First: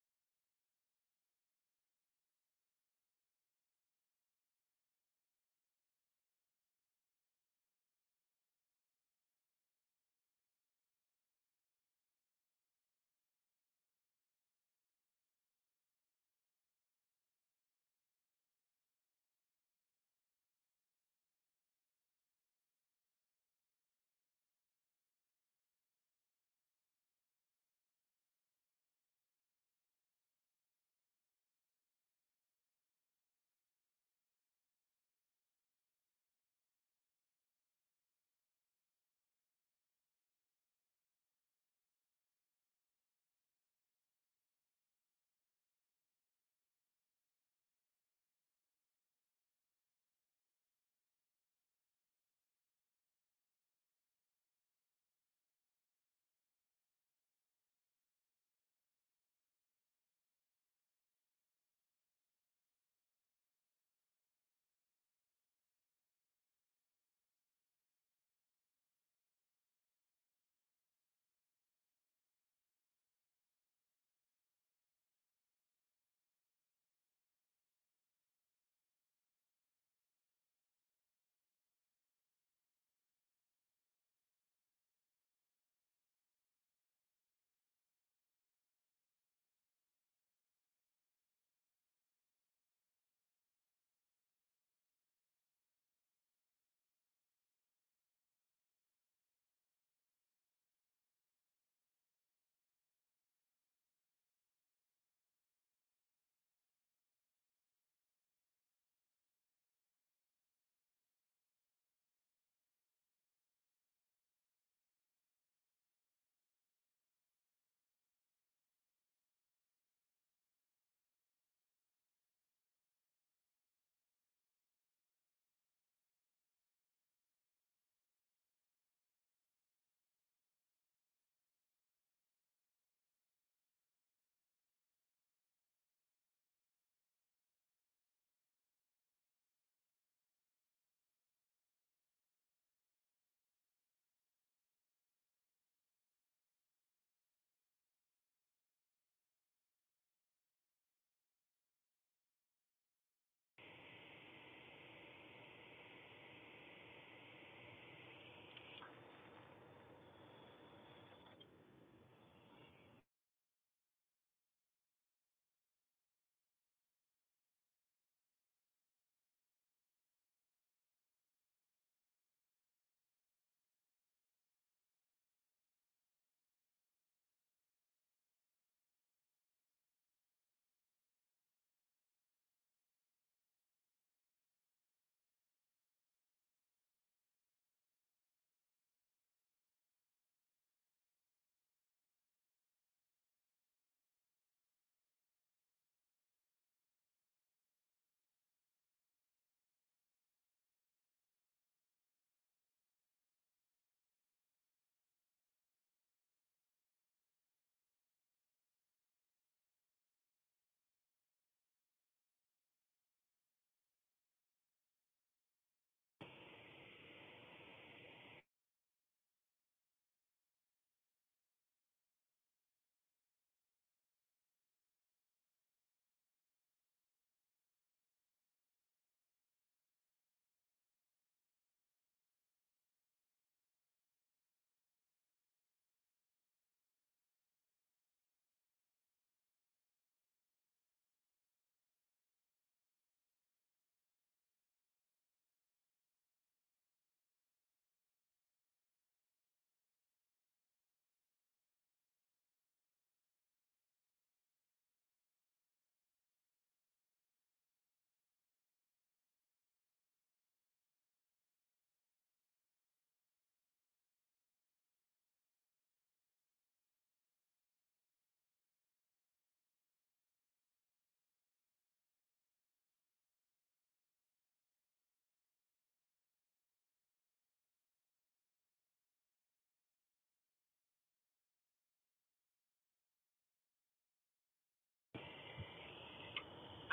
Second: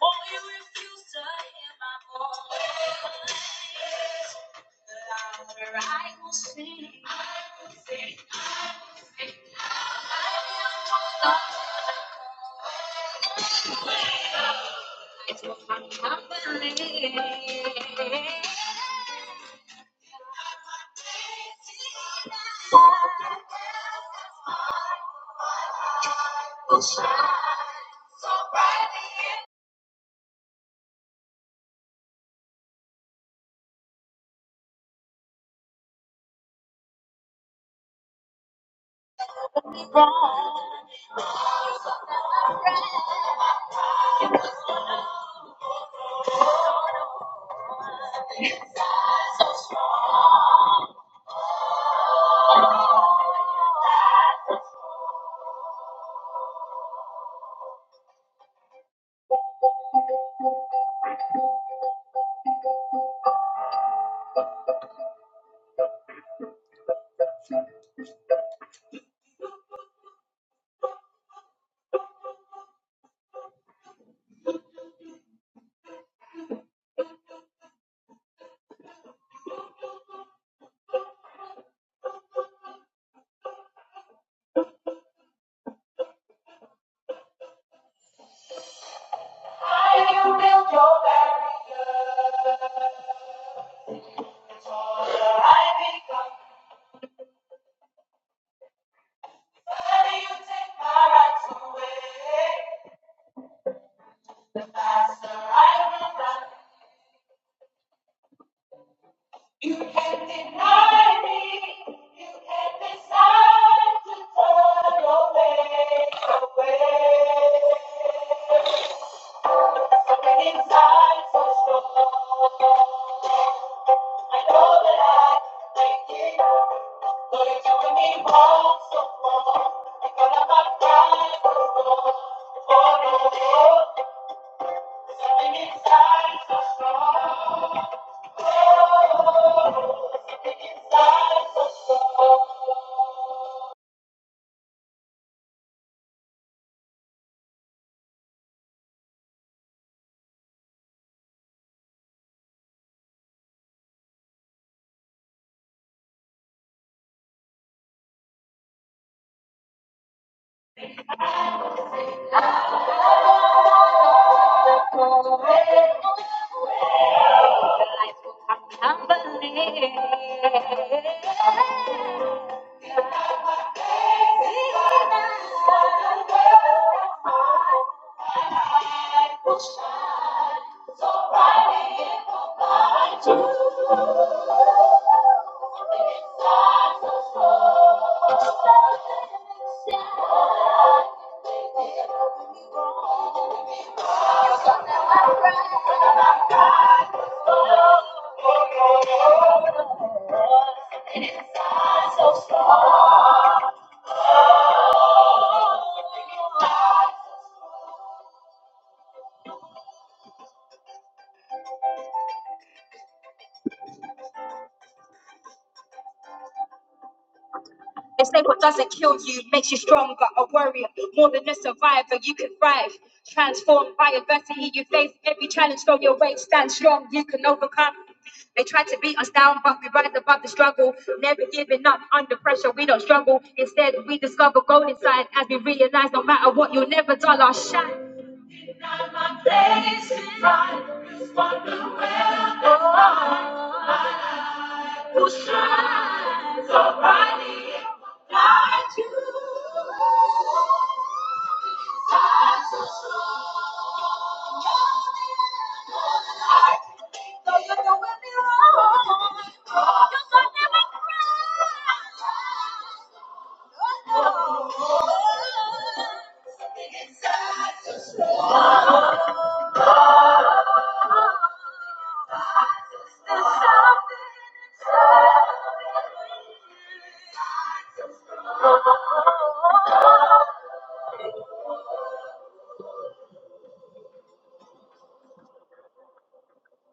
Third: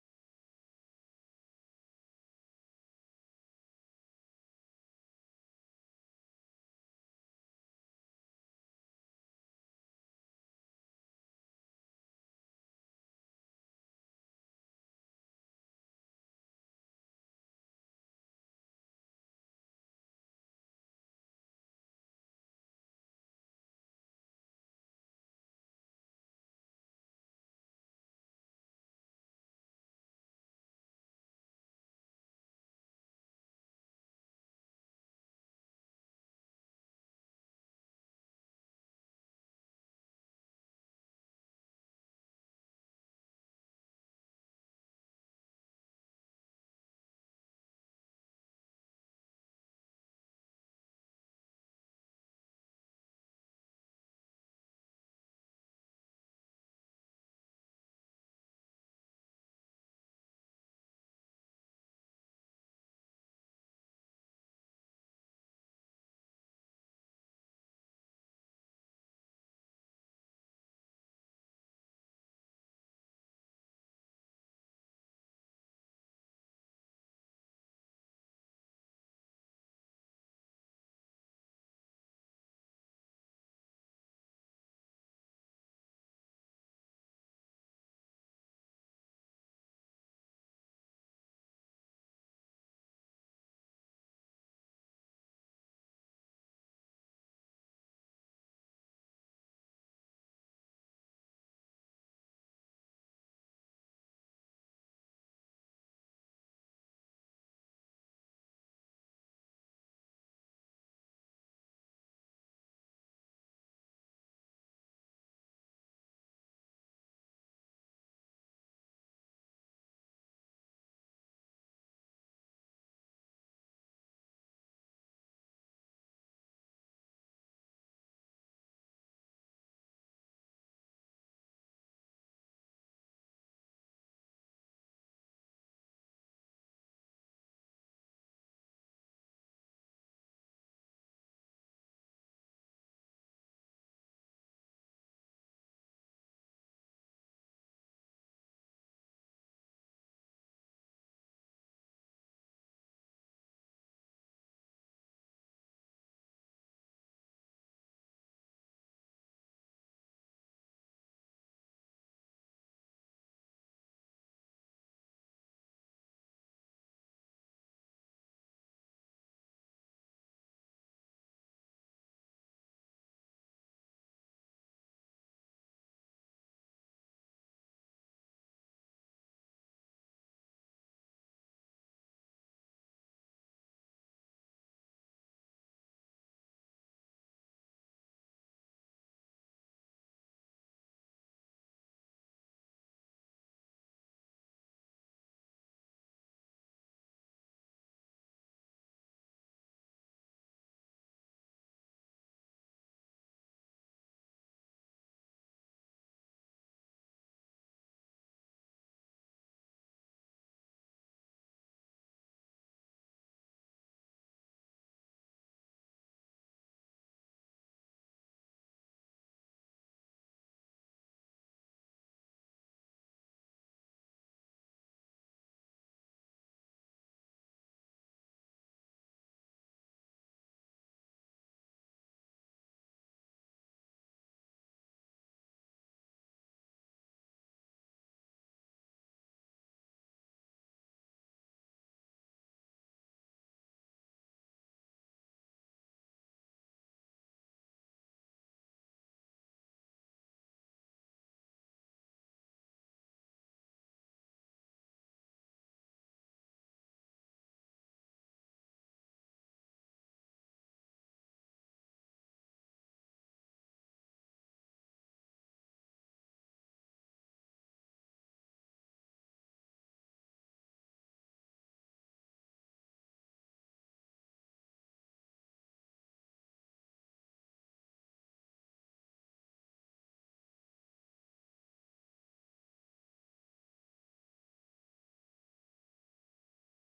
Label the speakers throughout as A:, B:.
A: Or you refuse to hear my voice. Louder, I will sing. I will sing. I can't believe. The faster I will run. You can't deny me. You can't decide to turn your face away. So many times so strong. I know that I make it. But it's doing me wrong so wrong. I thought I might die for no hope. Something inside is so strong. They say what doesn't kill you makes you stronger, a warrior, more than a survivor. You can thrive, transformed by adversity. You face every challenge, throw your weight, stand strong. You can overcome. They try to beat us down, but we rise above the struggle. Never giving up under pressure, we don't struggle. Instead, we discover gold inside as we realize no matter what, you'll never dull our shine. We'll shine.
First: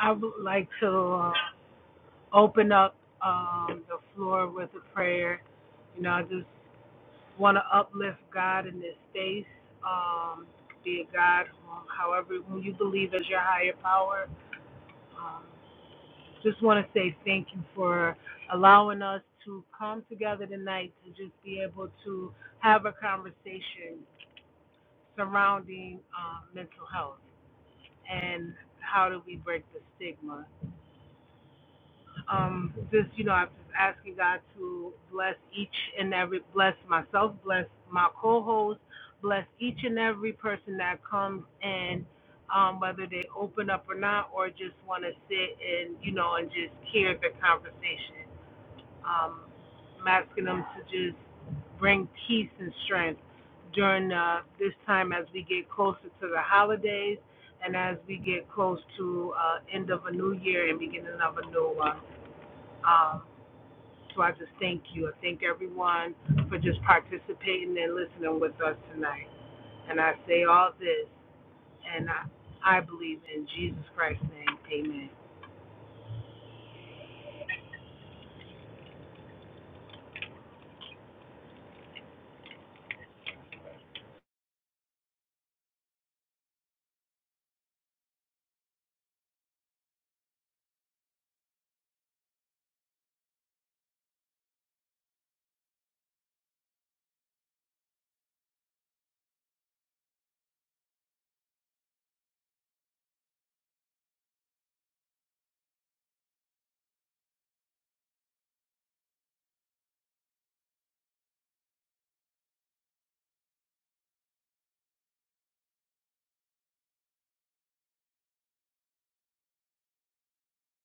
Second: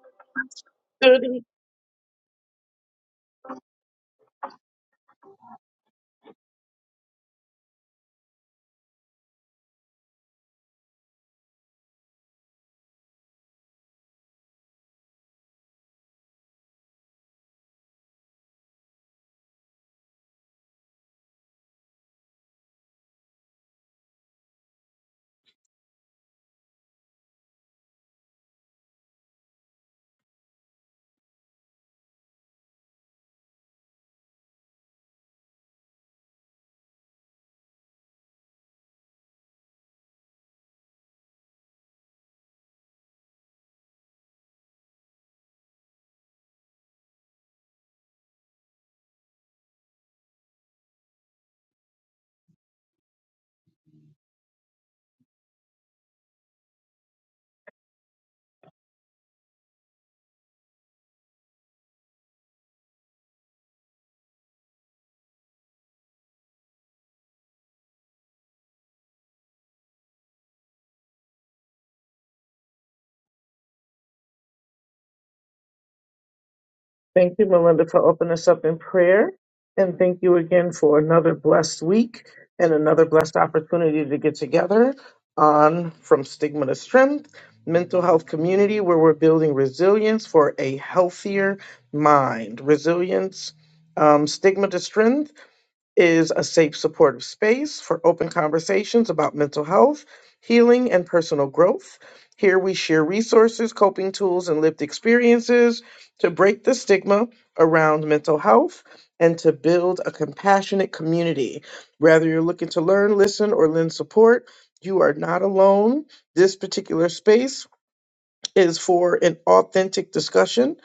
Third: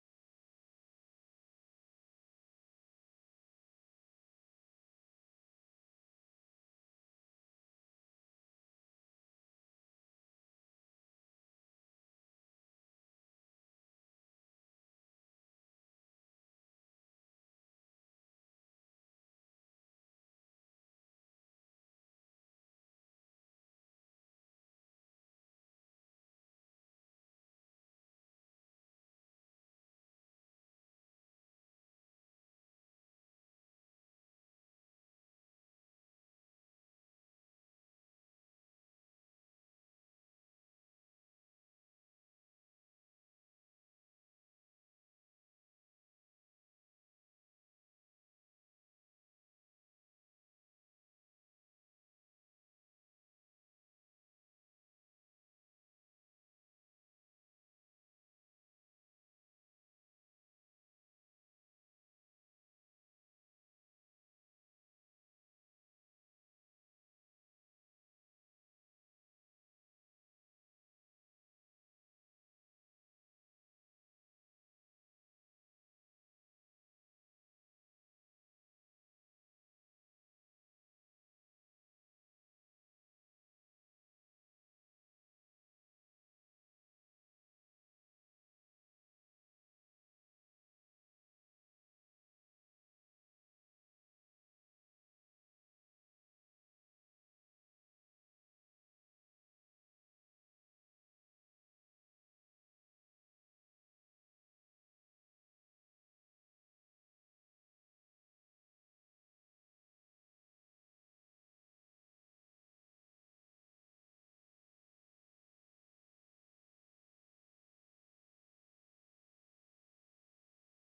B: I would like to uh, open up um, the floor with a prayer. You know, I just want to uplift God in this space. Um, be a God, um, however, when you believe as your higher power. Um, just want to say thank you for allowing us to come together tonight to just be able to have a conversation surrounding um, mental health and how do we break the stigma Um, just you know, I'm just asking God to bless each and every bless myself, bless my co-host, bless each and every person that comes in, um, whether they open up or not, or just want to sit and you know and just hear the conversation. Um, I'm asking them to just bring peace and strength during uh, this time as we get closer to the holidays and as we get close to uh, end of a new year and beginning of a new one. Um, so I just thank you. I thank everyone for just participating and listening with us tonight. And I say all this, and I, I believe in Jesus Christ's name. Amen.
A: Thank you, Melinda, for opening us up in prayer. And thank you again for another blessed week and another blessed opportunity to get together on From Stigma to Strength, mental health community, where we're building resilience for a healthier mind. Resilience, um, stigma to strength is a safe, supportive space for open conversations about mental health, healing, and personal growth. Here we share resources, coping tools, and lived experiences to break the stigma around mental health and to build a compassionate community. Whether you're looking to learn, listen, or lend support, you are not alone. This particular space is for an authentic discussion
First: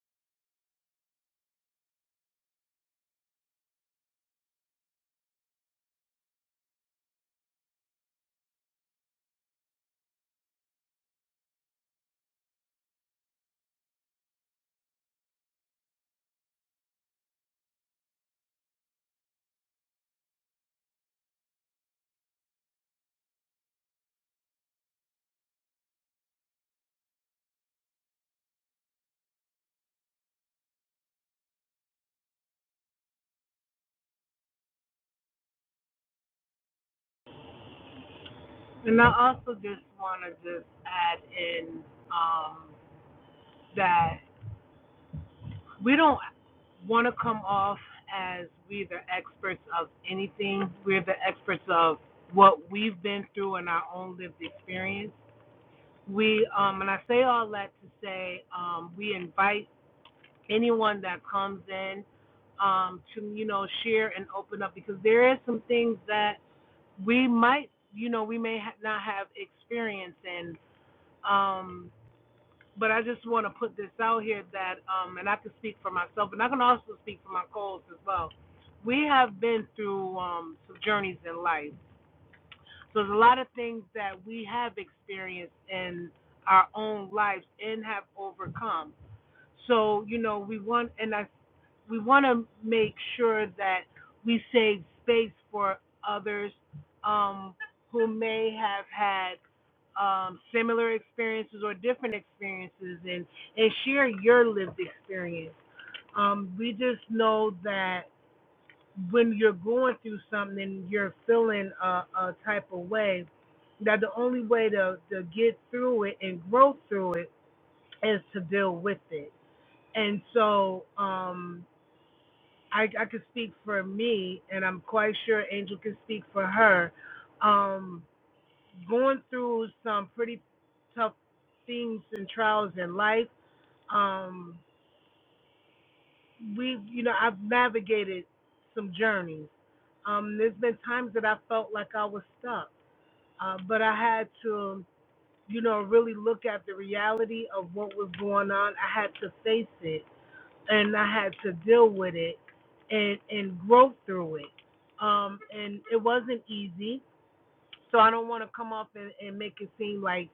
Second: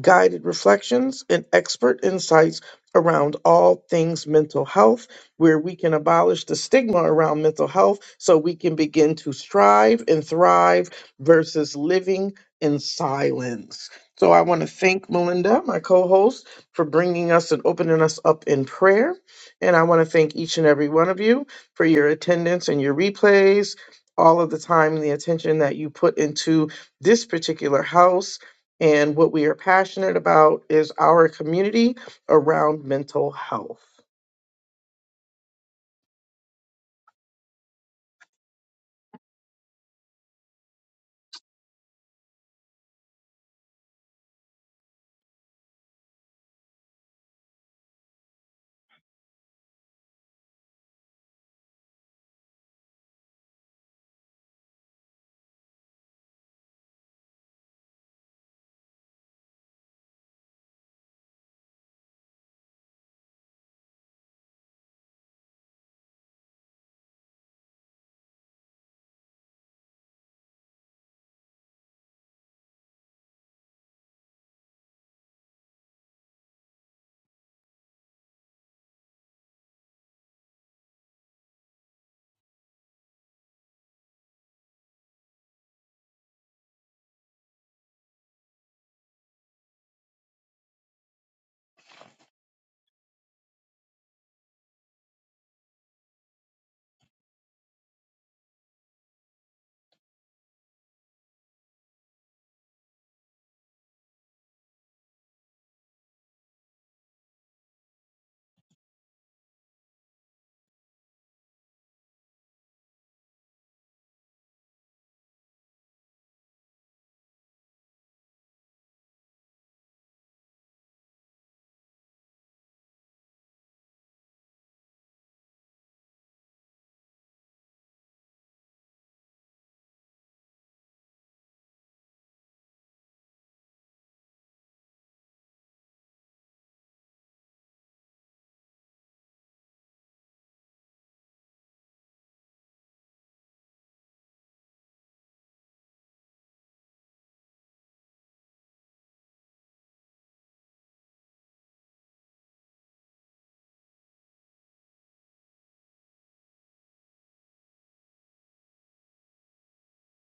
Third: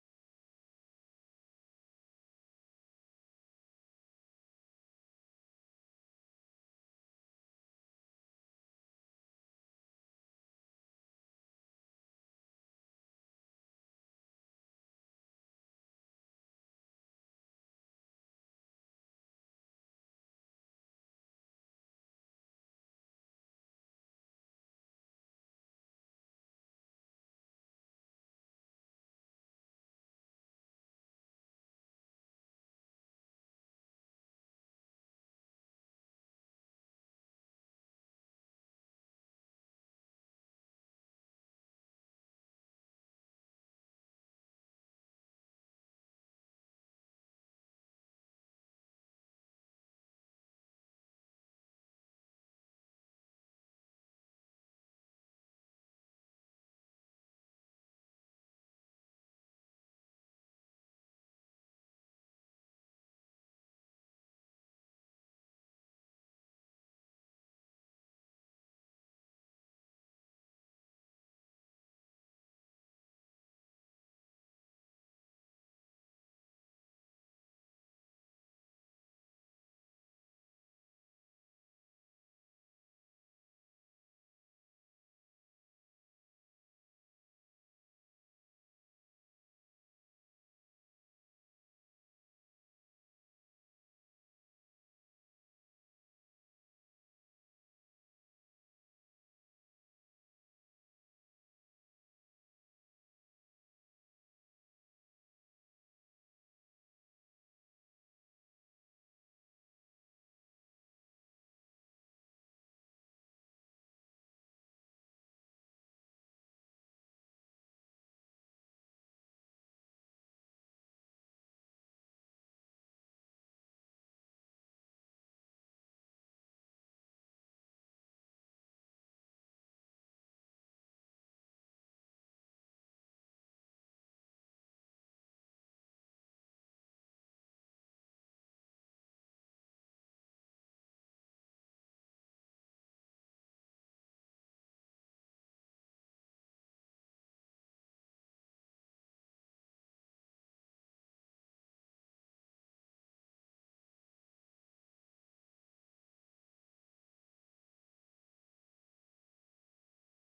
A: guided reflections, and expert insights around all things mental health, where we can abolish the stigma around mental health so we can begin to strive and thrive versus living in silence. So I want to thank Melinda, my co host, for bringing us and opening us up in prayer. And I want to thank each and every one of you for your attendance and your replays, all of the time and the attention that you put into this particular house and what we are passionate about is our community around mental health.
B: And I also just want to just add in um, that we don't want to come off as we're the experts of anything. We're the experts of what we've been through in our own lived experience. We um, and I say all that to say um, we invite anyone that comes in um, to you know share and open up because there is some things that we might you know we may ha- not have experience in. Um, but I just want to put this out here that um, and I can speak for myself and I can also speak for my co as well. We have been through um, some journeys in life, so there's a lot of things that we have experienced in our own lives and have overcome. So you know we want and I we want to make sure that we save space for others um, who may have had um, similar experiences or different experiences and, and share your lived experience. Um, we just know that when you're going through something and you're feeling a, a type of way, that the only way to, to get through it and grow through it is to deal with it. And so, um, I, I could speak for me, and I'm quite sure Angel can speak for her. Um, going through some pretty tough things and trials in life, um, we, you know, I've navigated some journeys. Um, there's been times that I felt like I was stuck, uh, but I had to, you know, really look at the reality of what was going on. I had to face it and I had to deal with it and and grow through it. Um, and it wasn't easy, so I don't want to come up and, and make it seem like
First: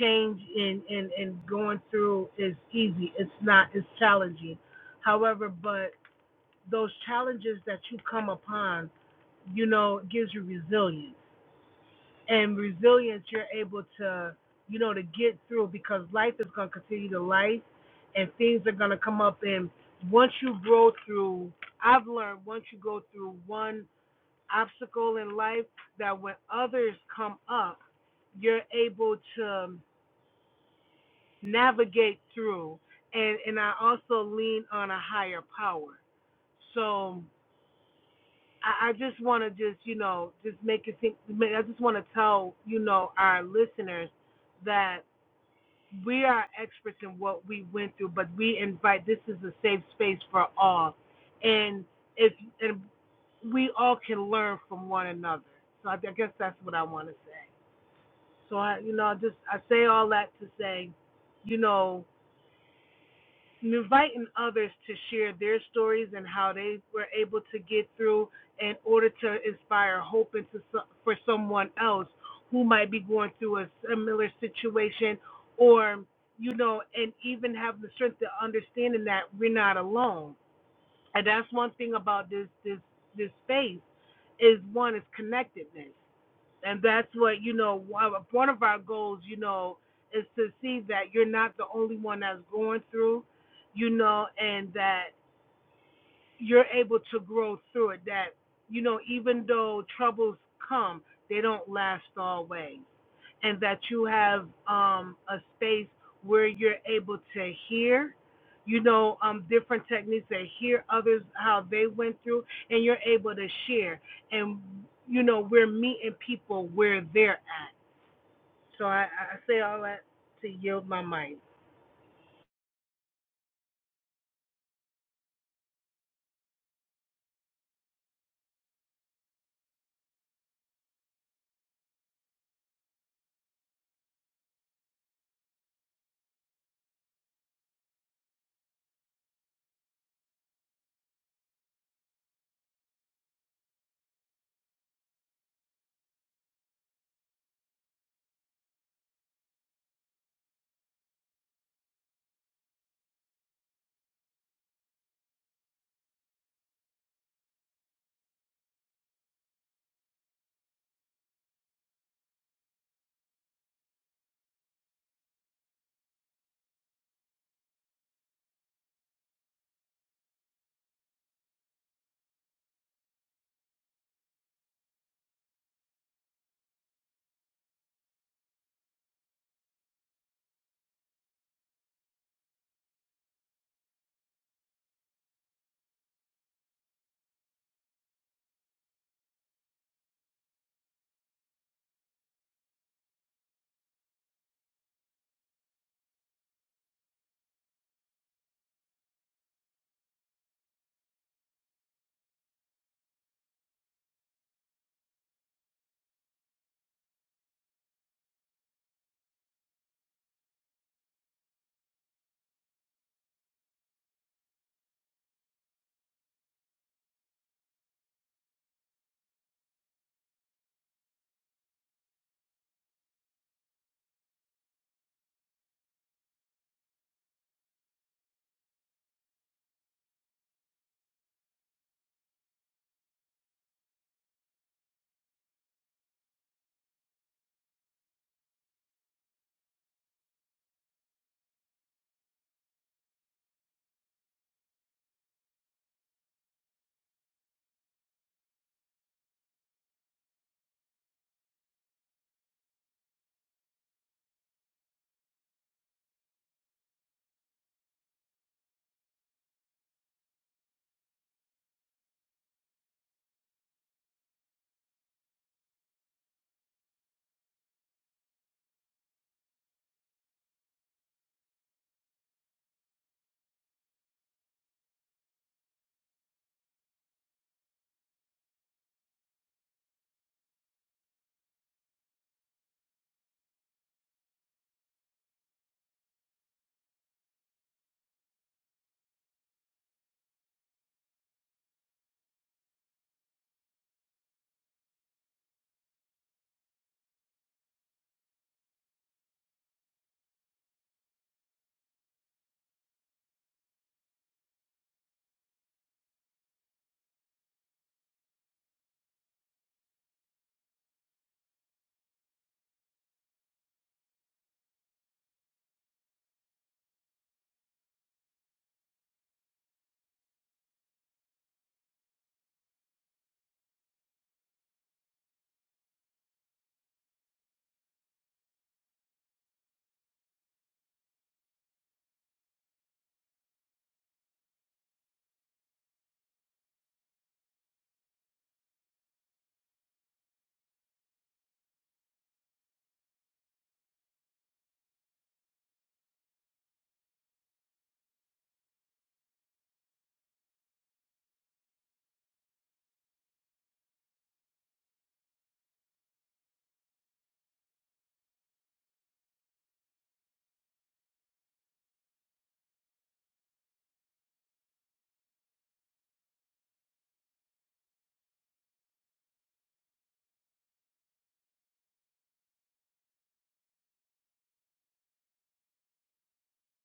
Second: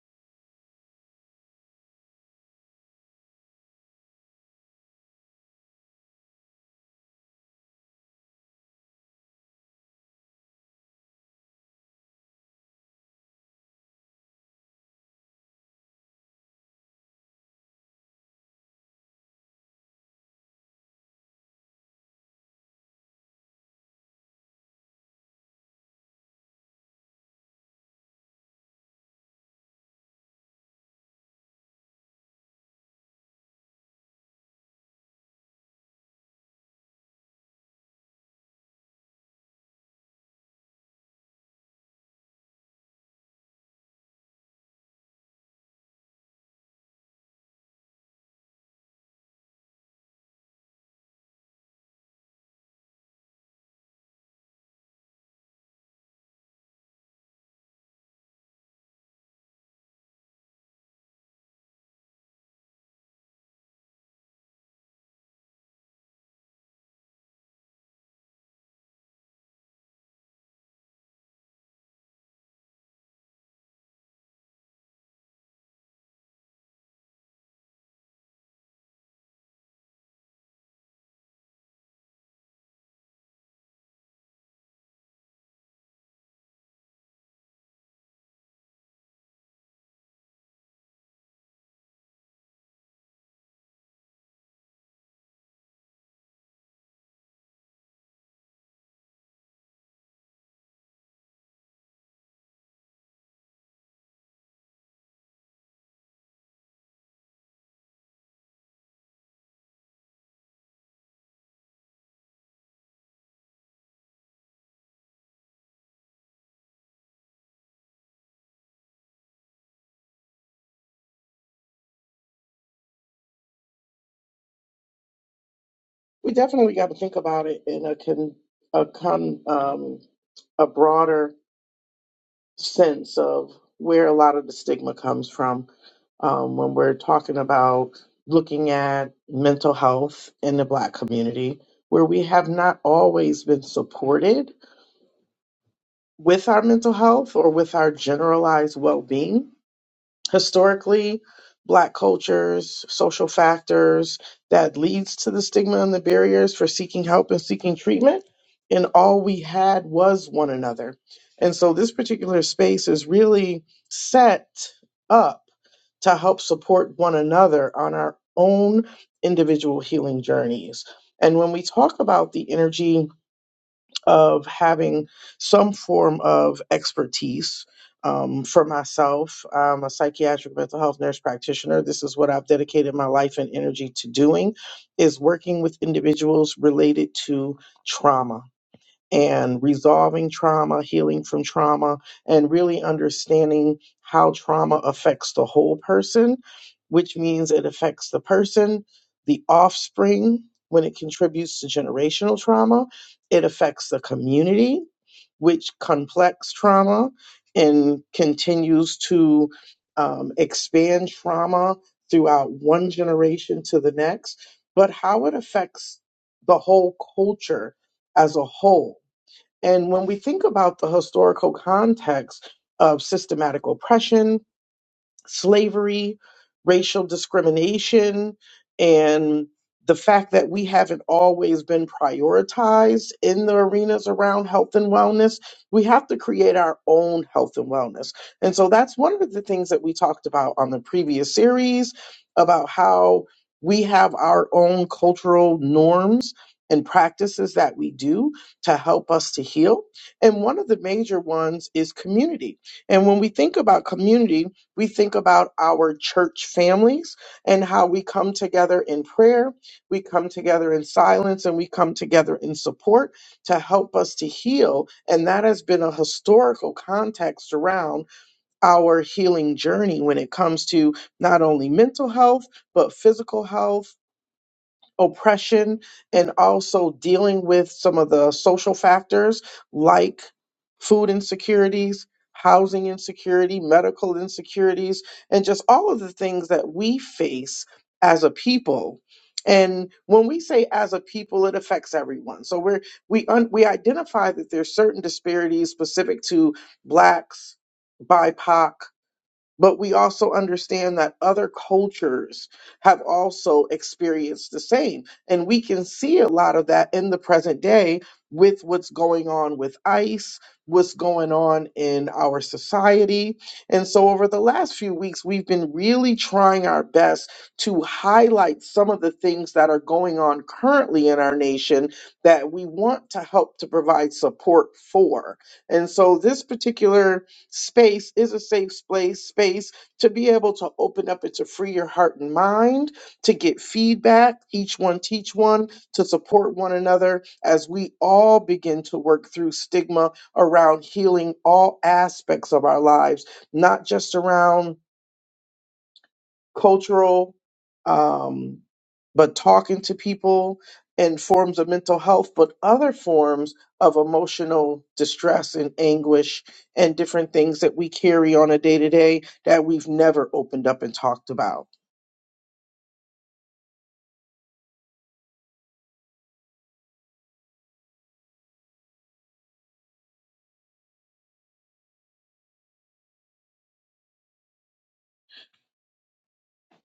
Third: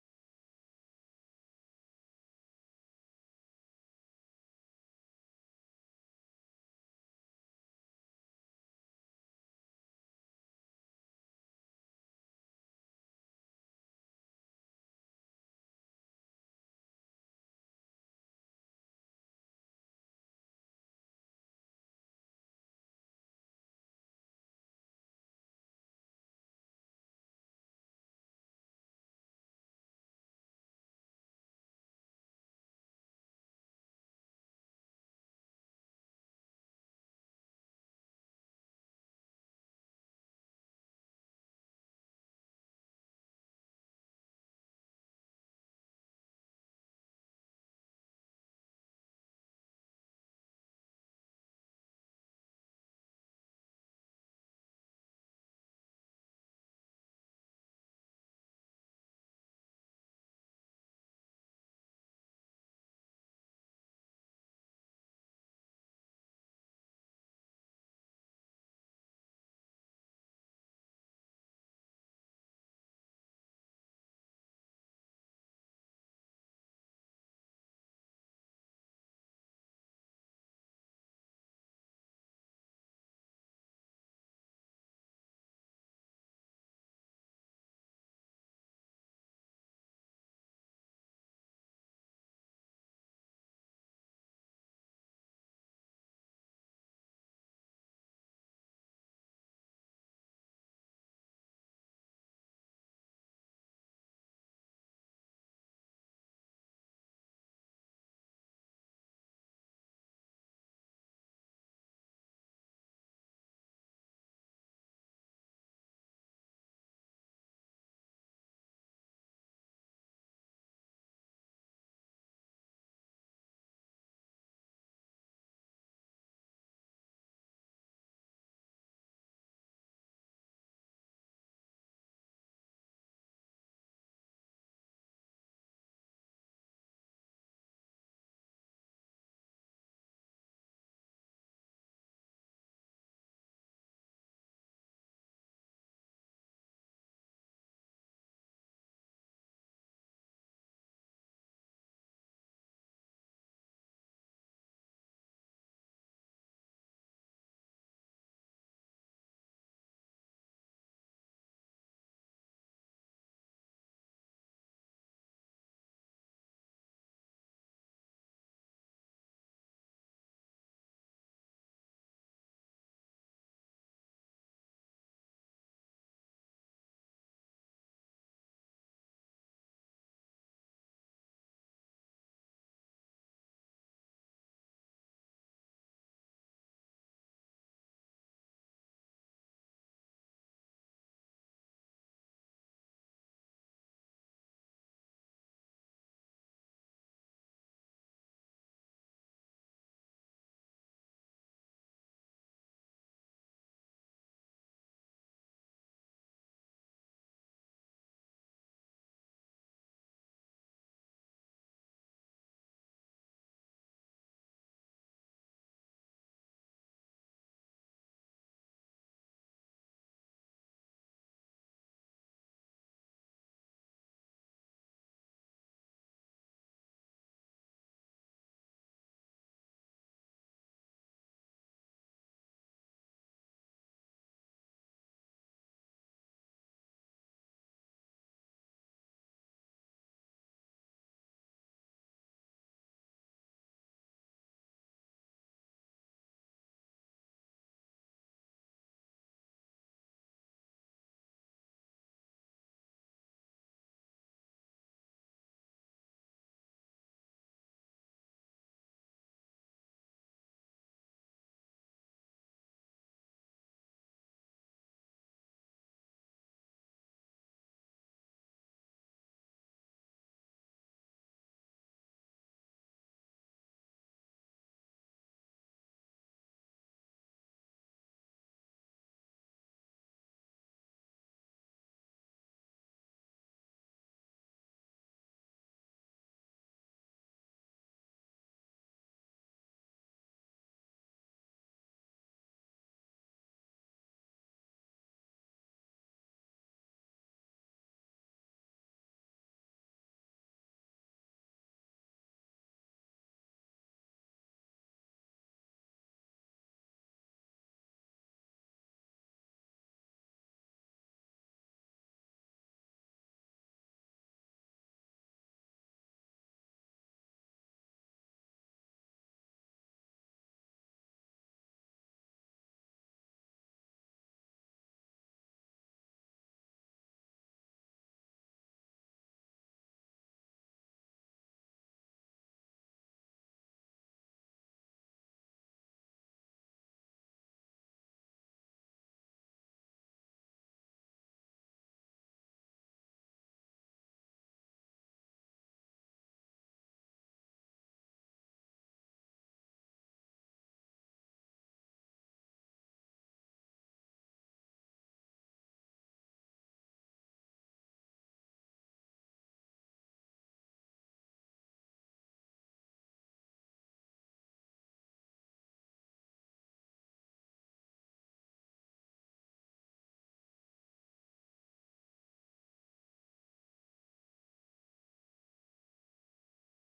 B: change and, and and going through is easy. It's not. It's challenging. However, but those challenges that you come upon, you know, gives you resilience and resilience you're able to you know to get through because life is going to continue to life and things are going to come up and once you grow through i've learned once you go through one obstacle in life that when others come up you're able to navigate through and and i also lean on a higher power so I, I just want to just you know just make it think. I just want to tell you know our listeners that we are experts in what we went through, but we invite this is a safe space for all, and if and we all can learn from one another. So I, I guess that's what I want to say. So I, you know, just I say all that to say, you know, and inviting others to share their stories and how they were able to get through in order to inspire hope into so- for someone else who might be going through a similar situation or you know and even have the strength to understanding that we're not alone and that's one thing about this this this space is one is connectedness and that's what you know one of one of our goals you know is to see that you're not the only one that's going through you know and that you're able to grow through it that you know even though troubles come they don't last always and that you have um a space where you're able to hear you know um different techniques that hear others how they went through and you're able to share and you know we're meeting people where they're at so I, I say all that to yield my mic.
A: We definitely got to think about it in a con, a con, um, a broader sense of where a lot of the stigma comes from um, when we're talking about looking at mental health in the Black community, where we have not always been supported with our mental health or with our generalized well being. historically black cultures social factors that leads to the stigma and the barriers for seeking help and seeking treatment and all we had was one another and so this particular space is really set up to help support one another on our own individual healing journeys and when we talk about the energy of having some form of expertise. Um, for myself, I'm a psychiatric mental health nurse practitioner. This is what I've dedicated my life and energy to doing, is working with individuals related to trauma and resolving trauma, healing from trauma, and really understanding how trauma affects the whole person, which means it affects the person, the offspring, when it contributes to generational trauma, it affects the community, which complex trauma and continues to um, expand trauma throughout one generation to the next, but how it affects the whole culture as a whole and when we think about the historical context of systematic oppression, slavery, racial discrimination, and the fact that we haven't always been prioritized in the arenas around health and wellness, we have to create our own health and wellness. And so that's one of the things that we talked about on the previous series about how we have our own cultural norms and practices that we do to help us to heal. And one of the major ones is community. And when we think about community, we think about our church families and how we come together in prayer, we come together in silence, and we come together in support to help us to heal. And that has been a historical context around our healing journey when it comes to not only mental health, but physical health oppression and also dealing with some of the social factors like food insecurities, housing insecurity, medical insecurities, and just all of the things that we face as a people. And when we say as a people, it affects everyone. So we're we un, we identify that there's certain disparities specific to blacks, BIPOC, but we also understand that other cultures have also experienced the same. And we can see a lot of that in the present day with what's going on with ICE, what's going on in our society. And so, over the last few weeks, we've been really trying our best to highlight some of the things that are going on currently in our nation that we want to help to provide support for. And so, this particular Space is a safe place, space to be able to open up and to free your heart and mind, to get feedback, each one teach one, to support one another as we all begin to work through stigma around healing all aspects of our lives, not just around cultural, um, but talking to people in forms of mental health, but other forms of emotional distress and anguish and different things that we carry on a day to day that we've never opened up and talked about.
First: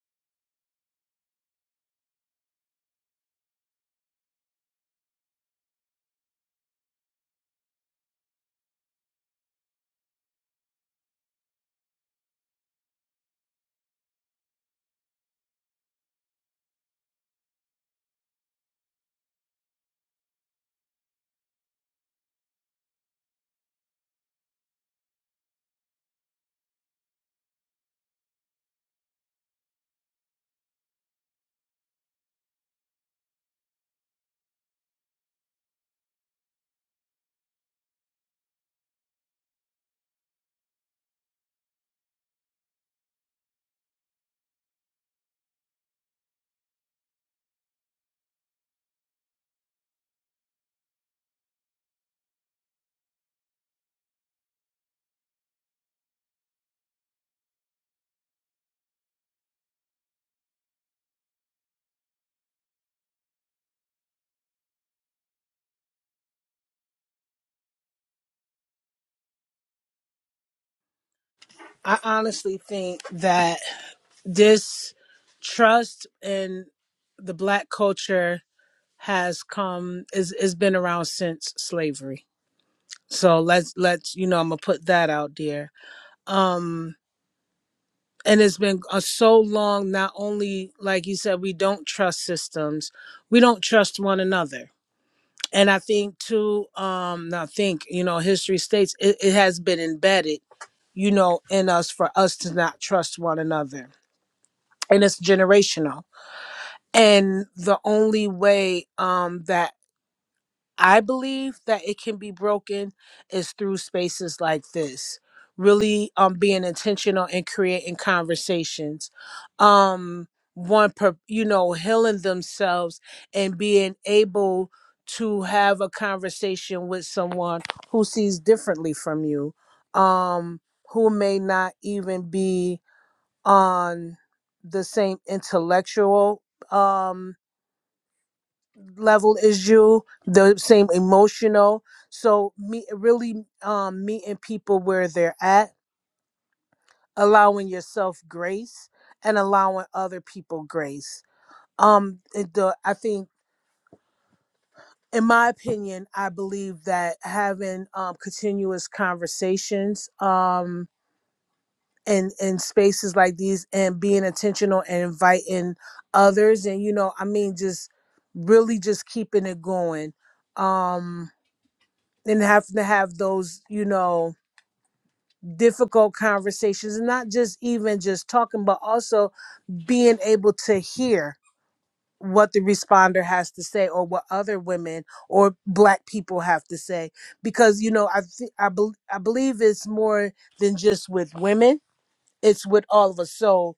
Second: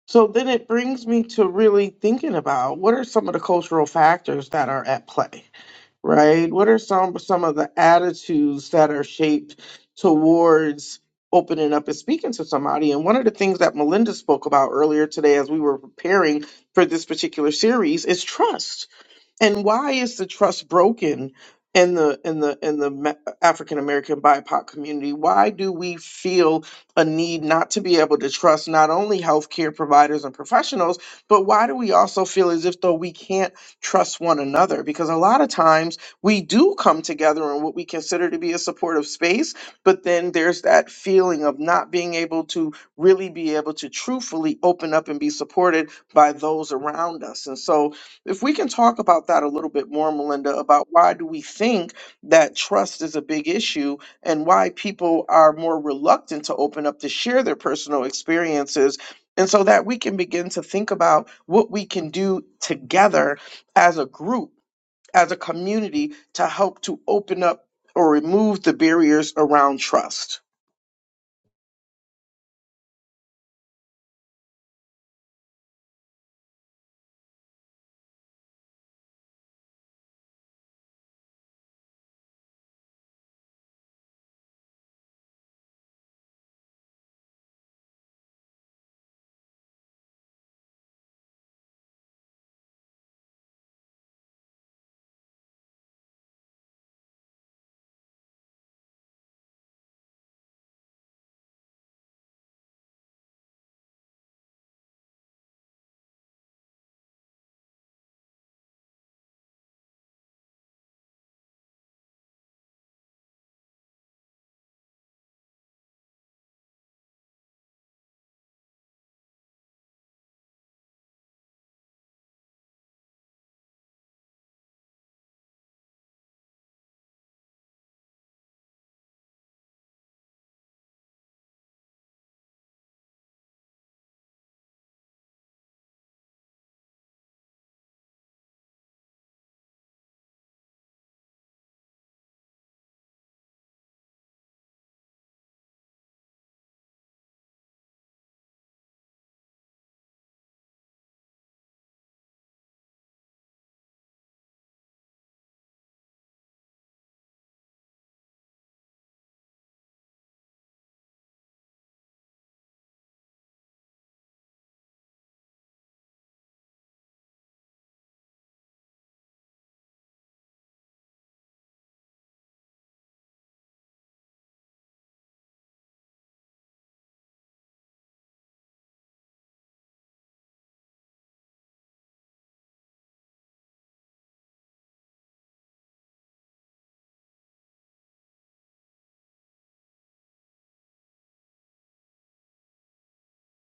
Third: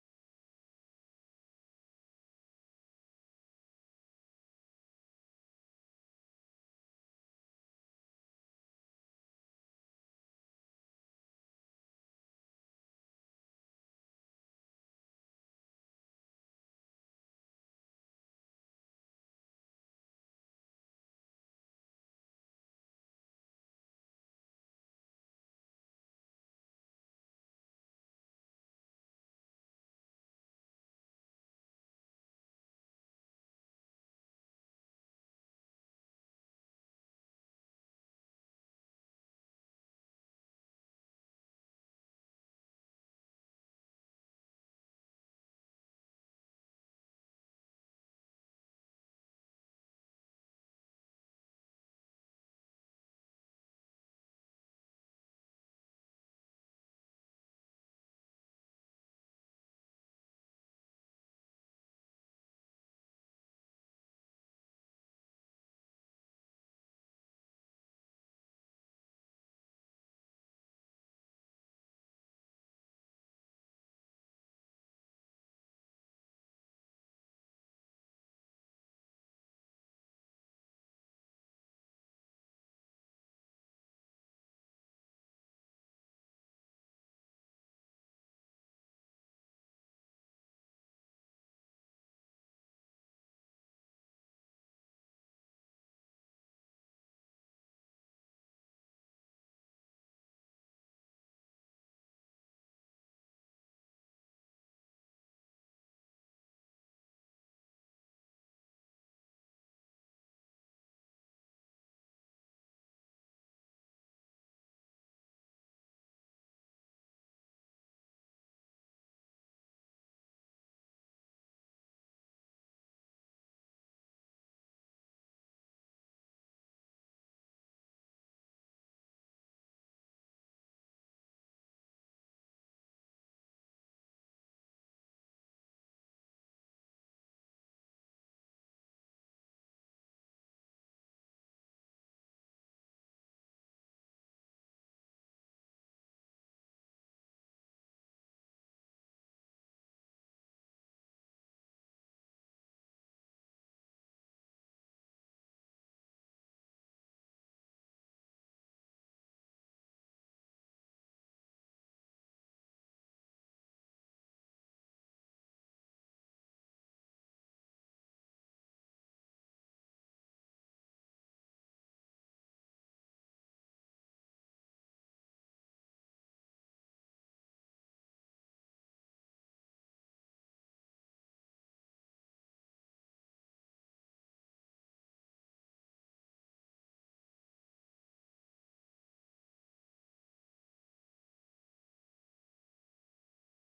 A: So then it brings me to really thinking about what are some of the cultural factors that are at play? right? What are some some of the attitudes that are shaped towards opening up and speaking to somebody? And one of the things that Melinda spoke about earlier today as we were preparing for this particular series is trust and why is the trust broken in the in the in the Ma- African American BIPOC community? Why do we feel a need not to be able to trust not only healthcare providers and professionals, but why do we also feel as if though we can't trust one another? Because a lot of times we do come together in what we consider to be a supportive space, but then there's that feeling of not being able to really be able to truthfully open up and be supported by those around us. And so if we can talk about that a little bit more melinda about why do we think that trust is a big issue and why people are more reluctant to open up to share their personal experiences and so that we can begin to think about what we can do together as a group as a community to help to open up or remove the barriers around trust
B: I honestly think that this trust in the black culture has come is has been around since slavery. So let's let's you know I'm gonna put that out there. Um and it's been uh, so long not only like you said we don't trust systems, we don't trust one another. And I think too um not think, you know, history states it, it has been embedded you know, in us for us to not trust one another. And it's generational. And the only way um, that I believe that it can be broken is through spaces like this. Really um, being intentional and creating conversations. Um, one, per, you know, healing themselves and being able to have a conversation with someone who sees differently from you, um, who may not even be on the same intellectual um level as you the same emotional so me really um meeting people where they're at allowing yourself grace and allowing other people grace um it- the i think in my opinion i believe that having um continuous conversations um, and in spaces like these and being intentional and inviting others and you know i mean just really just keeping it going um and having to have those you know difficult conversations and not just even just talking but also being able to hear what the responder has to say or what other women or black people have to say because you know i th- I, bel I believe it's more than just with women it's with all of us so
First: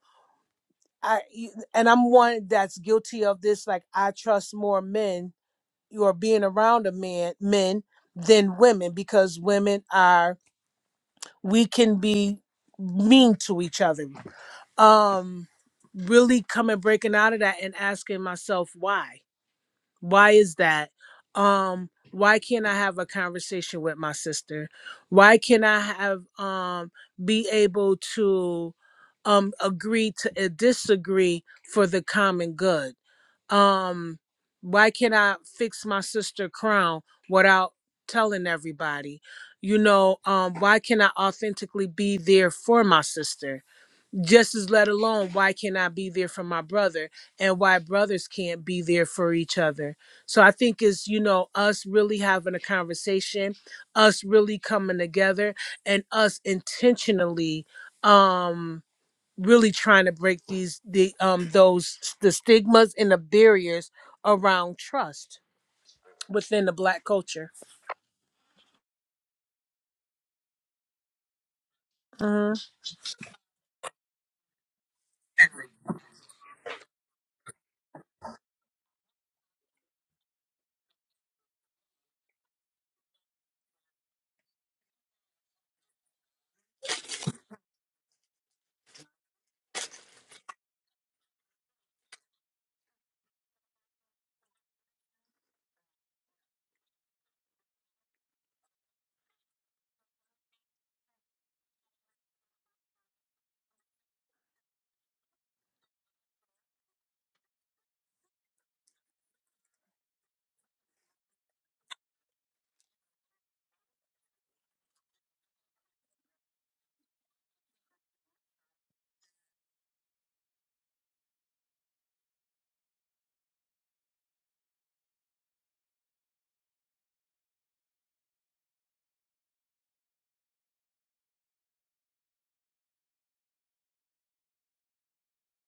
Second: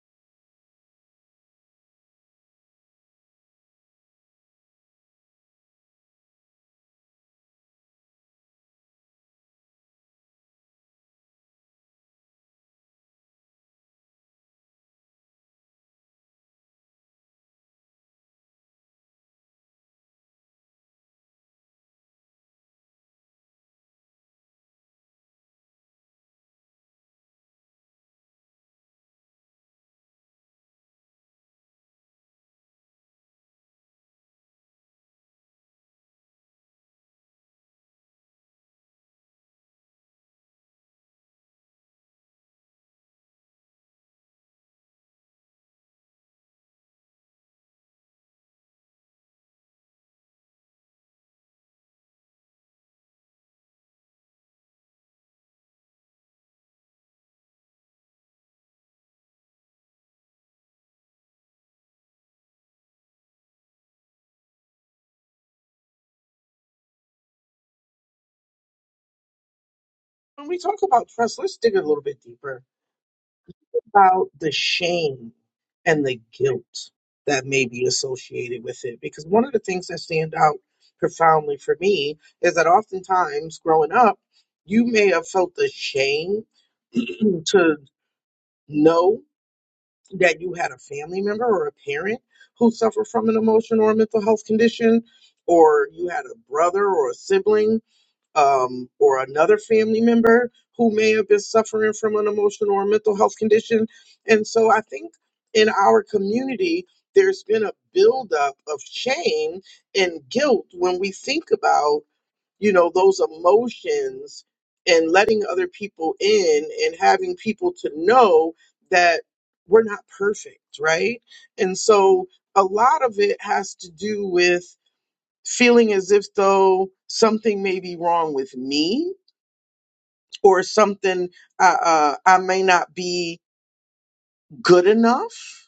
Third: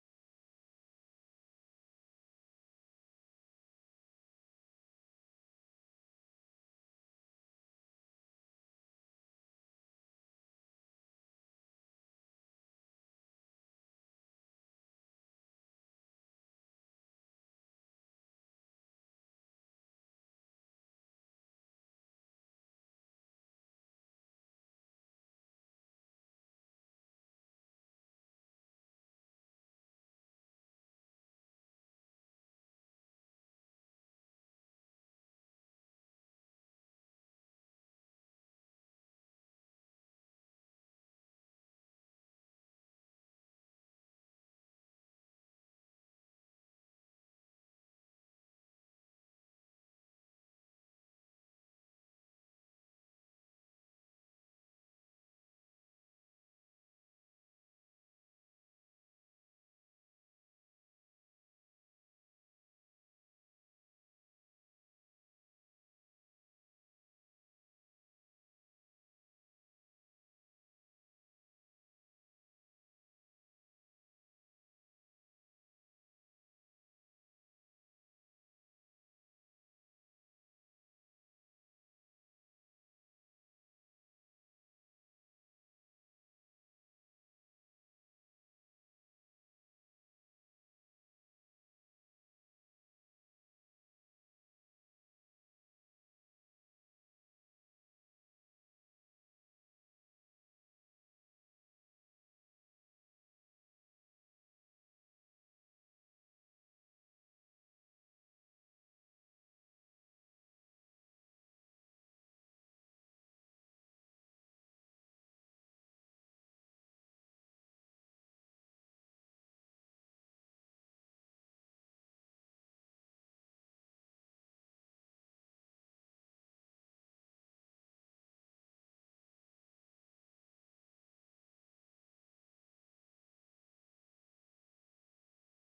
B: I you- and I'm one that's guilty of this. Like I trust more men or being around a man men than women because women are we can be mean to each other. Um, really coming breaking out of that and asking myself why why is that um why can't i have a conversation with my sister why can i have um be able to um agree to uh, disagree for the common good um why can't i fix my sister crown without telling everybody you know um why can i authentically be there for my sister just as let alone why can't I be there for my brother and why brothers can't be there for each other. So I think it's, you know, us really having a conversation, us really coming together and us intentionally um really trying to break these the um those the stigmas and the barriers around trust within the black culture.
A: when we talk about trust, let's dig a little bit
B: hmm
A: deeper. about the shame and the guilt that may be associated with it. Because one of the things that stand out profoundly for me is that oftentimes growing up, you may have felt the shame to know that you had a family member or a parent who suffered from an emotion or a mental health condition, or you had a brother or a sibling um, or another family member who may have been suffering from an emotional or mental health condition. And so I think in our community, there's been a buildup of shame and guilt when we think about, you know, those emotions and letting other people in and having people to know that we're not perfect, right? And so a lot of it has to do with feeling as if though something may be wrong with me or something uh, uh, I may not be good enough.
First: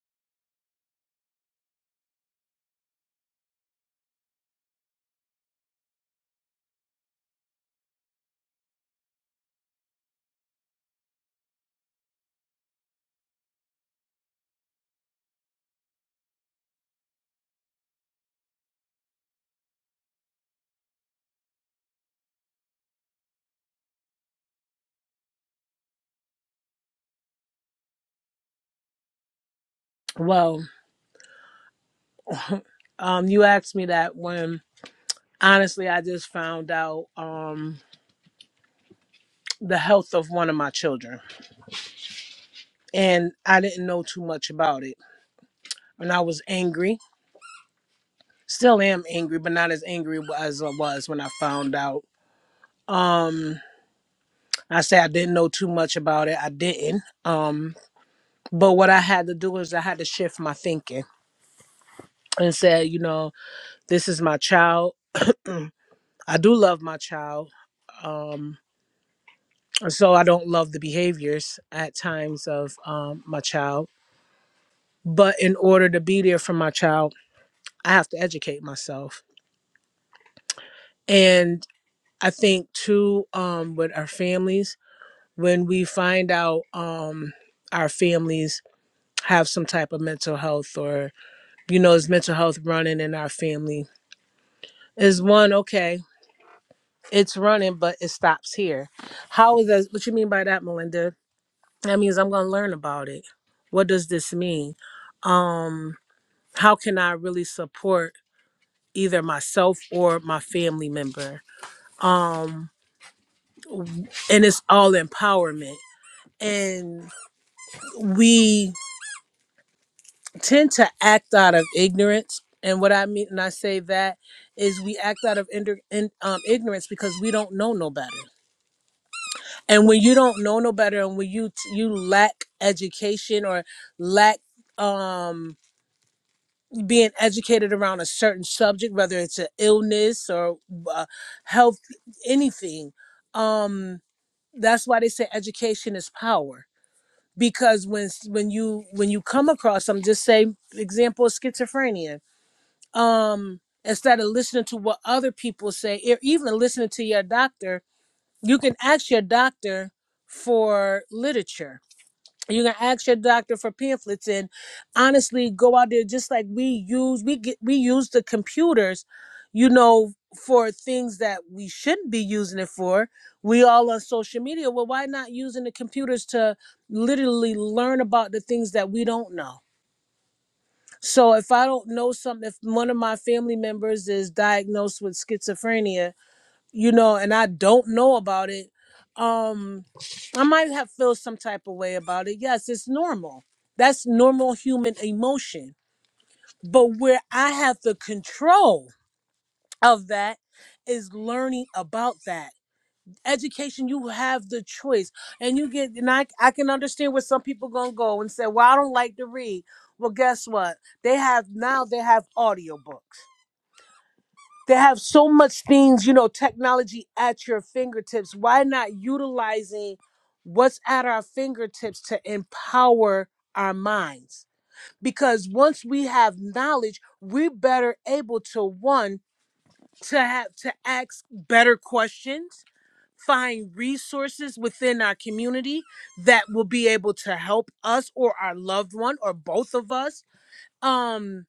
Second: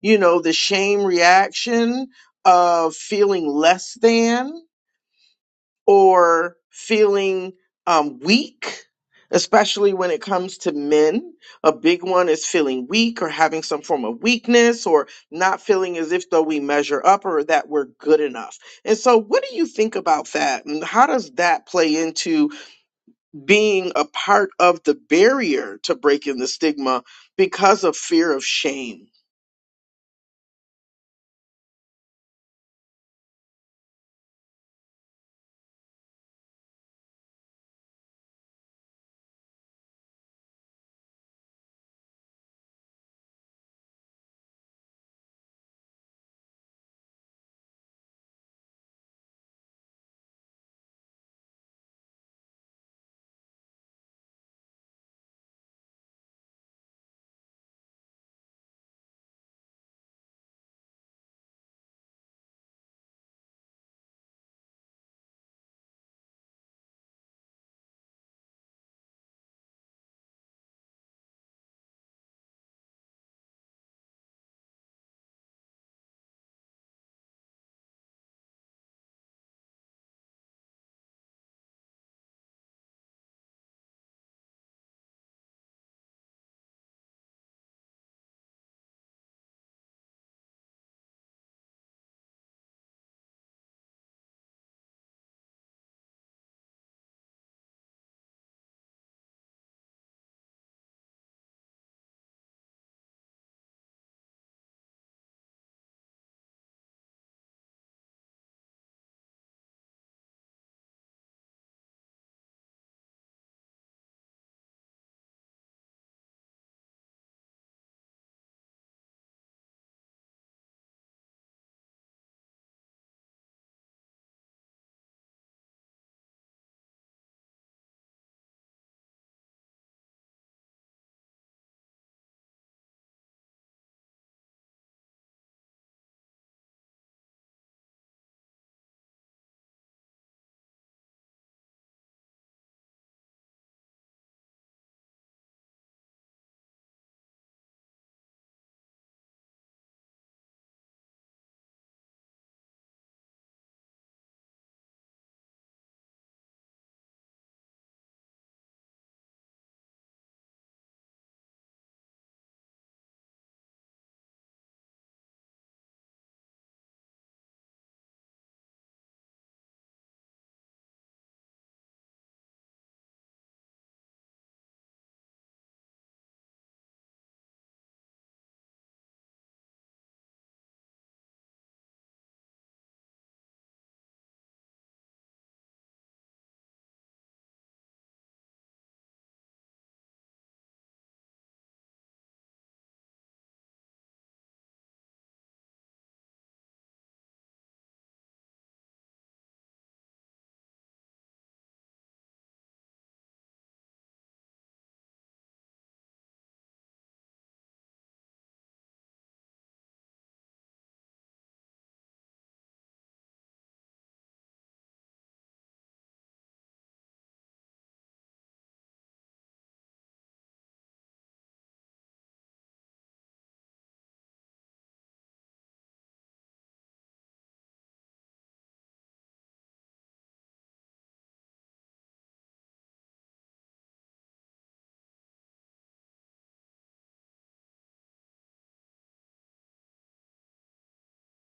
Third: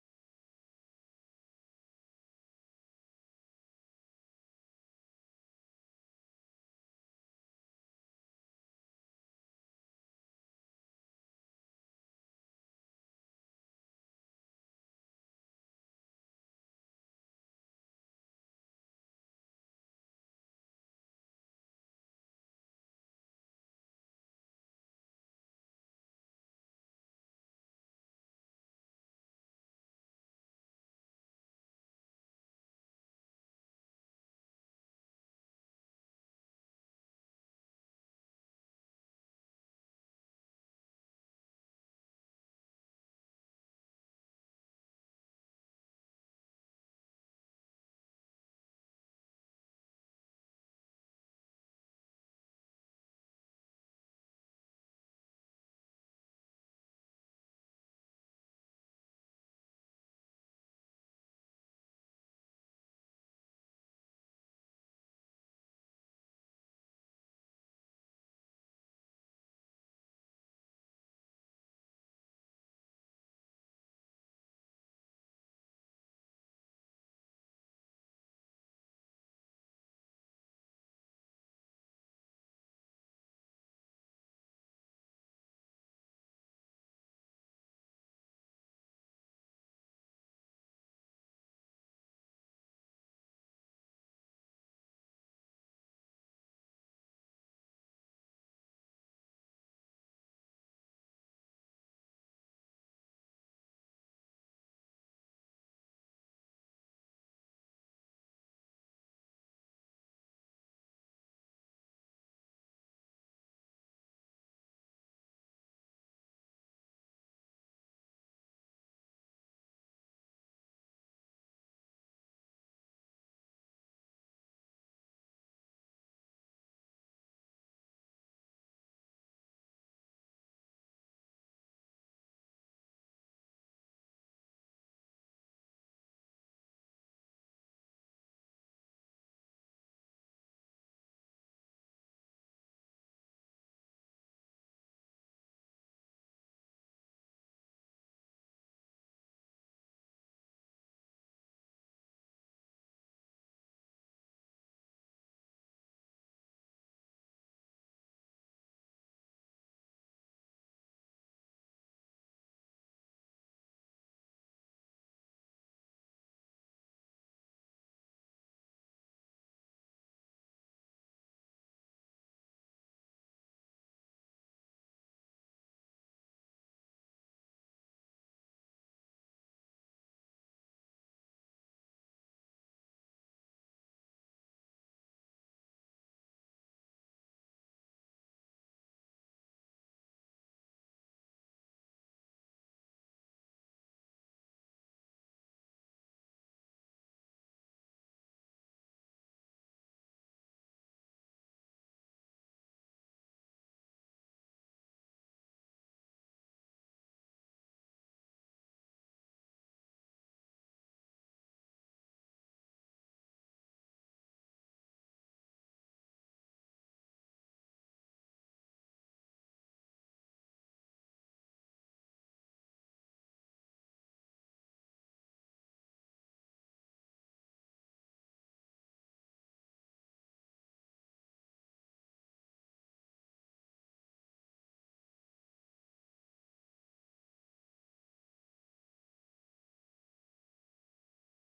A: You know, the shame reaction of feeling less than. or feeling um, weak, especially when it comes to men. A big one is feeling weak or having some form of weakness or not feeling as if though we measure up or that we're good enough. And so, what do you think about that? And how does that play into? being a part of the barrier to breaking the stigma because of fear of shame.
B: Well, um you asked me that when honestly I just found out um the health of one of my children and I didn't know too much about it. And I was angry. Still am angry, but not as angry as I was when I found out. Um I say I didn't know too much about it. I didn't. Um but what I had to do is I had to shift my thinking and say, you know, this is my child. I do love my child. Um and so I don't love the behaviors at times of um my child. But in order to be there for my child, I have to educate myself And I think too, um, with our families, when we find out um, our families have some type of mental health or, you know, is mental health running in our family, is one, okay, it's running, but it stops here. How is that? What you mean by that, Melinda? That means I'm going to learn about it. What does this mean? Um, how can I really support either myself or my family member? Um, and it's all empowerment. And we tend to act out of ignorance and what i mean and i say that is we act out of ind- in, um, ignorance because we don't know no better and when you don't know no better and when you t- you lack education or lack um being educated around a certain subject whether it's an illness or uh, health anything um that's why they say education is power because when when you when you come across some just say example of schizophrenia um instead of listening to what other people say or even listening to your doctor you can ask your doctor for literature you can ask your doctor for pamphlets and honestly go out there just like we use we get we use the computers you know for things that we shouldn't be using it for we all on social media well why not using the computers to literally learn about the things that we don't know so if i don't know something if one of my family members is diagnosed with schizophrenia you know, and I don't know about it, um, I might have feel some type of way about it. Yes, it's normal. That's normal human emotion. But where I have the control of that is learning about that. Education, you have the choice. And you get and I I can understand where some people gonna go and say, Well, I don't like to read. Well, guess what? They have now they have audiobooks. They have so much things, you know, technology at your fingertips. Why not utilizing what's at our fingertips to empower our minds? Because once we have knowledge, we're better able to one to have to ask better questions, find resources within our community that will be able to help us or our loved one or both of us. Um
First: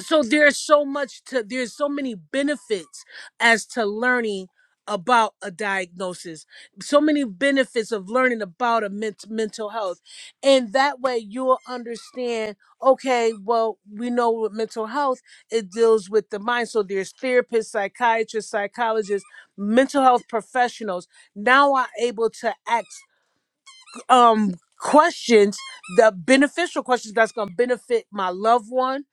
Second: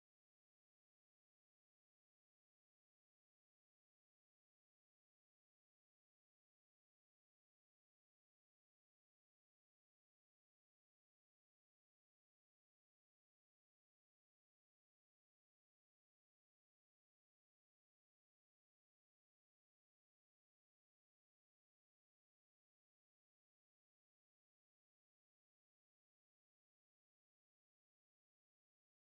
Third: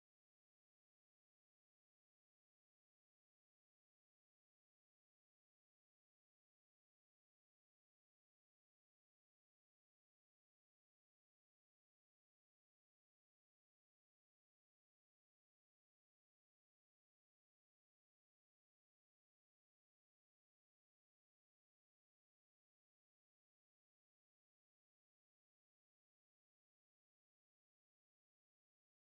B: so there's so much to there's so many benefits as to learning about a diagnosis so many benefits of learning about a ment- mental health and that way you'll understand okay well we know with mental health it deals with the mind so there's therapists psychiatrists psychologists mental health professionals now are able to act um questions the beneficial questions that's going to benefit my loved one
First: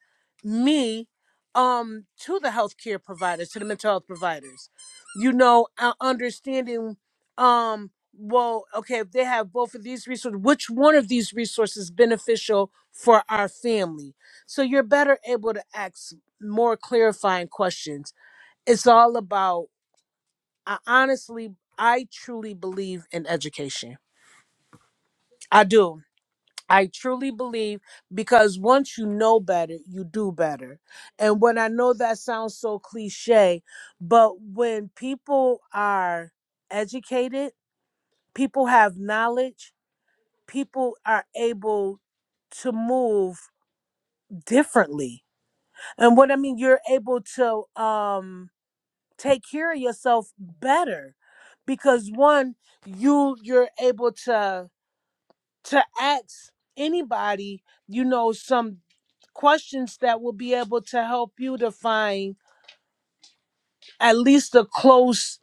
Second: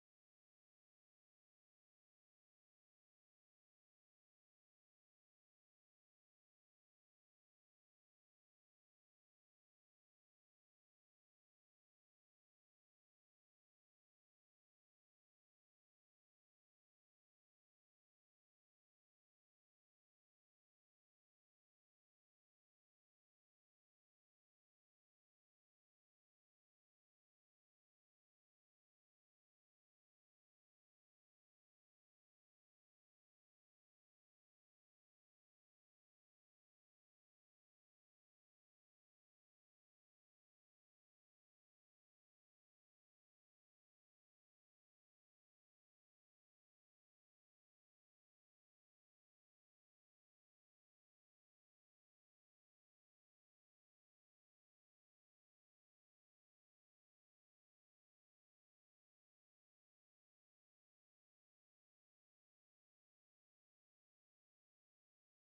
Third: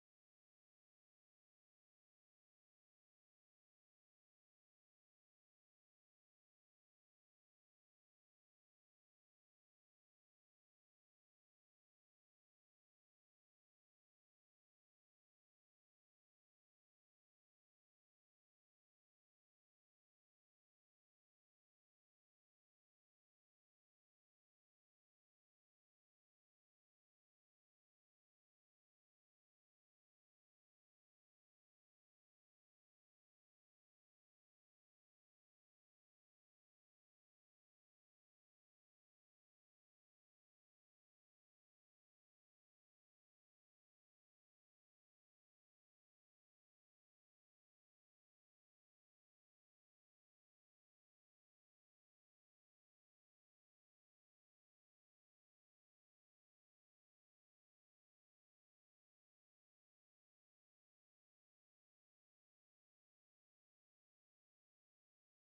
B: me um to the healthcare providers to the mental health providers you know uh, understanding um well okay if they have both of these resources which one of these resources beneficial for our family so you're better able to ask more clarifying questions it's all about i honestly i truly believe in education i do I truly believe because once you know better, you do better. And when I know that sounds so cliche, but when people are educated, people have knowledge, people are able to move differently. And what I mean, you're able to um take care of yourself better because one, you you're able to to ask anybody, you know, some questions that will be able to help you to find at least a close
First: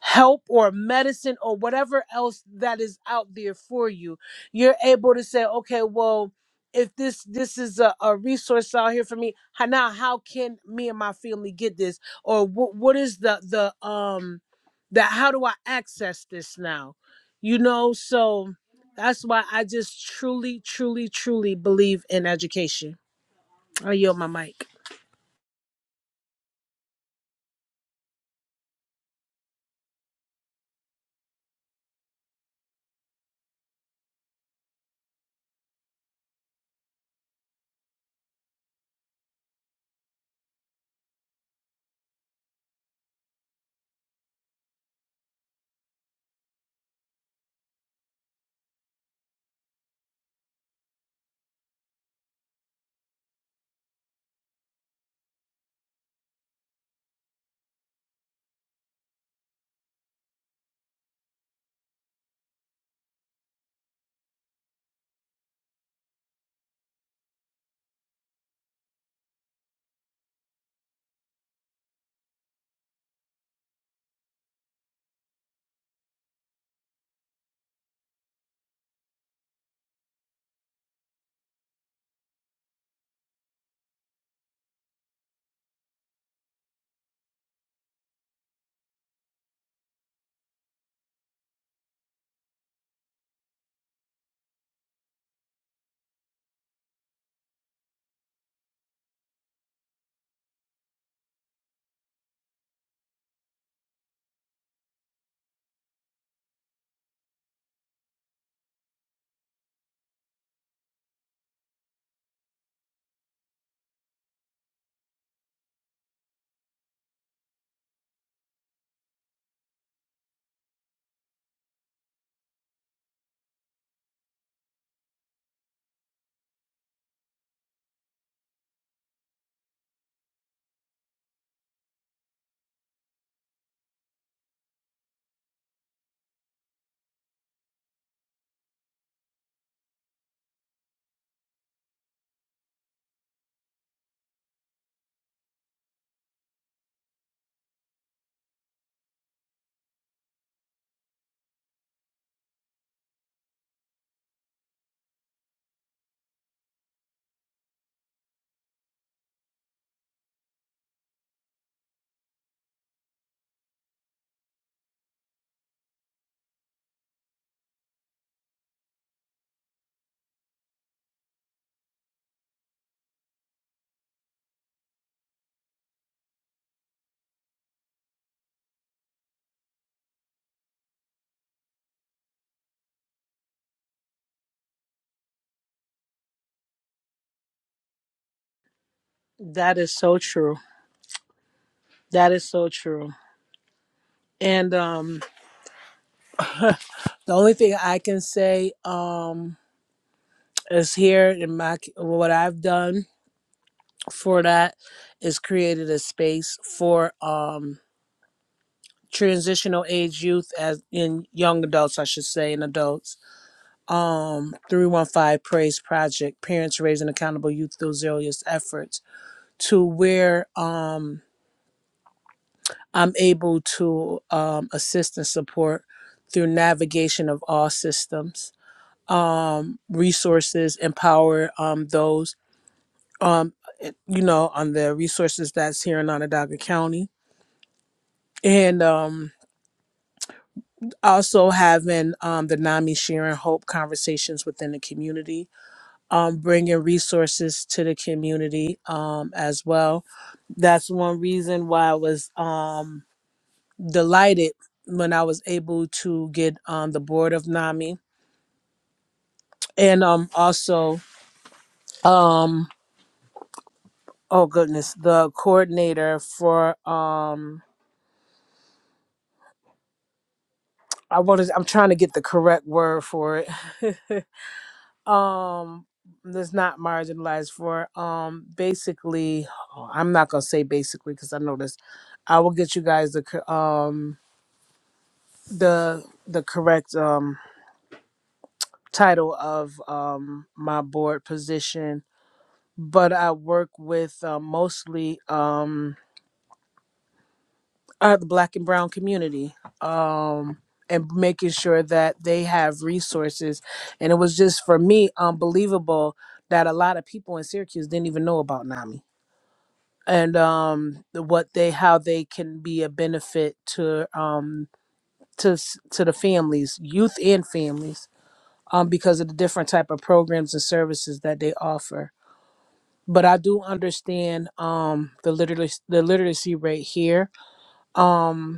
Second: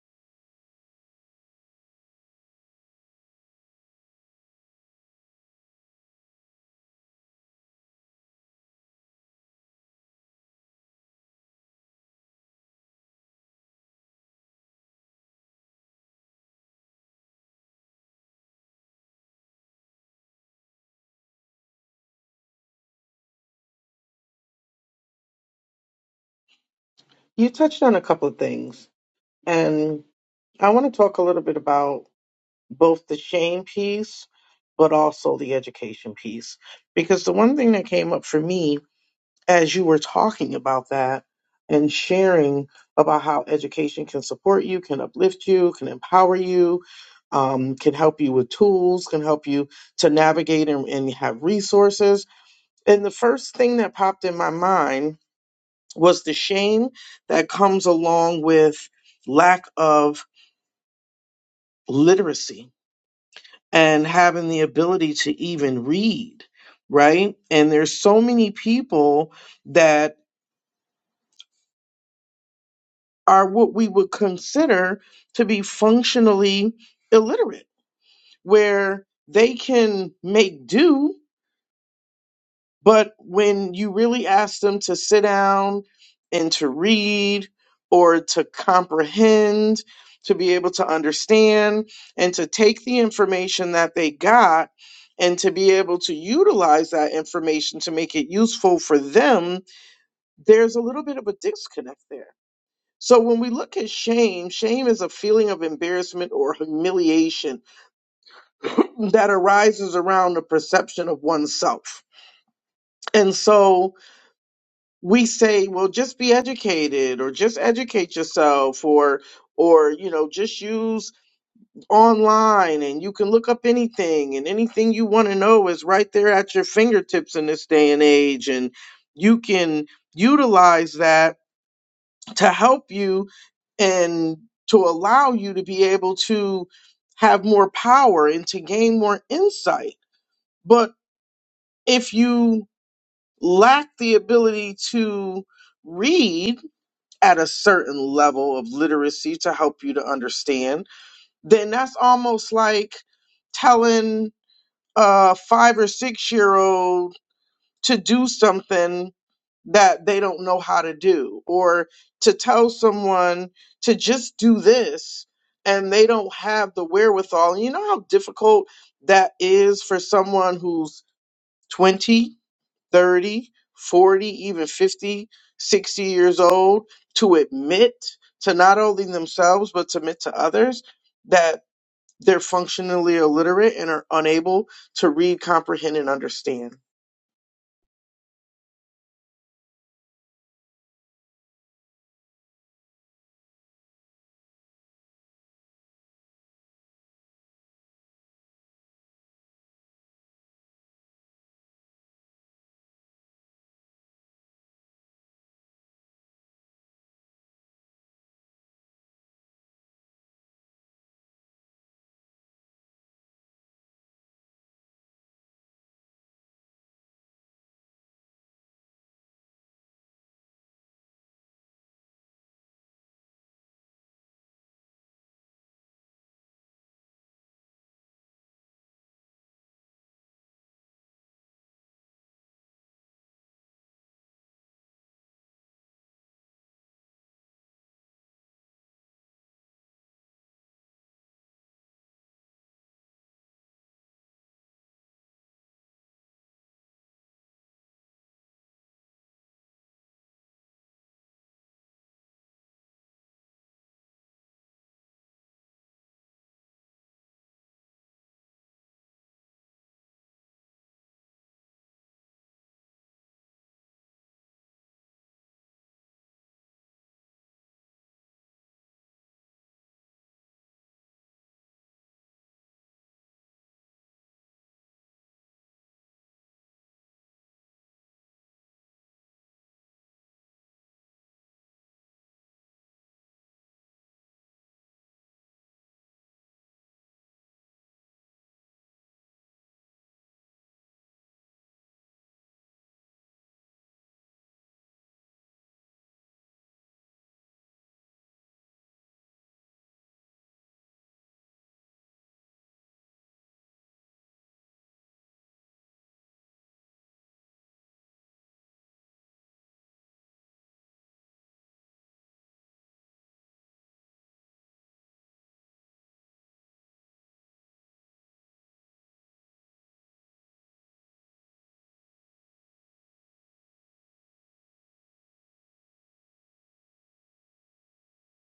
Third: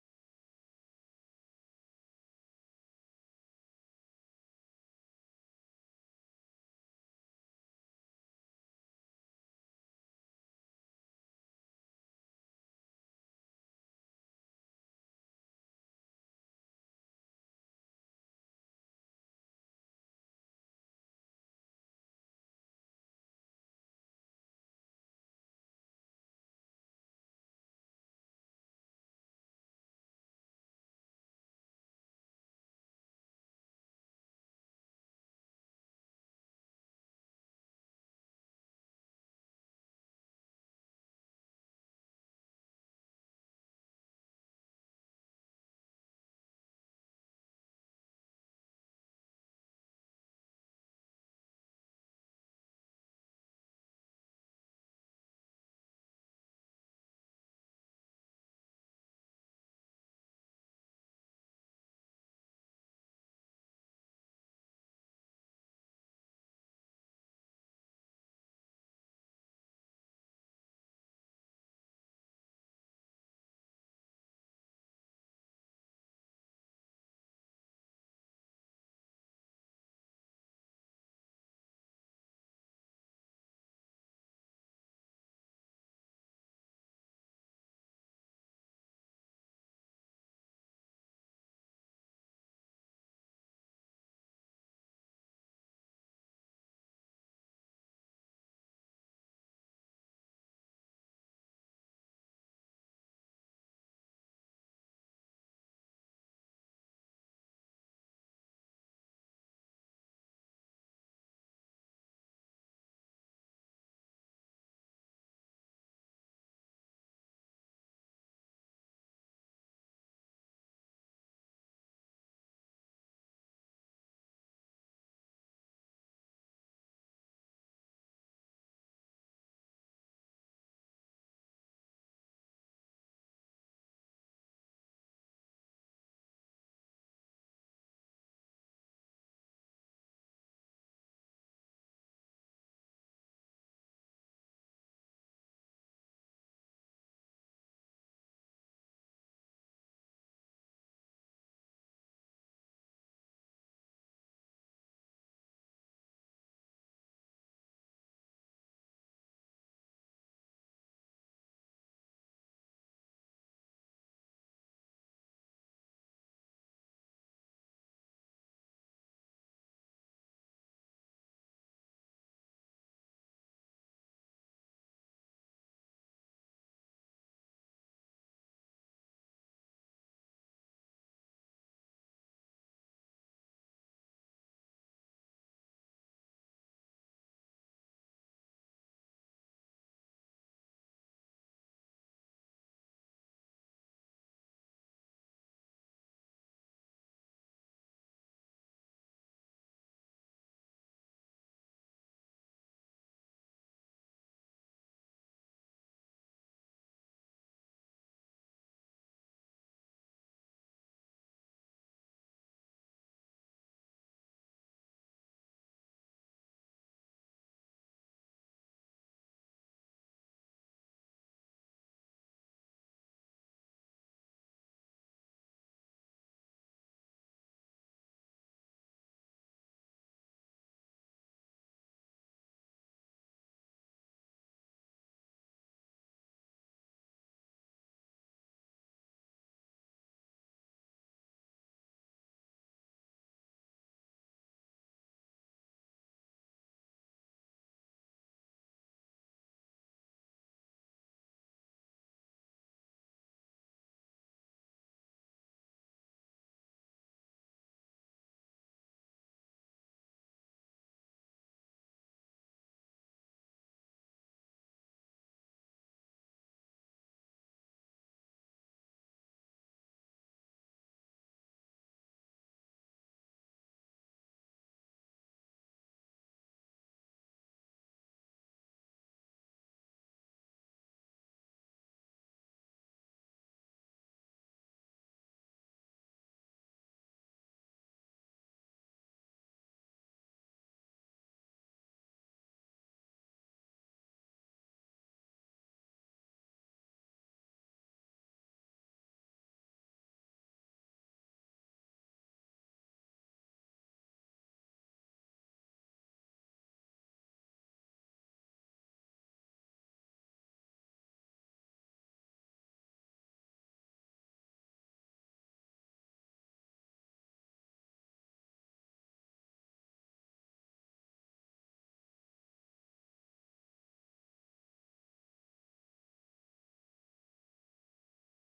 B: help or medicine or whatever else that is out there for you you're able to say okay well if this this is a, a resource out here for me how now how can me and my family get this or wh- what is the the um the how do i access this now you know so that's why i just truly truly truly believe in education i yield my mic
A: You touched on a couple of things, and I want to talk a little bit about both the shame piece, but also the education piece. Because the one thing that came up for me as you were talking about that and sharing about how education can support you, can uplift you, can empower you, um, can help you with tools, can help you to navigate and, and have resources. And the first thing that popped in my mind was the shame that comes along with lack of literacy and having the ability to even read, right? And there's so many people that. are what we would consider to be functionally illiterate, where they can make do, but when you really ask them to sit down and to read or to comprehend, to be able to understand and to take the information that they got and to be able to utilize that information to make it useful for them, there's a little bit of a disconnect there. So when we look at shame, shame is a feeling of embarrassment or humiliation that arises around the perception of oneself. And so we say, well, just be educated or just educate yourself or or you know just use online and you can look up anything and anything you want to know is right there at your fingertips in this day and age and you can utilize that to help you and to allow you to be able to have more power and to gain more insight. But if you lack the ability to read at a certain level of literacy to help you to understand, then that's almost like telling a five or six year old to do something that they don't know how to do or to tell someone to just do this and they don't have the wherewithal. You know how difficult that is for someone who's 20, 30, 40, even 50, 60 years old to admit to not only themselves but to admit to others that they're functionally illiterate and are unable to read, comprehend and understand
B: that is so true that is so true and um The only thing I can say um, is here in my what I've done for that is created a space for um, transitional age youth as in young adults, I should say, and adults. Um, three one five Praise Project, parents raising accountable youth through zealous efforts, to where um, I'm able to um, assist and support through navigation of all systems um, resources, empower um, those, um, eh, you know, on the resources that's here in Onondaga County. And um, also having um, the NAMI sharing hope conversations within the community, um, bringing resources to the community um, as well. That's one reason why I was um, delighted when I was able to get on the board of NAMI. And um, also, um. oh goodness the coordinator for um i want to i'm trying to get the correct word for it um that's not marginalized for um basically oh, i'm not gonna say basically because i know this i will get you guys the cor- um the the correct um title of um my board position but i work with uh, mostly um uh, the black and brown community um and making sure that they have resources and it was just for me unbelievable that a lot of people in syracuse didn't even know about nami and um the- what they how they can be a benefit to um to s- to the families youth and families um because of the different type of programs and services that they offer but i do understand um the literacy the literacy rate here Um,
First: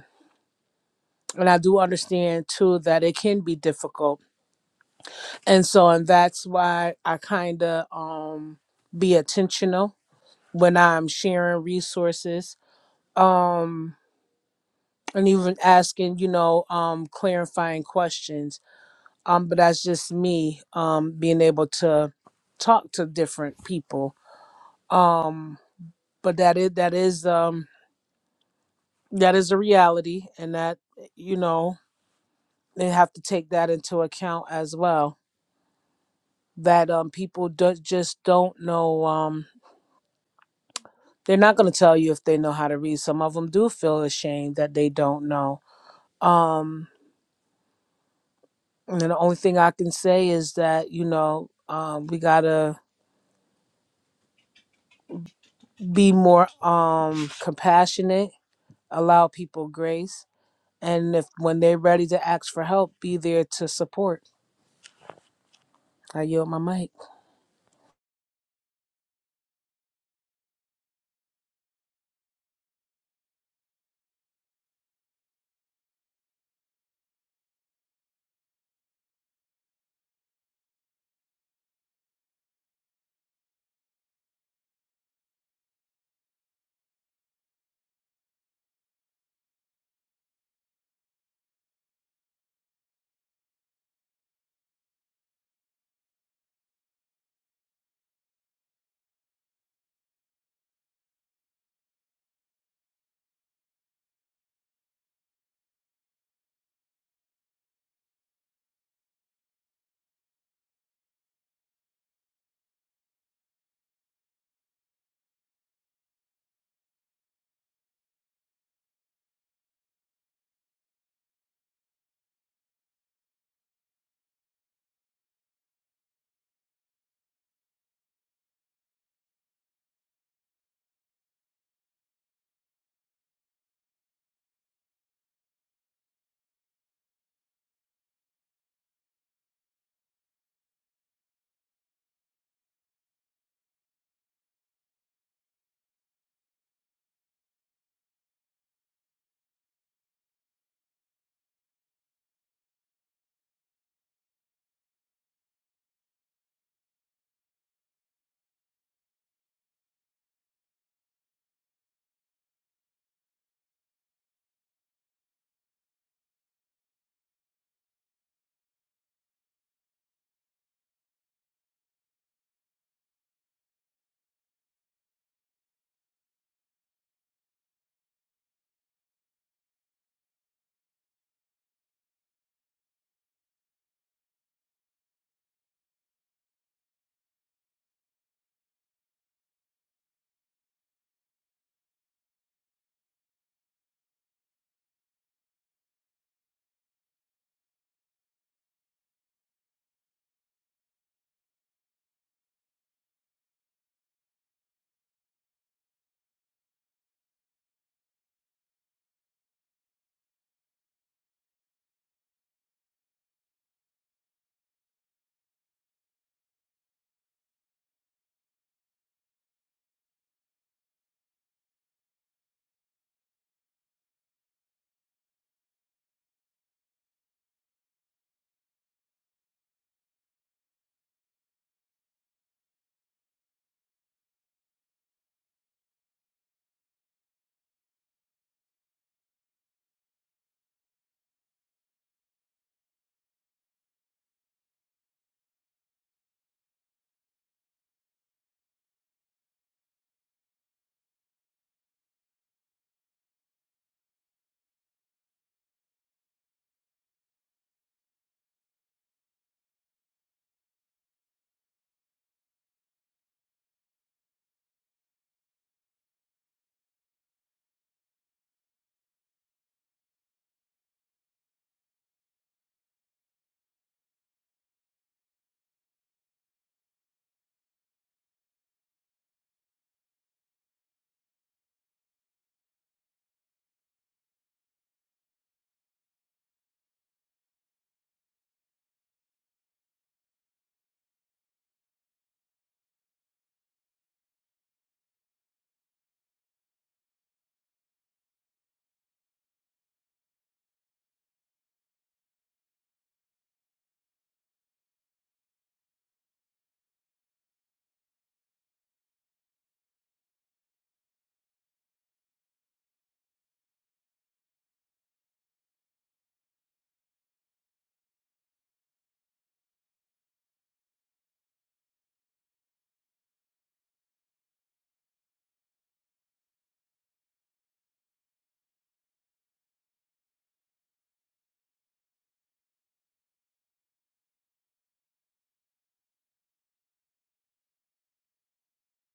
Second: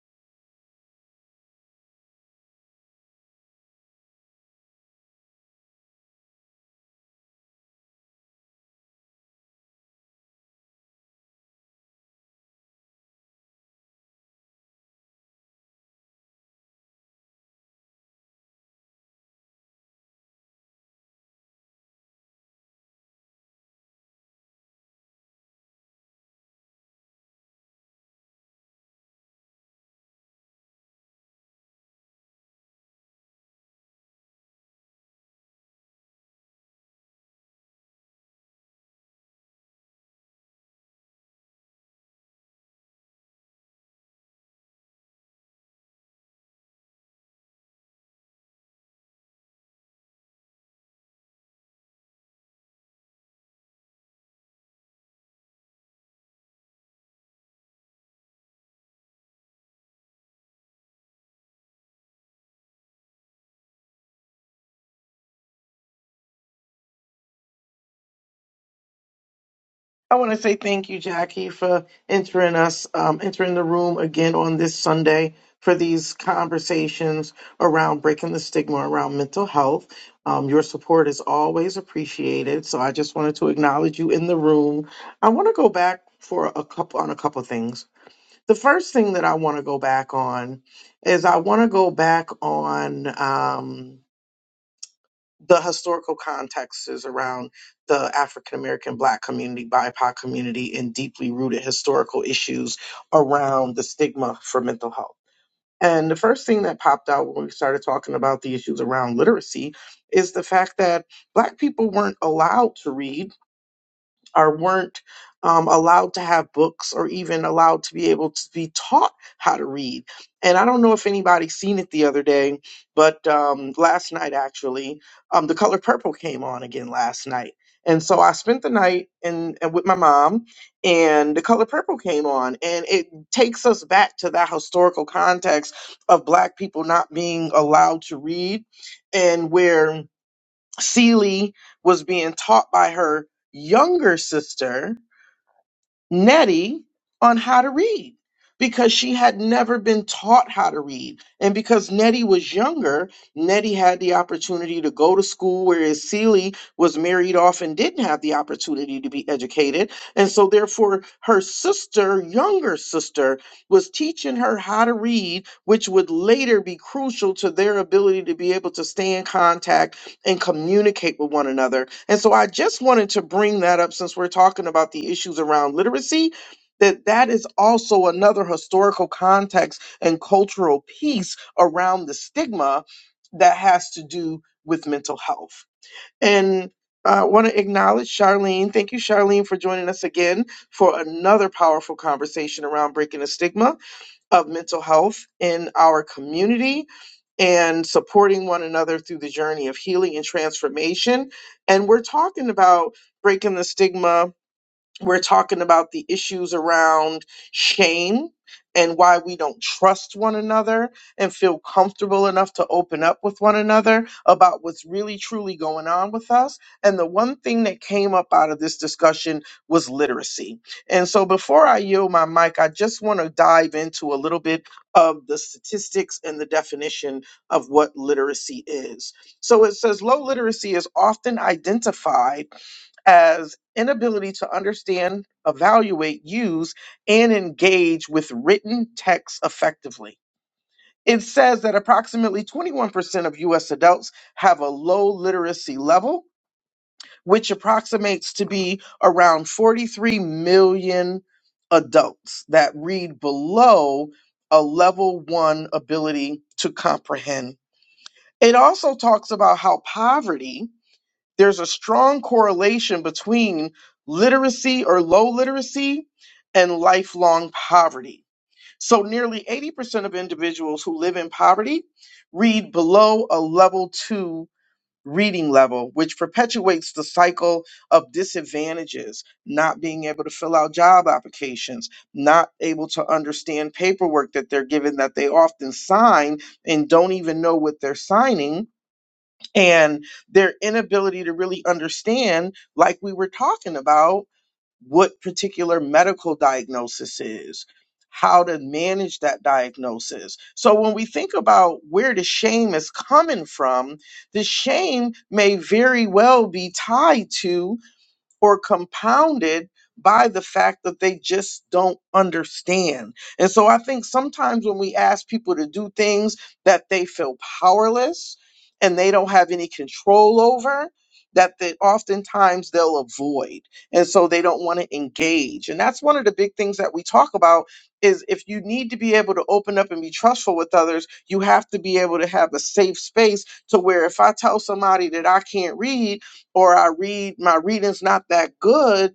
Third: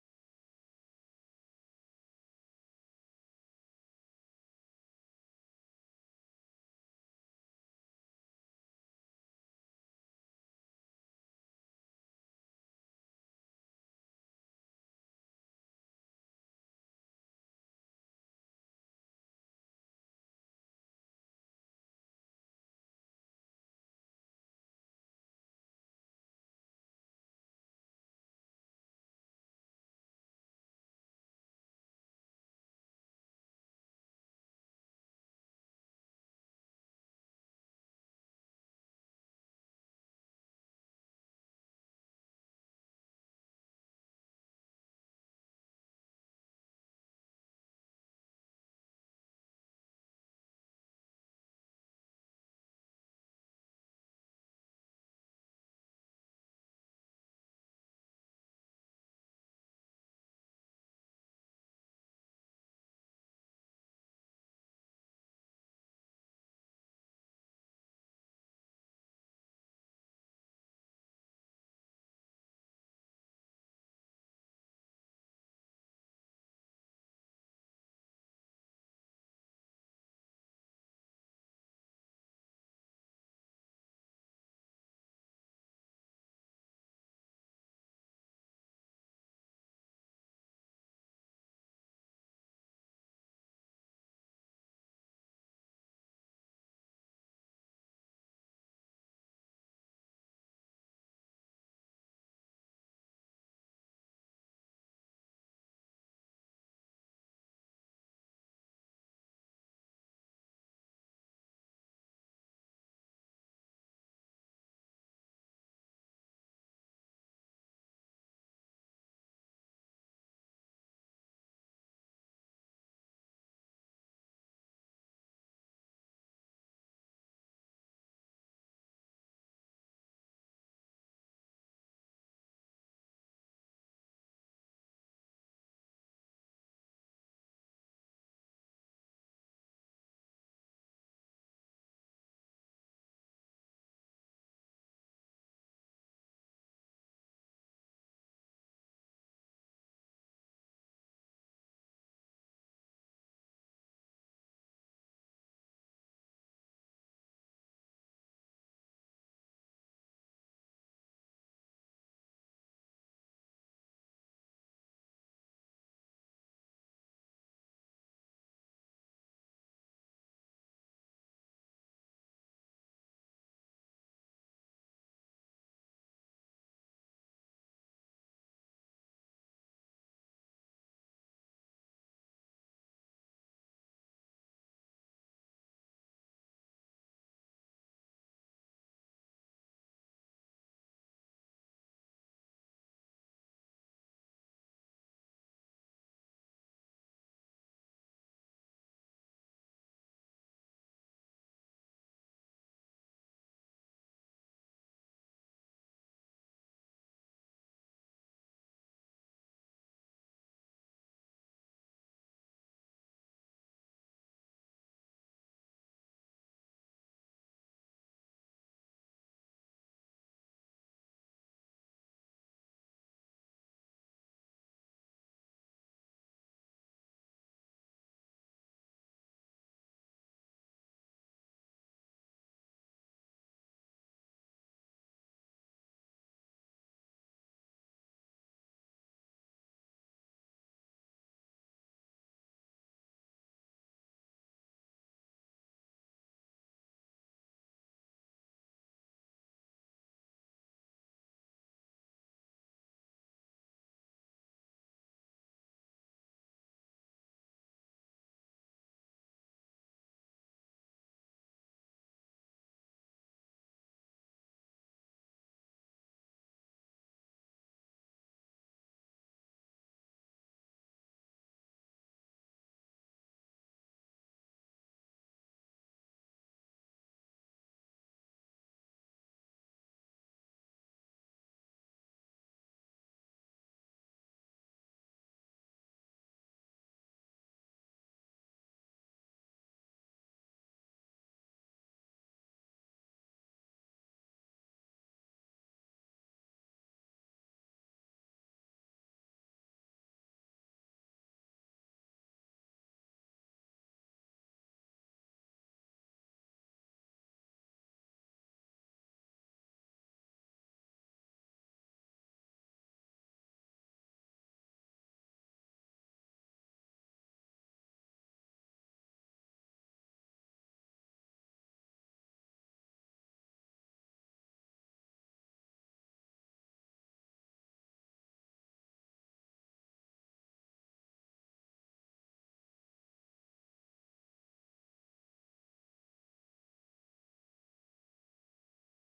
B: And I do understand too that it can be difficult. And so, and that's why I kind of um, be intentional when I'm sharing resources um, and even asking, you know, um, clarifying questions. Um, but that's just me um, being able to talk to different people. Um, but that is that is um, that is a reality, and that you know they have to take that into account as well. that um people do, just don't know um they're not going to tell you if they know how to read some of them do feel ashamed that they don't know um and the only thing i can say is that you know um we got to be more um compassionate allow people grace and if when they're ready to ask for help be there to support i yield my mic
A: I want to say thank you, Jackie, for entering us, um, entering the room again on this Sunday for these conversations around breaking the stigma around mental health. Um, your support is always appreciated, so I just wanted to acknowledge you in the room. I want to go back for a couple on a couple things. The first thing that I want to go back on is I want to go back on. Um, the historical context is around the African American Black community, BIPOC community, and deeply rooted historical issues around the stigma for mental health. And the first thing that popped out when we started talking about the issues around literacy is the fact that Black people weren't allowed to read or weren't um, allowed to have books or even allowed to be able to be taught how to read. And I don't know if anybody seen it the other day, but um, last night actually, um, The Color Purple came on again last night. And so I spent the night in, and with my mom, and The Color Purple came on, and it takes us back to that historical context of Black people not being allowed to read, and where Seeley was being taught by her younger sister. Nettie on how to read because she had never been taught how to read. And because Nettie was younger, Nettie had the opportunity to go to school, whereas Celie was married off and didn't have the opportunity to be educated. And so, therefore, her sister, younger sister, was teaching her how to read, which would later be crucial to their ability to be able to stay in contact and communicate with one another and so I just wanted to bring that up since we're talking about the issues around literacy that that is also another historical context and cultural piece around the stigma that has to do with mental health. And I want to acknowledge Charlene. Thank you, Charlene, for joining us again for another powerful conversation around breaking the stigma of mental health in our community and supporting one another through the journey of healing and transformation. And we're talking about breaking the stigma we're talking about the issues around shame and why we don't trust one another and feel comfortable enough to open up with one another about what's really truly going on with us. And the one thing that came up out of this discussion was literacy. And so before I yield my mic, I just want to dive into a little bit of the statistics and the definition of what literacy is. So it says low literacy is often identified as inability to understand, evaluate, use, and engage with written text effectively. It says that approximately 21% of US adults have a low literacy level, which approximates to be around 43 million adults that read below a level one ability to comprehend. It also talks about how poverty there's a strong correlation between literacy or low literacy and lifelong poverty. So, nearly 80% of individuals who live in poverty read below a level two reading level, which perpetuates the cycle of disadvantages, not being able to fill out job applications, not able to understand paperwork that they're given that they often sign and don't even know what they're signing and their inability to really understand, like we were talking about, what particular medical diagnosis is, how to manage that diagnosis. So when we think about where the shame is coming from, the shame may very well be tied to or compounded by the fact that they just don't understand. And so I think sometimes when we ask people to do things that they feel powerless and they don't have any control over, that they oftentimes they'll avoid. And so they don't want to engage. And that's one of the big things that we talk about is if you need to be able to open up and be trustful with others, you have to be able to have a safe space to where if I tell somebody that I can't read, or I read my reading's not that good,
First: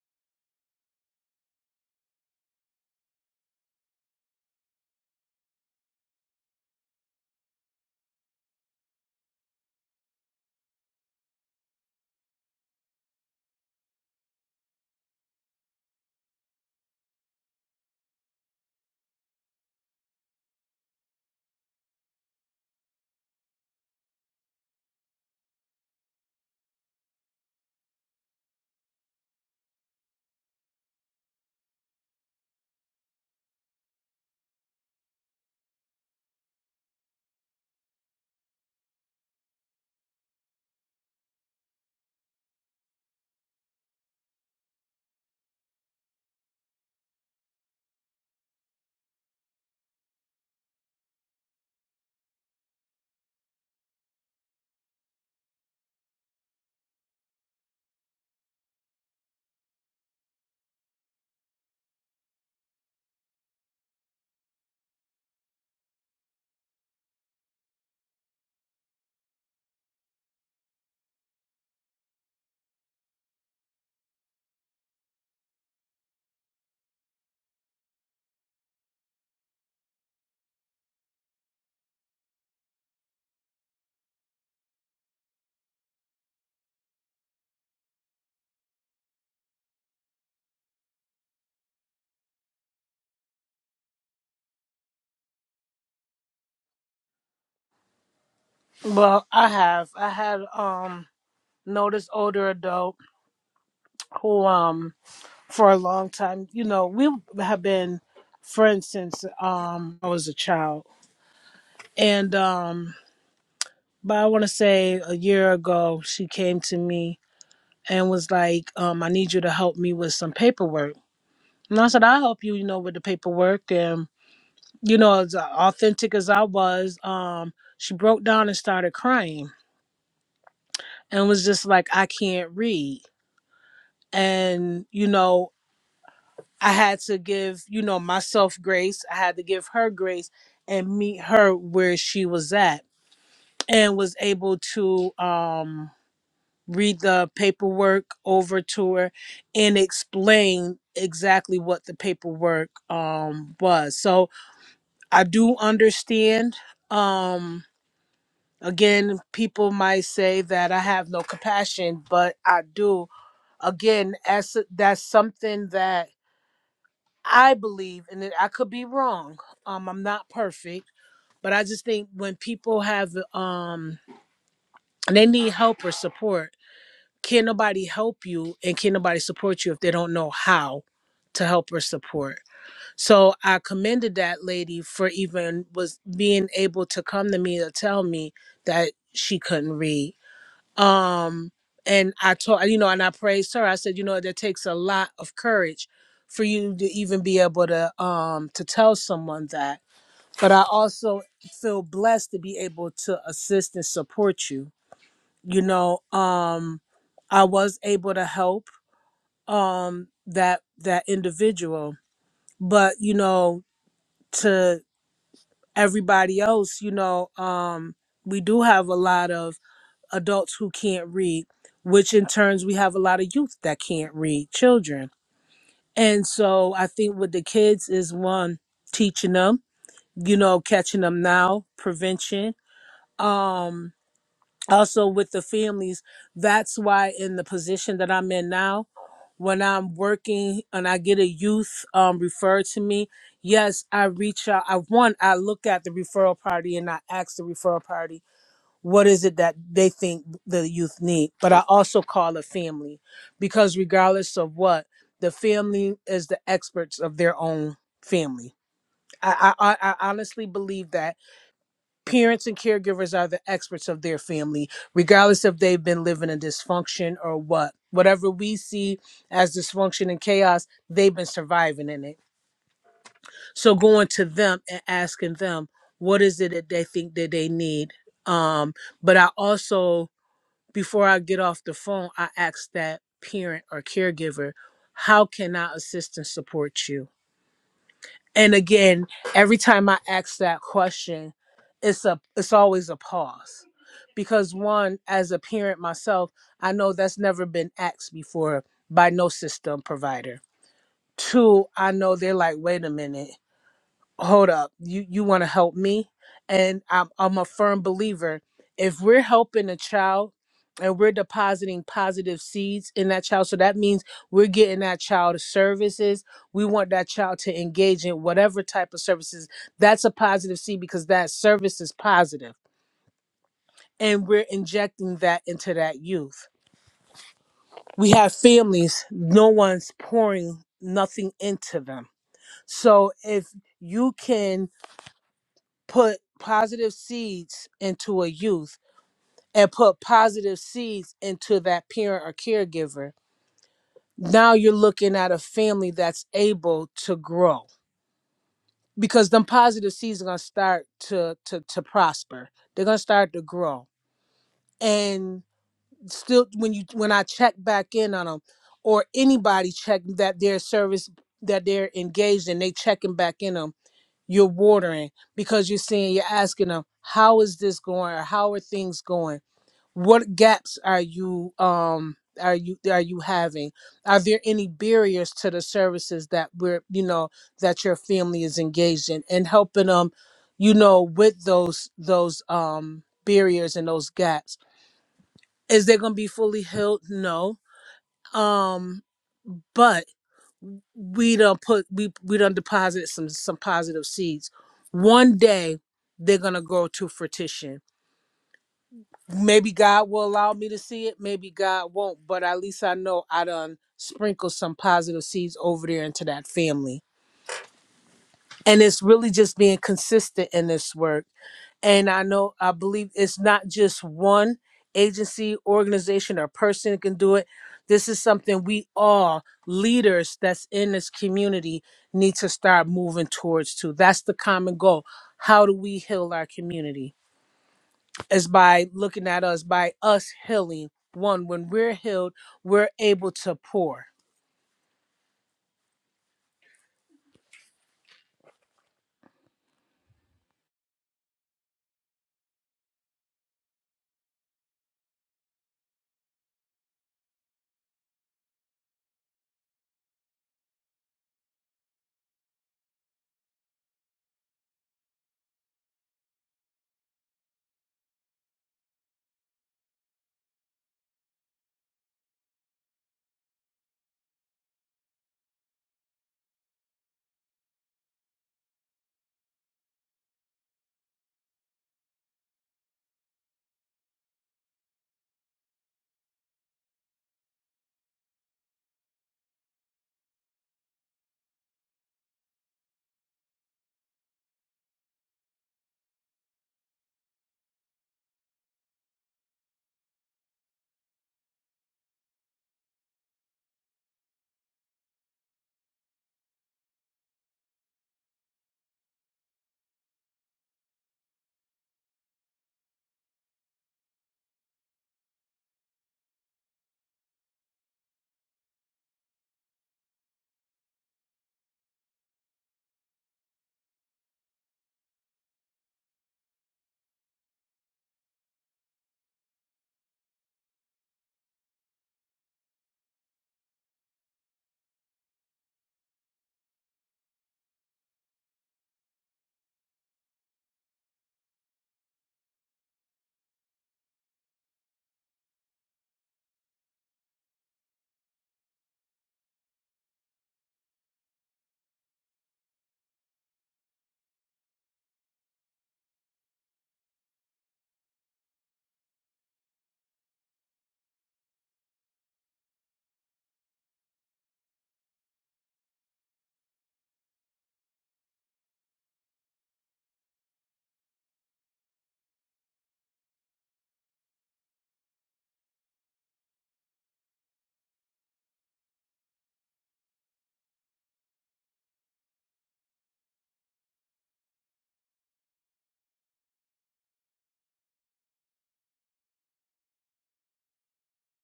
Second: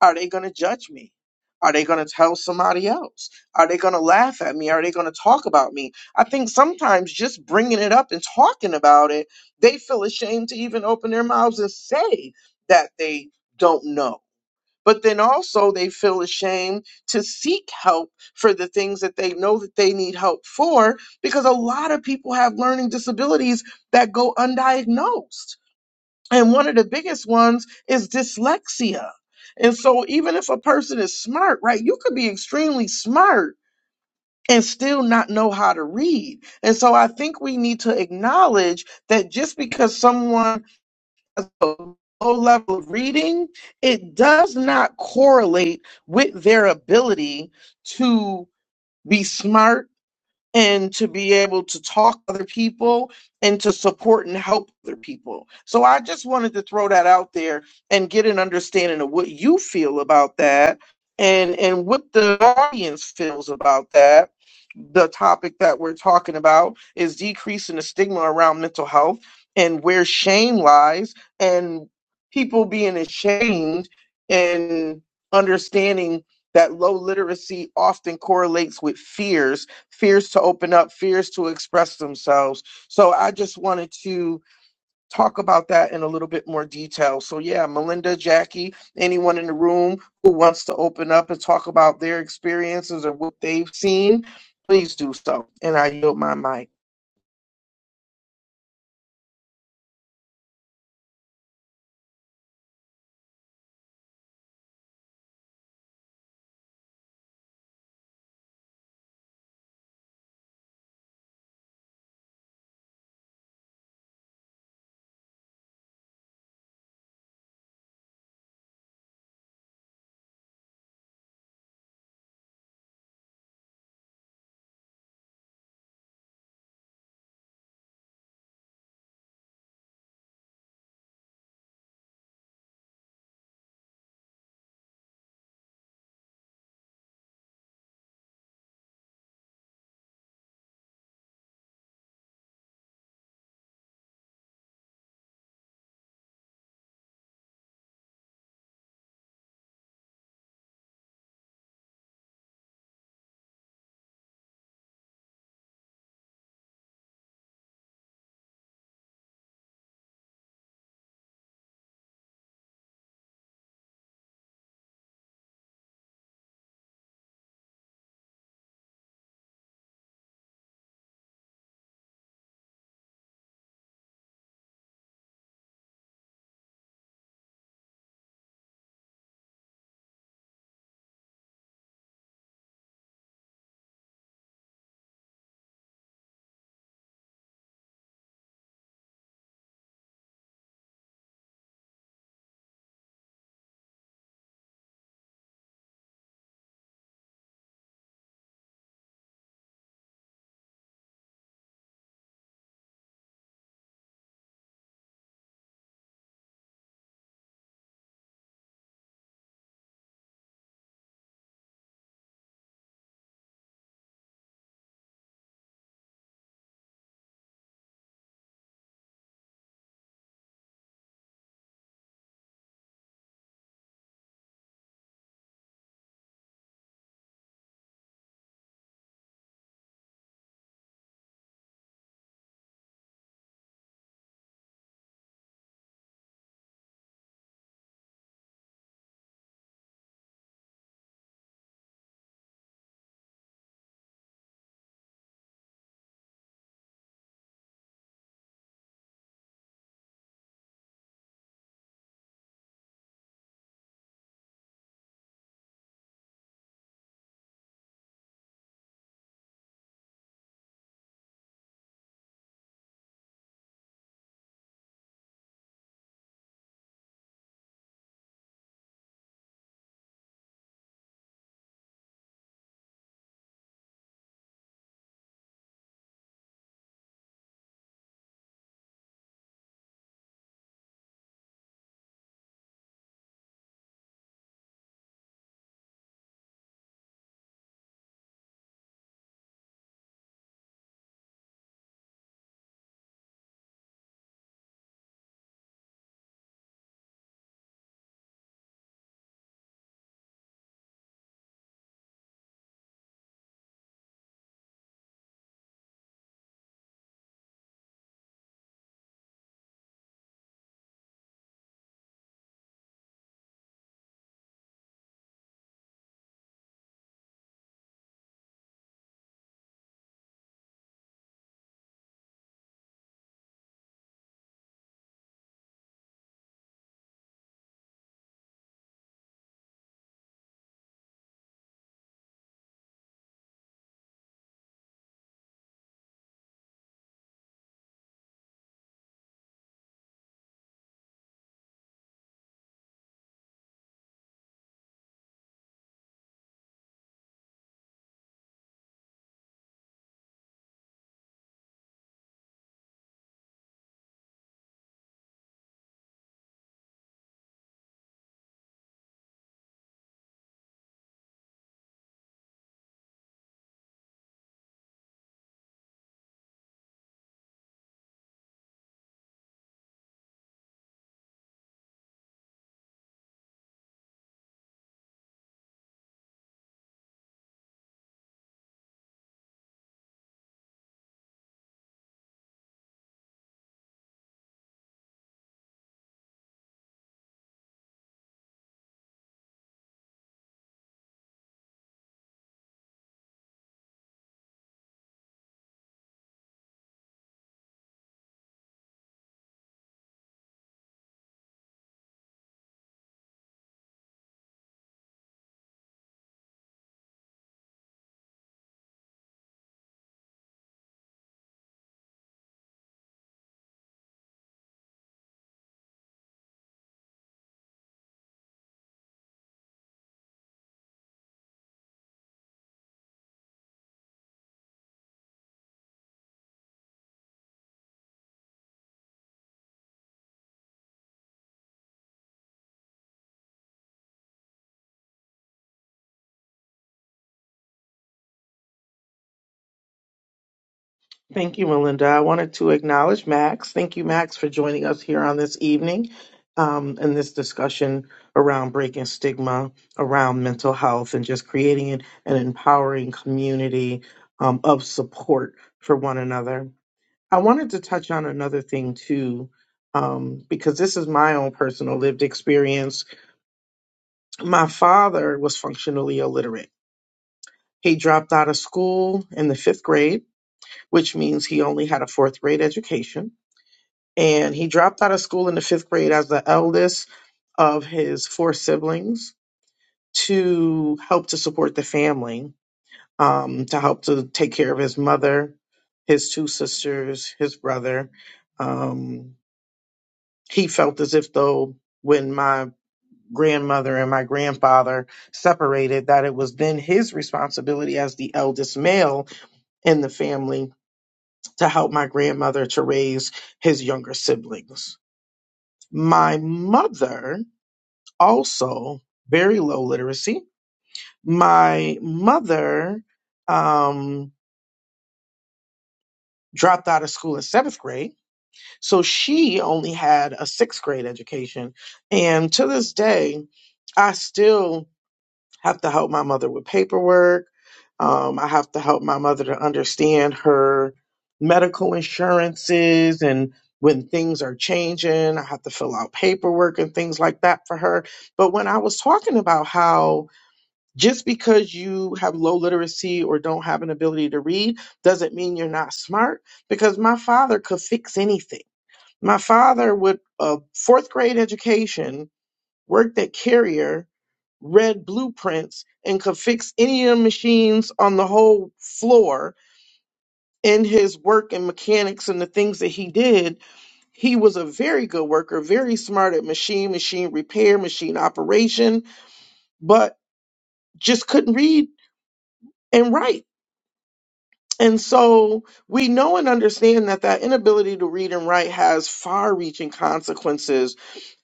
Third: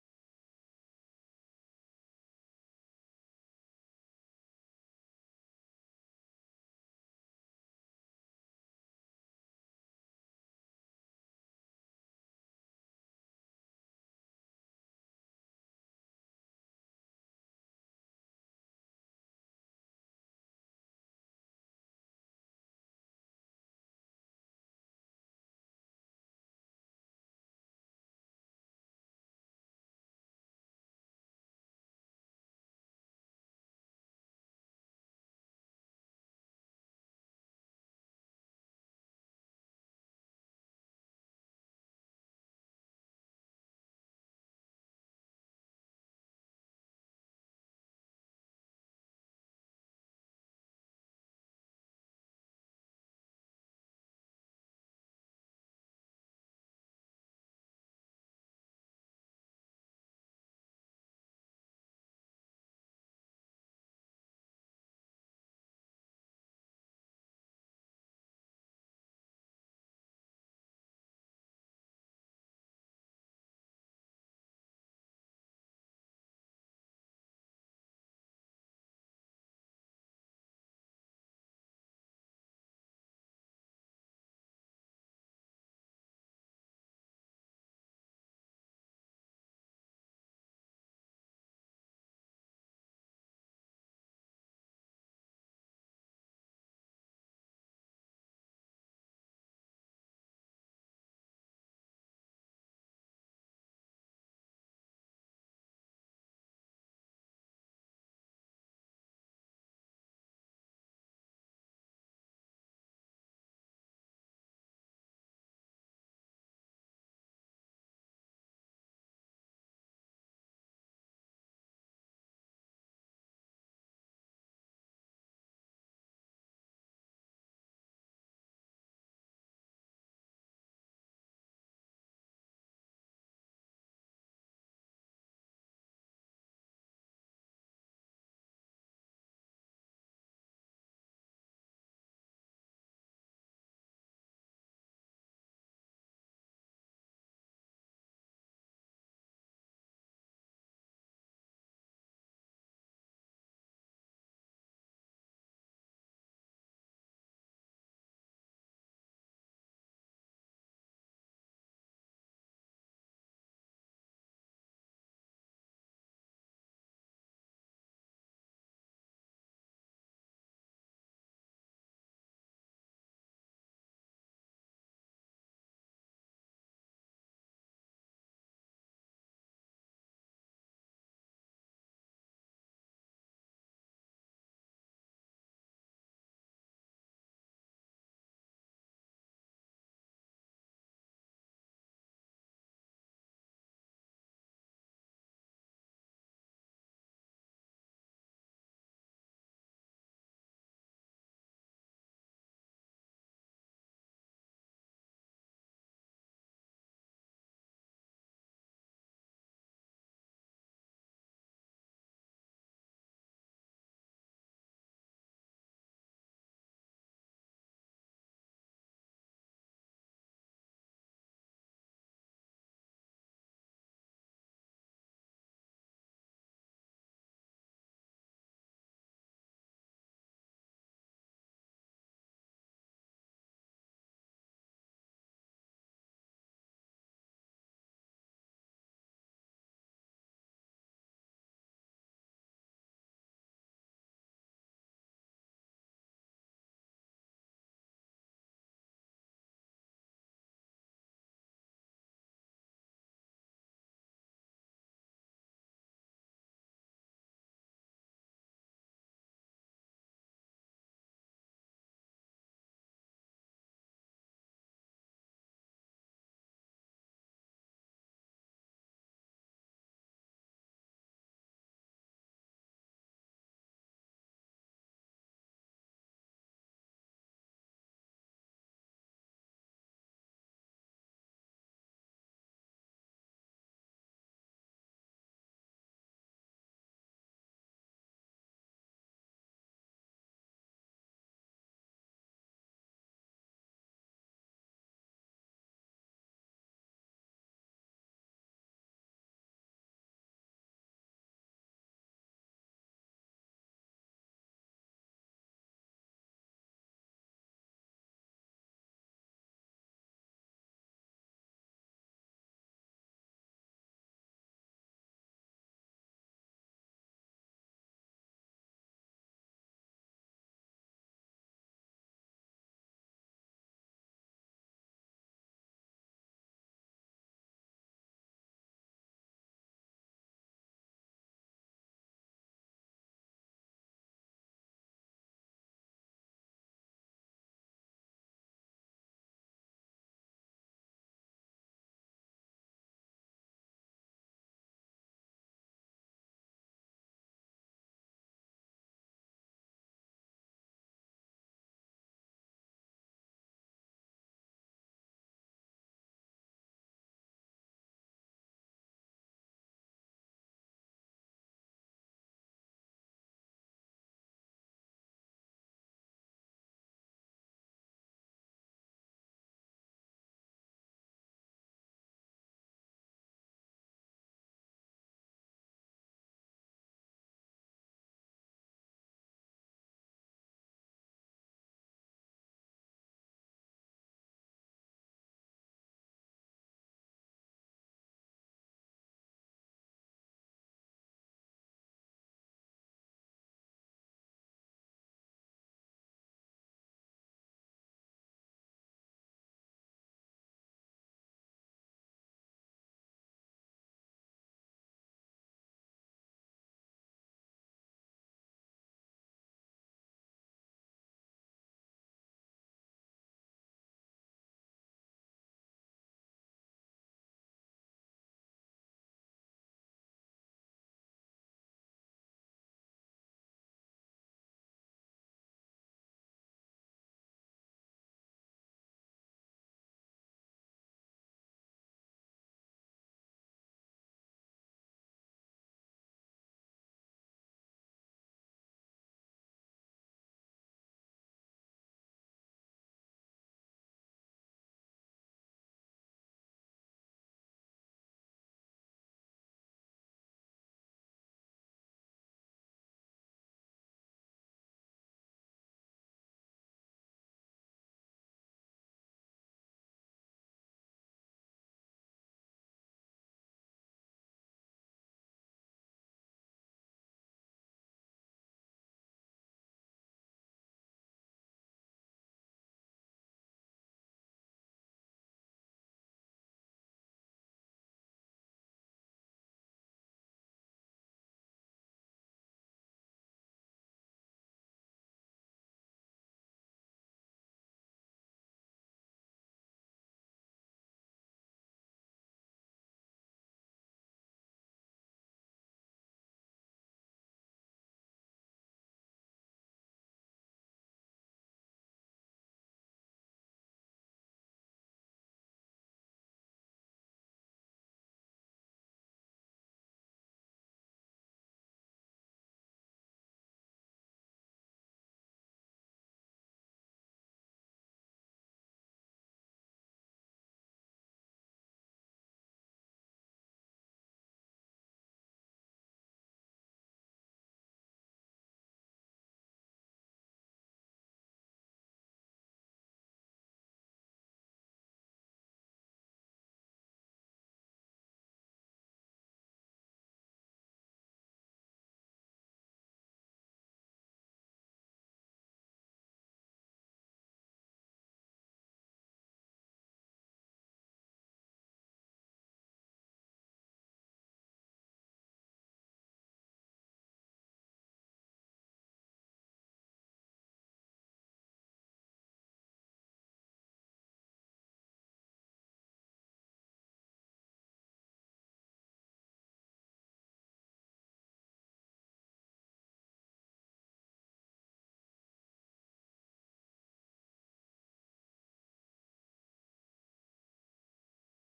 A: are they going to judge me? Are they going to tell somebody else? Are they going to laugh at me? Are they going to talk about me? I think sometimes just bringing it up and talking about it, they feel ashamed to even open their mouths and say that they don't know. But then also they feel ashamed to seek help for the things that they know that they need help for because a lot of people have learning disabilities that go undiagnosed and one of the biggest ones is dyslexia. And so, even if a person is smart, right, you could be extremely smart and still not know how to read. And so, I think we need to acknowledge that just because someone has a low level of reading, it does not correlate with their ability to be smart and to be able to talk to other people and to support and help other people. So I just wanted to throw that out there and get an understanding of what you feel about that and and what the audience feels about that. The topic that we're talking about is decreasing the stigma around mental health and where shame lies and people being ashamed and understanding that low literacy often correlates with fears fears to open up, fears to express themselves. So I just wanted to talk about that in a little bit more detail. So, yeah, Melinda, Jackie, anyone in the room who wants to open up and talk about their experiences or what they've seen, please do so. And I yield my mic.
B: well i have i had um noticed older adult who um for a long time. You know, we have been friends since um I was a child. And um but I want to say a year ago she came to me and was like, um, I need you to help me with some paperwork. And I said, I'll help you, you know, with the paperwork and you know, as authentic as I was, um, she broke down and started crying and was just like, I can't read. And, you know, I had to give, you know, myself grace. I had to give her grace and meet her where she was at and was able to um read the paperwork over to her and explain exactly what the paperwork um was. So I do understand um again people might say that I have no compassion, but I do. Again, as that's something that I believe, and it- I could be wrong. Um, I'm not perfect, but I just think when people have um, they need help or support, can nobody help you, and can nobody support you if they don't know how to help or support. So I commended that lady for even was being able to come to me to tell me that she couldn't read um and i told you know and i praised her i said you know that takes a lot of courage for you to even be able to um to tell someone that but i also feel blessed to be able to assist and support you you know um i was able to help um that that individual but you know to everybody else you know um we do have a lot of adults who can't read, which in turns we have a lot of youth that can't read, children. And so I think with the kids is one teaching them, you know, catching them now, prevention. Um also with the families, that's why in the position that I'm in now, when I'm working and I get a youth um referred to me, yes, I reach out. I one, I look at the referral party and I ask the referral party what is it that they think the youth need but i also call a family because regardless of what the family is the experts of their own family I, I, I I honestly believe that parents and caregivers are the experts of their family, regardless if they've been living in dysfunction or what. Whatever we see as dysfunction and chaos, they've been surviving in it. So going to them and asking them, what is it that they think that they need? Um, but I also before I get off the phone, I ask that parent or caregiver, how can I assist and support you? And again, every time I ask that question, it's a it's always a pause. Because one, as a parent myself, I know that's never been asked before by no system provider. Two, I know they're like, wait a minute hold up you you want to help me and I'm, I'm a firm believer if we're helping a child and we're depositing positive seeds in that child so that means we're getting that child services we want that child to engage in whatever type of services that's a positive seed because that service is positive and we're injecting that into that youth we have families no one's pouring nothing into them so if you can put positive seeds into a youth and put positive seeds into that parent or caregiver, now you're looking at a family that's able to grow because them positive seeds are going to start to to to prosper. They're going to start to grow. And still when you when I check back in on them or anybody check that their service that they're engaged in, they checking back in them. you're watering because you're seeing you're asking them how is this going or how are things going what gaps are you um are you are you having are there any barriers to the services that we're you know that your family is engaged in and helping them you know with those those um barriers and those gaps is they going to be fully healed no um but." we done put we we done deposited some some positive seeds. One day they're gonna go to fruition. Maybe God will allow me to see it. Maybe God won't. But at least I know I done sprinkled some positive seeds over there into that family. And it's really just being consistent in this work and I know I believe it's not just one agency, organization, or person that can do it. This is something we all leaders that's in this community need to start moving towards too. That's the common goal. How do we heal our community? Is by looking at us, by us healing. One, when we're healed, we're able to pour.
A: Thank you, Melinda. I wanted to acknowledge Max. Thank you, Max, for joining us here on this evening um, in this discussion around breaking stigma around mental health and just creating an, an empowering community um, of support for one another. I wanted to touch on another thing too, um, because this is my own personal lived experience. My father was functionally illiterate. He dropped out of school in the fifth grade, which means he only had a fourth grade education and he dropped out of school in the fifth grade as the eldest of his four siblings to help to support the family, um, to help to take care of his mother, his two sisters, his brother. Um, he felt as if though when my grandmother and my grandfather separated, that it was then his responsibility as the eldest male in the family to help my grandmother to raise his younger siblings. My mother also very low literacy. My mother um, dropped out of school in seventh grade, so she only had a sixth grade education. And to this day, I still have to help my mother with paperwork. Um, I have to help my mother to understand her medical insurances and when things are changing. I have to fill out paperwork and things like that for her. But when I was talking about how Just because you have low literacy or don't have an ability to read doesn't mean you're not smart, because my father could fix anything. My father, with a fourth grade education, worked at Carrier, read blueprints, and could fix any of the machines on the whole floor in his work and mechanics and the things that he did. He was a very good worker, very smart at machine, machine repair, machine operation, but just couldn't read and write And so we know and understand that that inability to read and write has far reaching consequences.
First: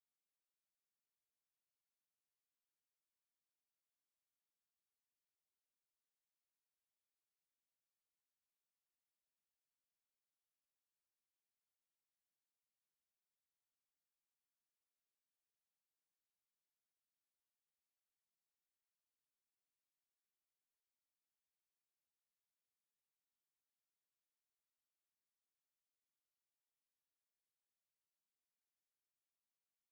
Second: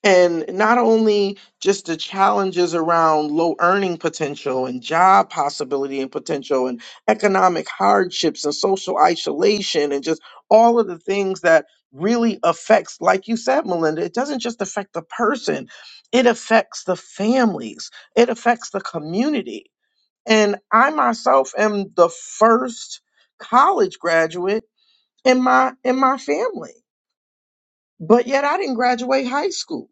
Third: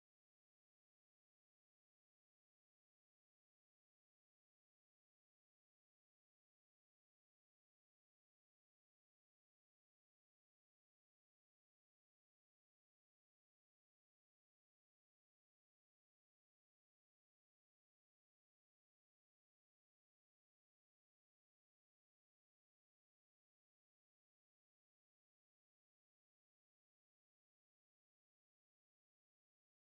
A: And not only just the challenges around low earning potential and job possibility and potential and economic hardships and social isolation and just all of the things that really affects, like you said, Melinda, it doesn't just affect the person, it affects the families, it affects the community and I myself am the first college graduate in my in my family. But yet I didn't graduate high school,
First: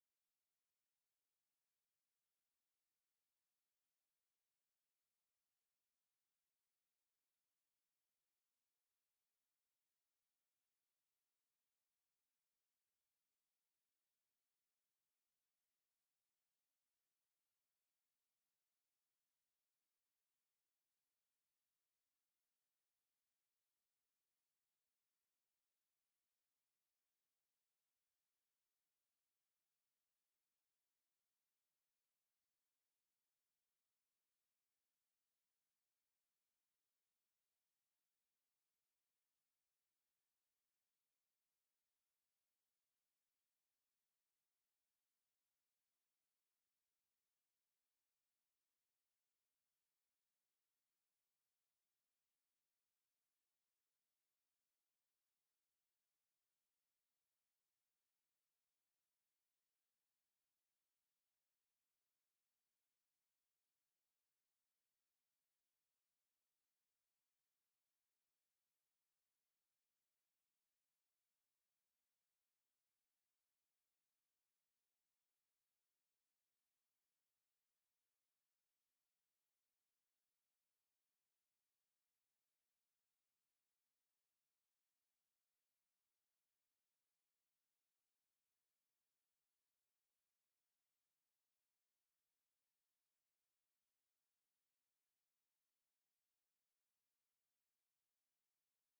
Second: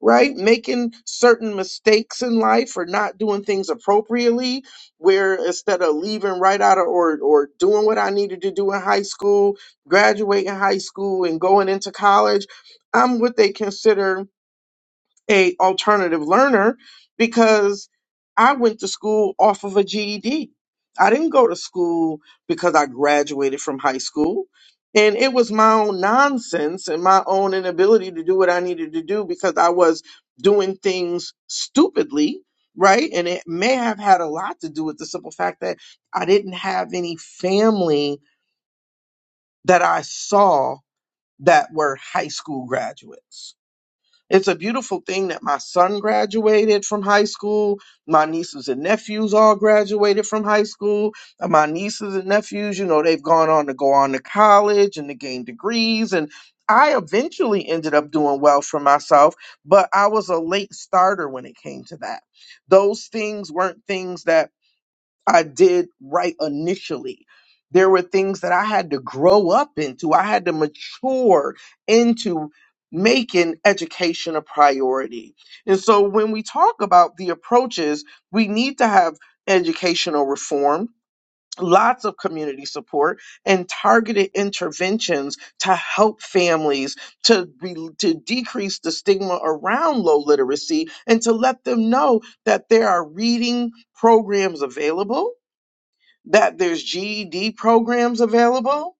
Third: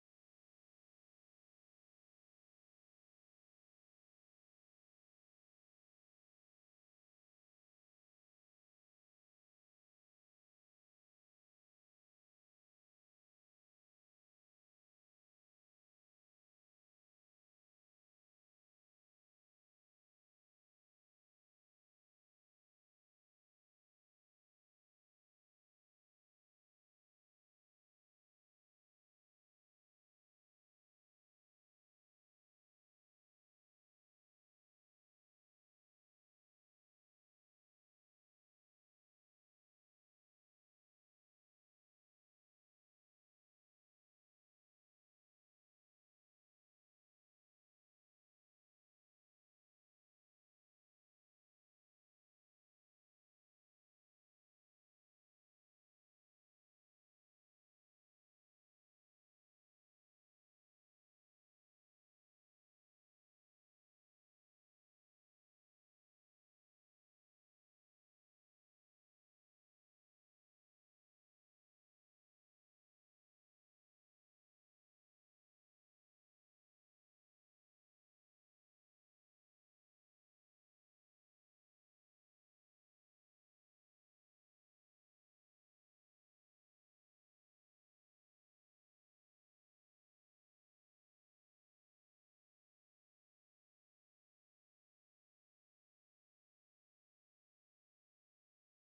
A: right? Making certain mistakes in life or not doing things appropriately, where instead of leaving right out of or or doing what I needed to do in high school, graduating high school and going into college, I'm what they consider a alternative learner because I went to school off of a GED. I didn't go to school because I graduated from high school. And it was my own nonsense and my own inability to do what I needed to do because I was doing things stupidly, right? And it may have had a lot to do with the simple fact that I didn't have any family that I saw that were high school graduates it's a beautiful thing that my son graduated from high school. My nieces and nephews all graduated from high school. And my nieces and nephews, you know, they've gone on to go on to college and to gain degrees. And I eventually ended up doing well for myself, but I was a late starter when it came to that. Those things weren't things that I did right initially. There were things that I had to grow up into. I had to mature into making education a priority. And so when we talk about the approaches, we need to have educational reform, lots of community support, and targeted interventions to help families to re- to decrease the stigma around low literacy and to let them know that there are reading programs available that there's GED programs available.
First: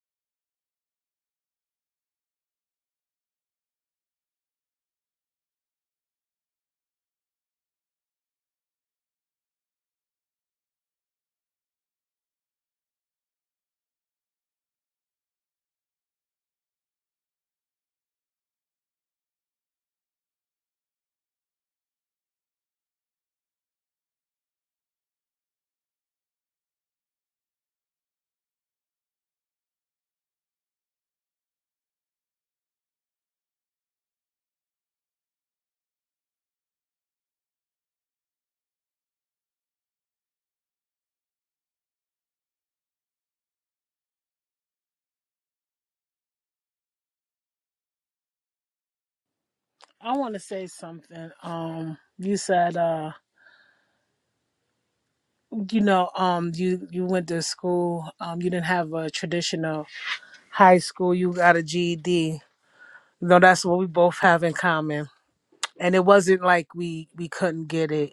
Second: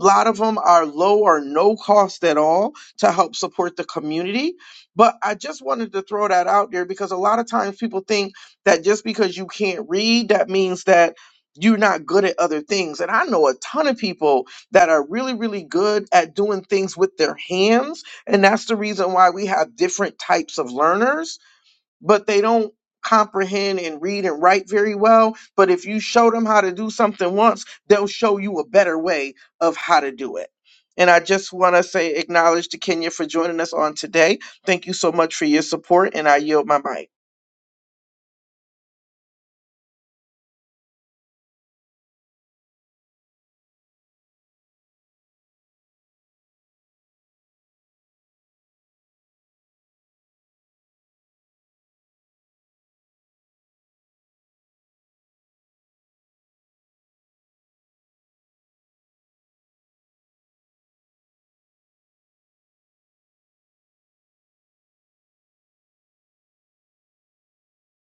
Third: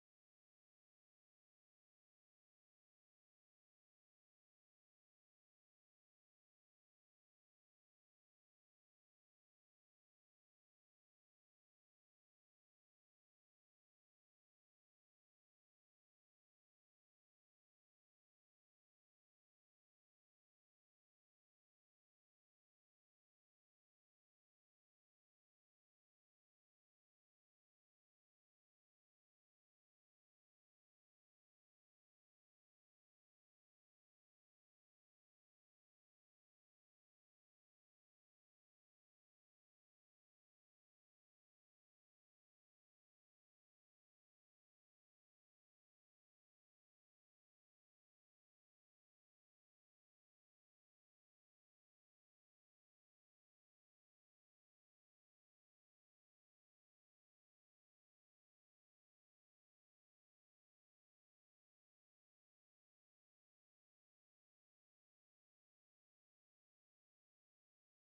A: A lot of them are low or no cost at all to help support the community. But I just wanted to throw that out there because a lot of times people think that just because you can't read, that means that you're not good at other things. And I know a ton of people that are really, really good at doing things with their hands. And that's the reason why we have different types of learners but they don't comprehend and read and write very well. But if you show them how to do something once, they'll show you a better way of how to do it. And I just want to say, acknowledge to Kenya for joining us on today. Thank you so much for your support, and I yield my mic.
B: I want to say something. Um, you said, uh, you know, um, you you went to school. Um, you didn't have a traditional high school, you got a GED. You know, that's what we both have in common. And it wasn't like we we couldn't get it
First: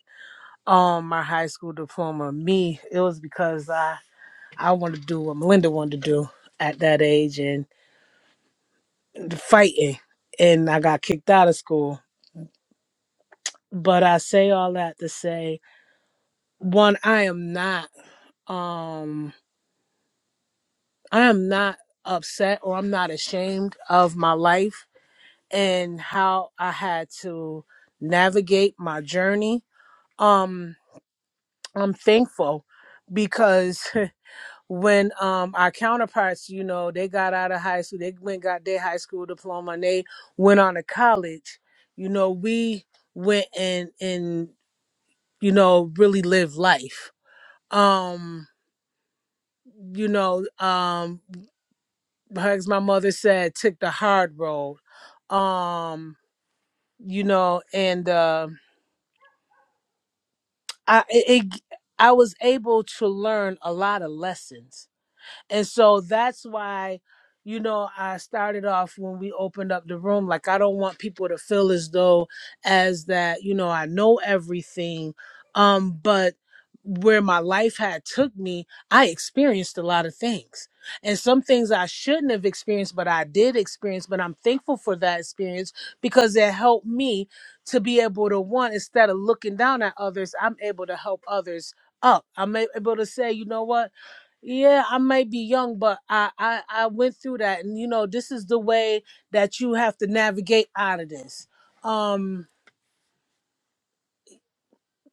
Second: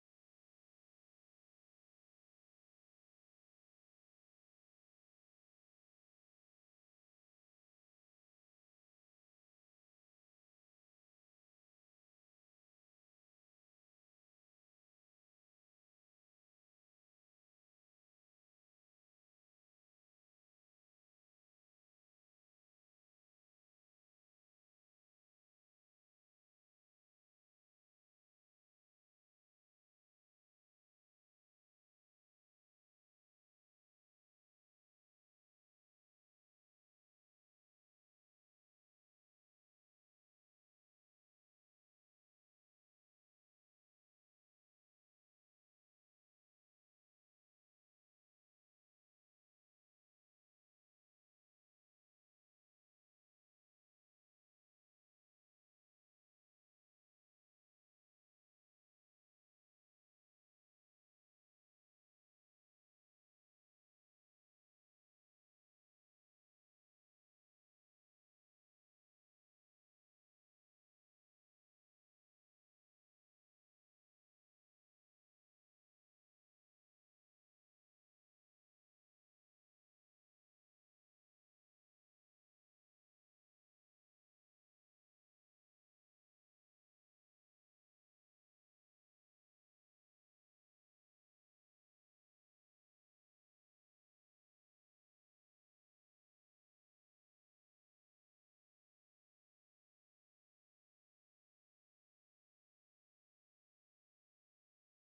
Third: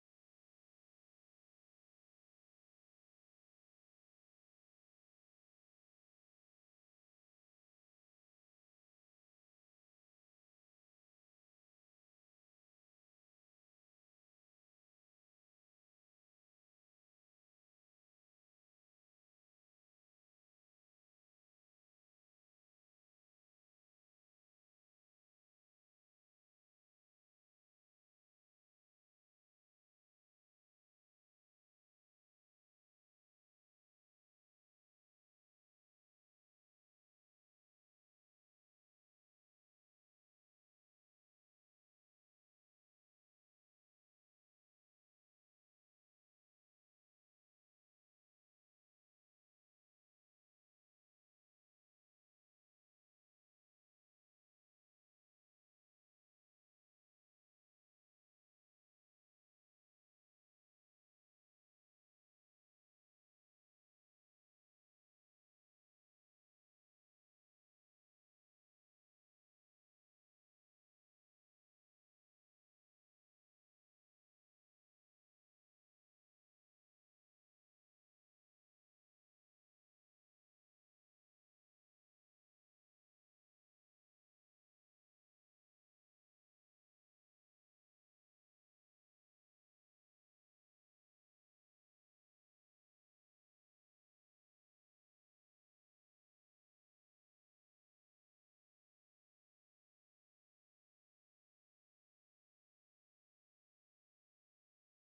B: Um, my high school diploma. Me, it was because I I wanted to do what Melinda wanted to do at that age and fighting. And I got kicked out of school. But I say all that to say, one, I am not um I am not upset or I'm not ashamed of my life and how I had to navigate my journey um i'm thankful because when um our counterparts you know they got out of high school they went got their high school diploma and they went on to college you know we went and and you know really lived life um you know um as my mother said took the hard road um you know and uh i it, it i was able to learn a lot of lessons And so that's why, you know, I started off when we opened up the room. Like, I don't want people to feel as though, as that, you know, I know everything. Um, but where my life had took me, I experienced a lot of things. And some things I shouldn't have experienced, but I did experience. But I'm thankful for that experience because it helped me to be able to one, instead of looking down at others, I'm able to help others up. I'm a- able to say, you know what? Yeah, I might be young, but I, I I went through that, and you know, this is the way that you have to navigate out of this. Um,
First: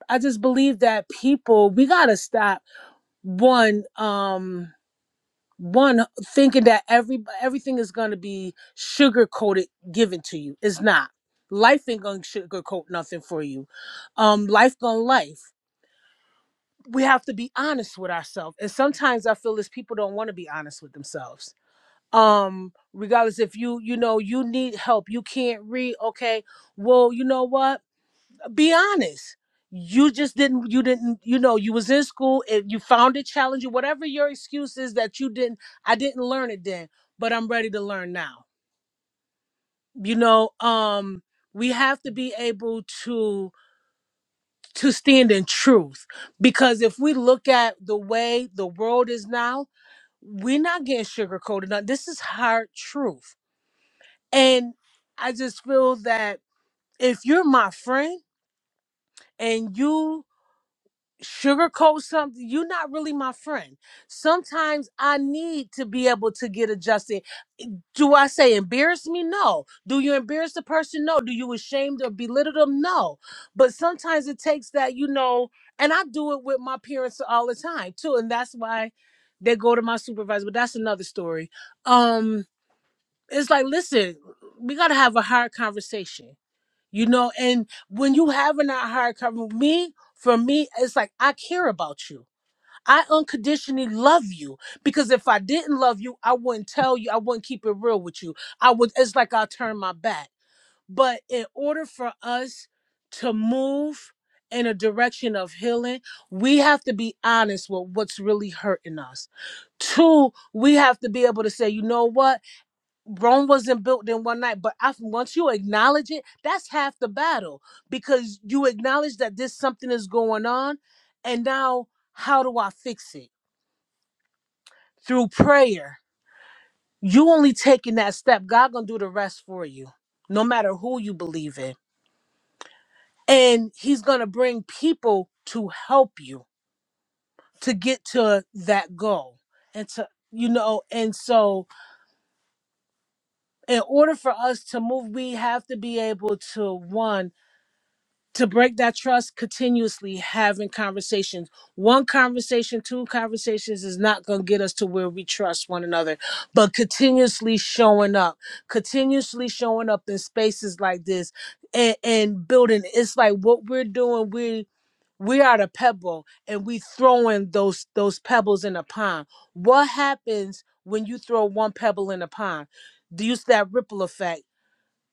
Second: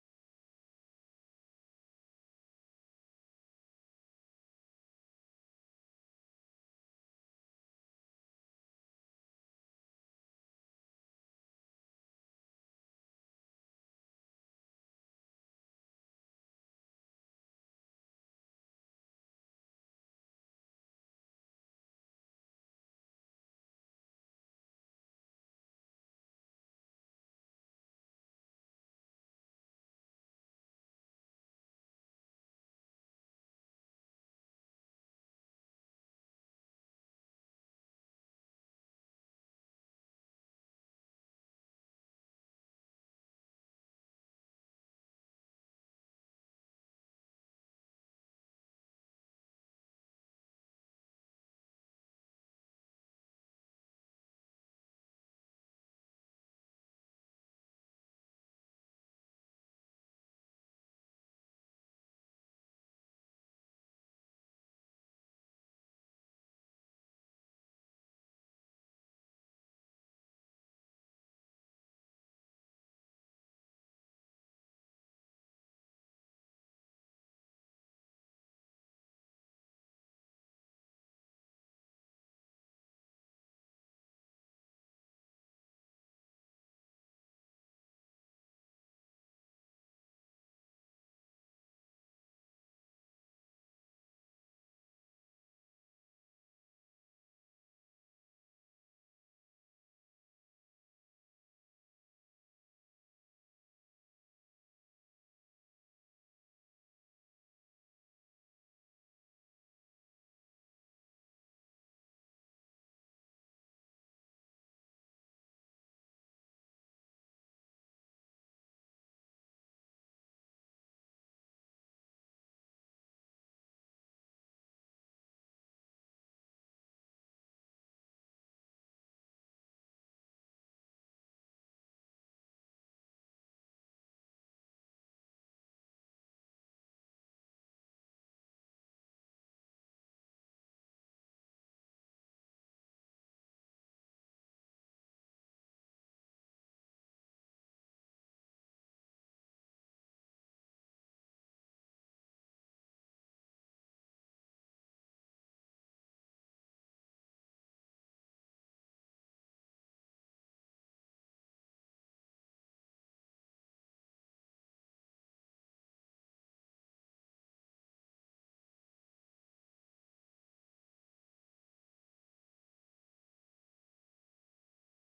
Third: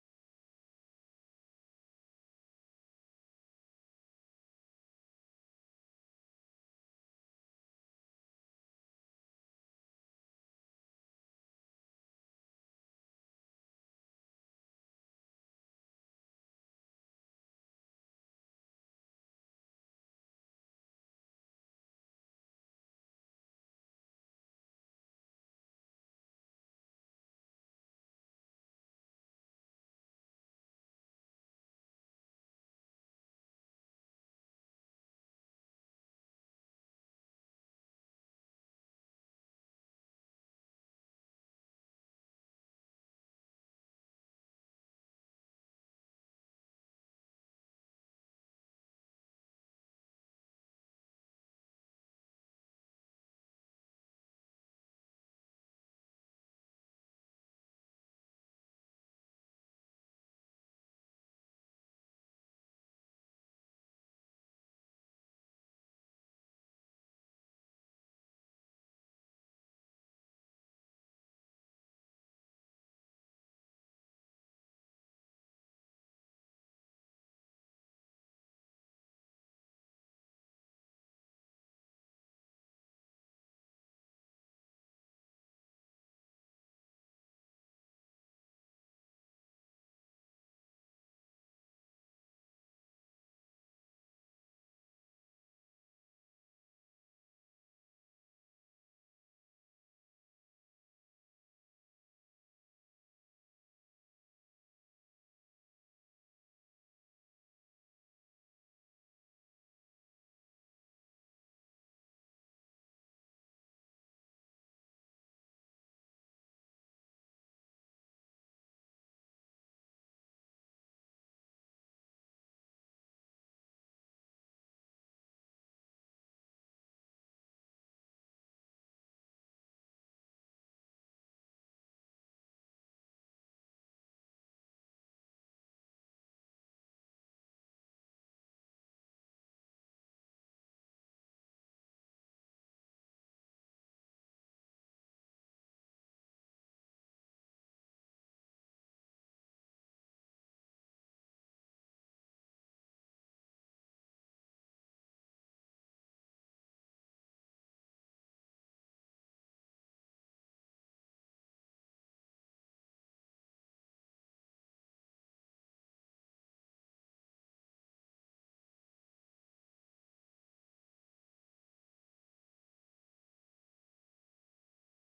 B: I just believe that people we gotta stop one um one thinking that every everything is gonna be sugar coated given to you. It's not. Life ain't gonna sugarcoat nothing for you. Um, life gonna life. We have to be honest with ourselves, and sometimes I feel as people don't want to be honest with themselves um regardless if you you know you need help you can't read okay well you know what be honest you just didn't you didn't you know you was in school and you found it challenging whatever your excuse is that you didn't i didn't learn it then but i'm ready to learn now you know um we have to be able to to stand in truth because if we look at the way the world is now we're not getting sugarcoated now this is hard truth And I just feel that if you're my friend and you sugarcoat something, you're not really my friend. Sometimes I need to be able to get adjusted. Do I say embarrass me? No. Do you embarrass the person? No. Do you ashamed or belittle them? No. But sometimes it takes that, you know, and I do it with my parents all the time too. And that's why they go to my supervisor, but that's another story. Um, it's like, listen, we gotta have a hard conversation You know, and when you having that hard cover, me, for me, it's like I care about you. I unconditionally love you because if I didn't love you, I wouldn't tell you. I wouldn't keep it real with you. I would. It's like I'll turn my back. But in order for us to move in a direction of healing, we have to be honest with what's really hurting us. Two, we have to be able to say, you know what? Rome wasn't built in one night, but I, once you acknowledge it, that's half the battle because you acknowledge that this something is going on, and now how do I fix it through prayer? You only taking that step. God gonna do the rest for you, no matter who you believe in, and He's gonna bring people to help you to get to that goal, and to you know, and so in order for us to move, we have to be able to one to break that trust continuously having conversations one conversation two conversations is not going to get us to where we trust one another but continuously showing up continuously showing up in spaces like this and, and building it's like what we're doing we we are the pebble and we throwing those those pebbles in a pond what happens when you throw one pebble in a pond do you see that ripple effect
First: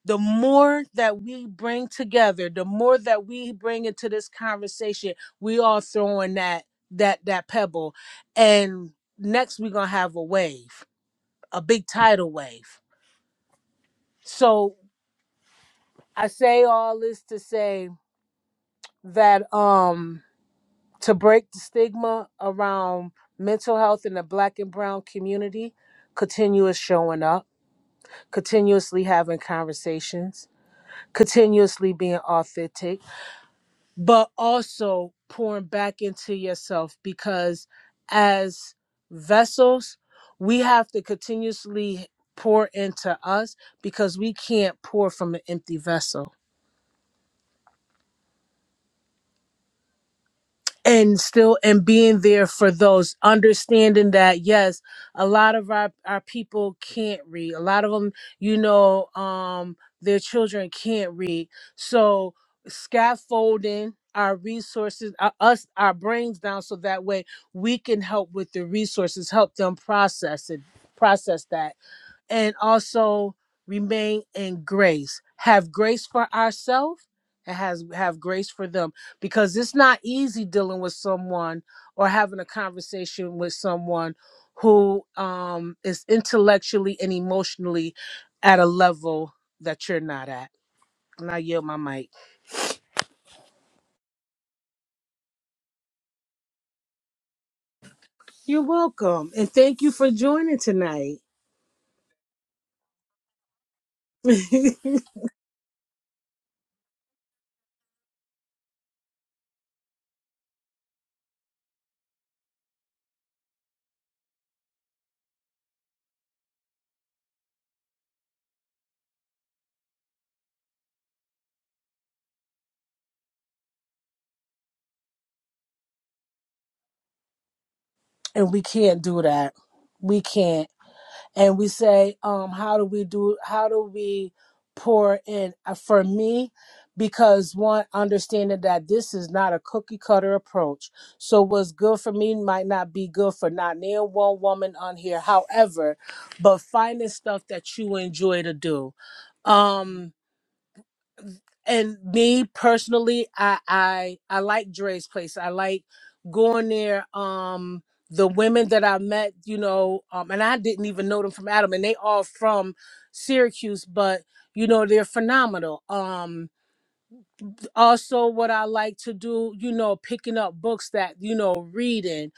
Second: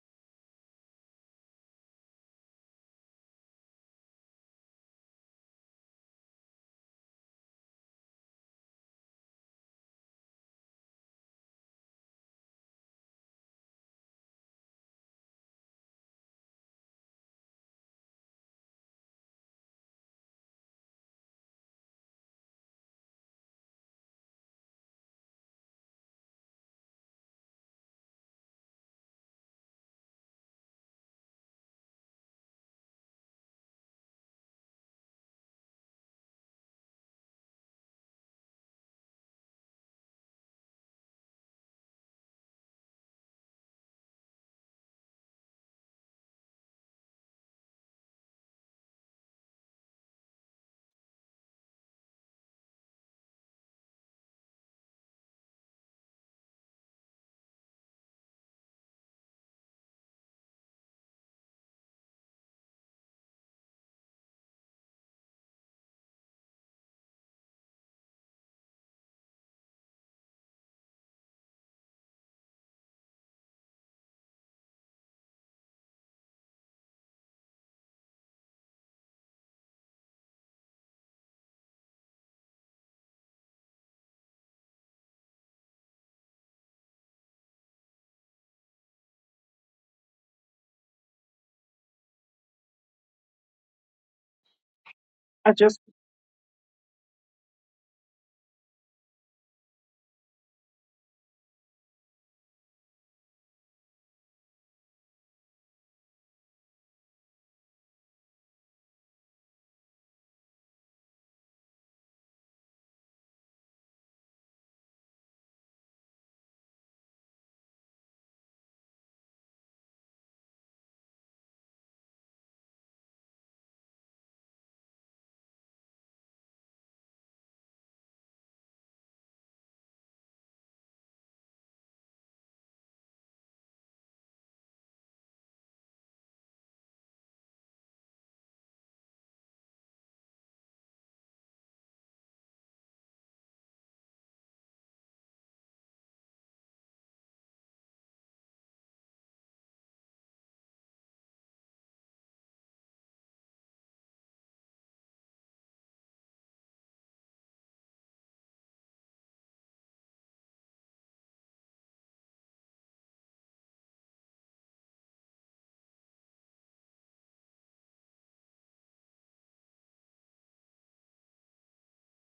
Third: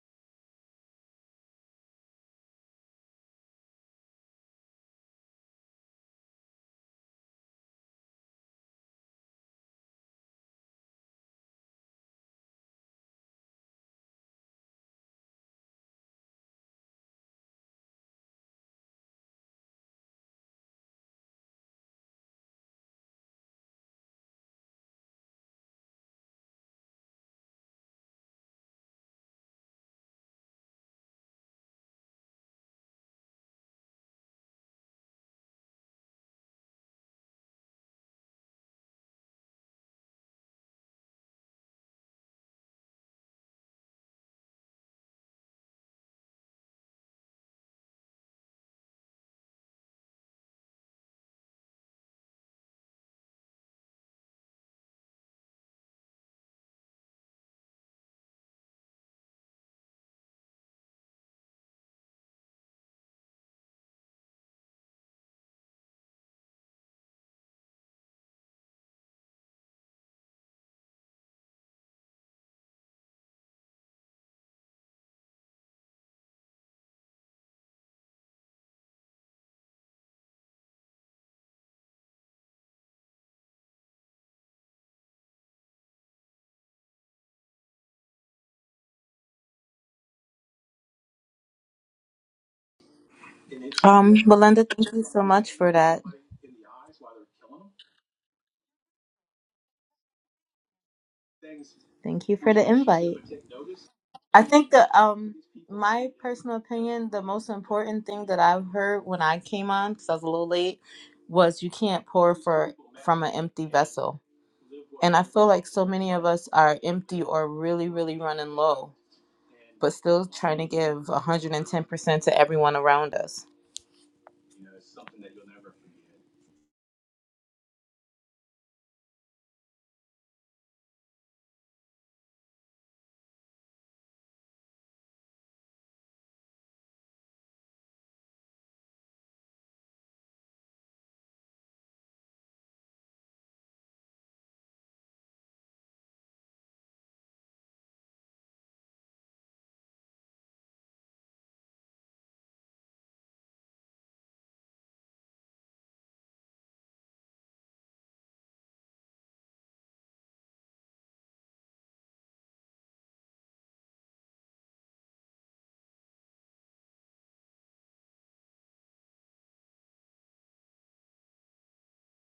B: the more that we bring together the more that we bring into this conversation we all throwing that that that pebble and next we're gonna have a wave a big tidal wave so i say all this to say that um to break the stigma around mental health in the black and brown community continuous showing up continuously having conversations continuously being authentic but also pouring back into yourself because as vessels, we have to continuously pour into us because we can't pour from an empty vessel. and still and being there for those understanding that yes a lot of our, our people can't read a lot of them you know um their children can't read so scaffolding our resources uh, us our brains down so that way we can help with the resources help them process it process that and also remain in grace. Have grace for ourselves and has have grace for them because it's not easy dealing with someone or having a conversation with someone who um, is intellectually and emotionally at a level that you're not at. And I yield my mic.
C: Um, Belinda, thank you so much for that.
B: You're welcome, and thank you for joining tonight.
C: Thank you for the invite. I think
B: and
C: that um my personal opinion, the most important thing that I've heard when I came on, because I was a little late, was you can't pour for from an empty vessel. And I feel like so many of us are empty or really, really running low, but still trying to give 110% to everyone around us.
B: we can't do that. We can't. and we say um how do we do how do we pour in Uh, for me because one understanding that this is not a cookie cutter approach so what's good for me might not be good for not near one woman on here however but finding stuff that you enjoy to do um and me personally i i i like dre's place i like going there um the women that i met you know um and i didn't even know them from adam and they all from syracuse but you know they're phenomenal um also what i like to do you know picking up books that you know reading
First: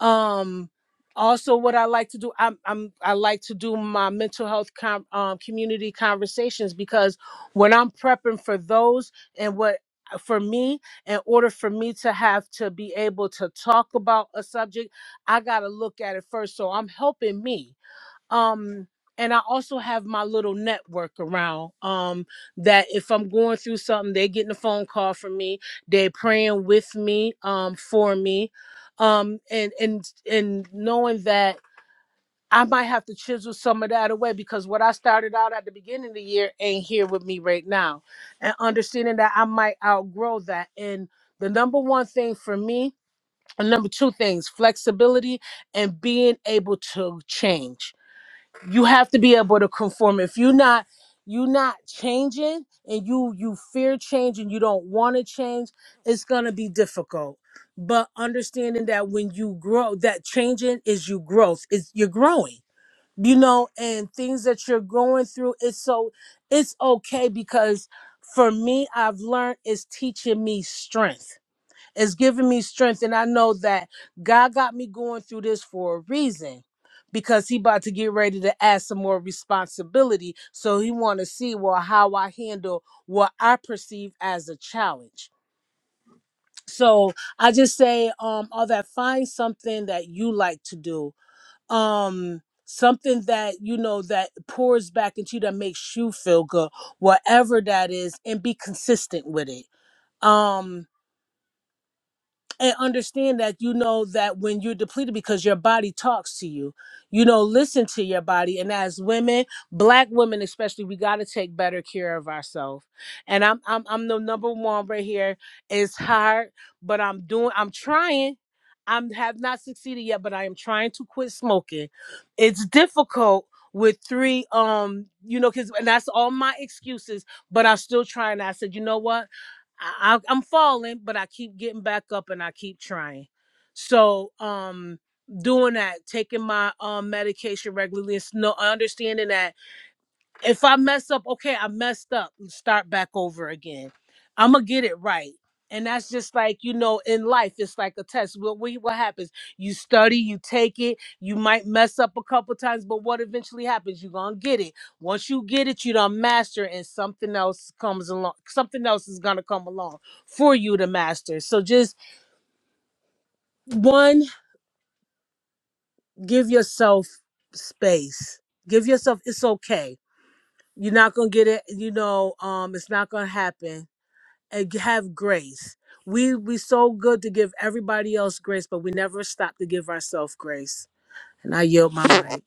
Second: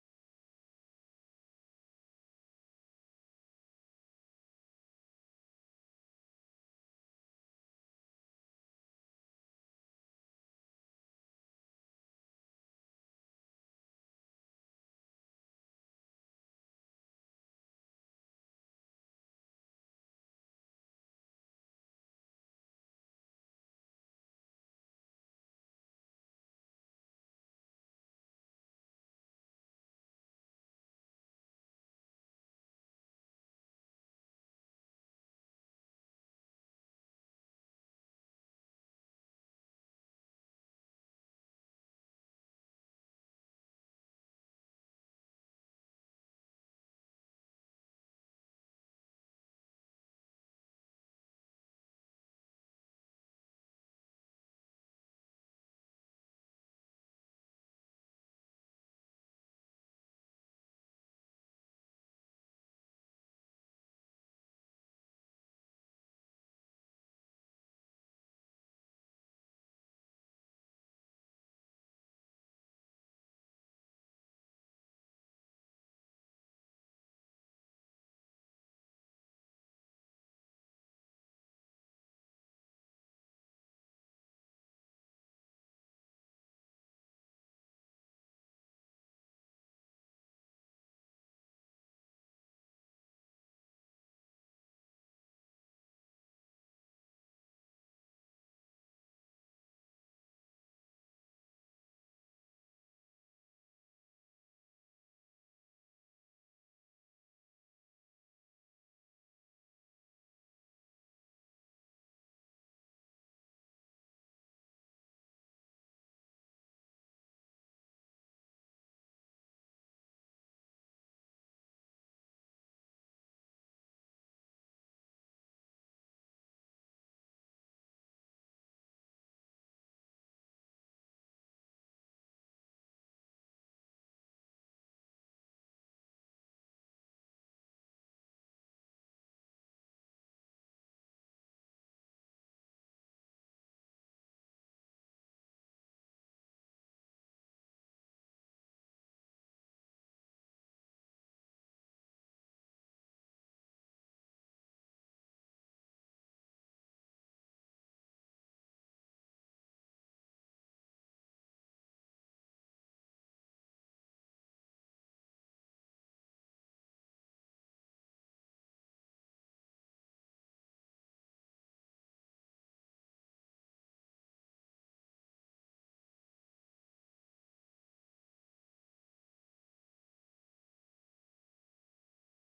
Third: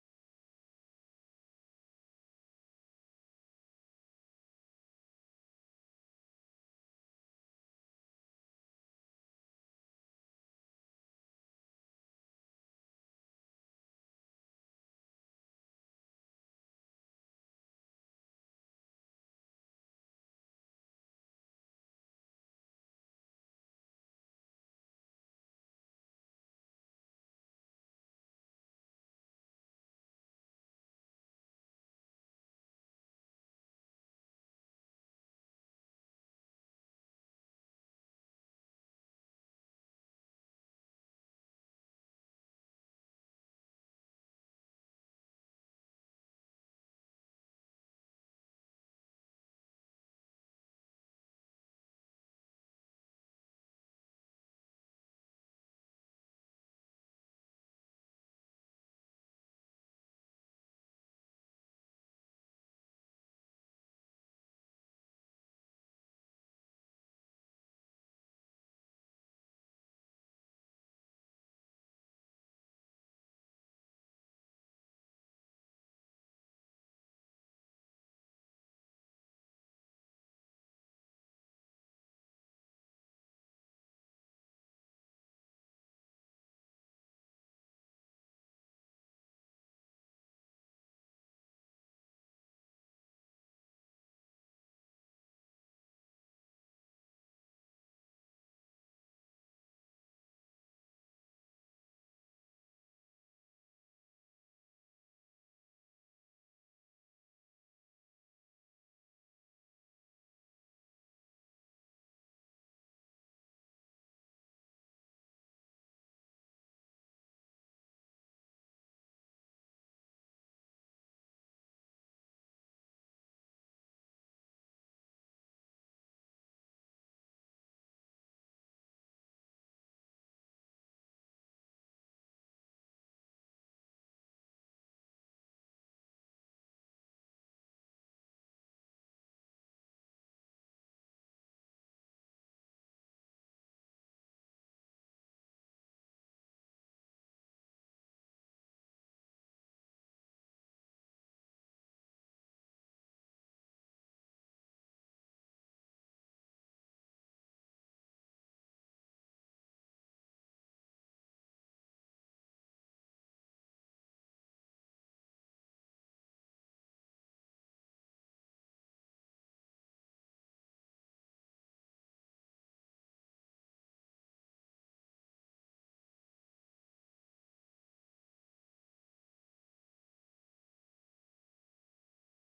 B: um, also, what I like to do, I'm, I'm I like to do my mental health com- um, community conversations because when I'm prepping for those and what uh, for me, in order for me to have to be able to talk about a subject, I gotta look at it first. So I'm helping me um and i also have my little network around um that if i'm going through something they're getting a phone call from me they're praying with me um for me um and and and knowing that I might have to chisel some of that away because what I started out at the beginning of the year ain't here with me right now. And understanding that I might outgrow that. And the number one thing for me, and number two things, flexibility and being able to change you have to be able to conform if you're not you're not changing and you you fear change and you don't want to change it's going to be difficult but understanding that when you grow that changing is you growth is you're growing you know and things that you're going through it's so it's okay because for me i've learned it's teaching me strength it's giving me strength, and I know that God got me going through this for a reason because he about to get ready to add some more responsibility so he want to see well how i handle what i perceive as a challenge so i just say um all that find something that you like to do um something that you know that pours back into you that makes you feel good whatever that is and be consistent with it um and understand that you know that when you're depleted because your body talks to you you know listen to your body and as women black women especially we got to take better care of ourselves and I'm, I'm i'm the number one right here it's hard but i'm doing i'm trying i have not succeeded yet but i am trying to quit smoking it's difficult with three um you know because and that's all my excuses but i'm still trying i said you know what I, I I'm falling, but I keep getting back up and I keep trying. So um doing that, taking my um medication regularly, and s- no understanding that if I mess up, okay, I messed up and start back over again. I'm gonna get it right. And that's just like, you know, in life, it's like a test. What we what happens? You study, you take it, you might mess up a couple times, but what eventually happens? You're gonna get it. Once you get it, you don't master and something else comes along. Something else is gonna come along for you to master. So just one, give yourself space. Give yourself it's okay. You're not gonna get it, you know, um, it's not gonna happen and have grace. We we so good to give everybody else grace, but we never stop to give ourselves grace. And I yield my mic.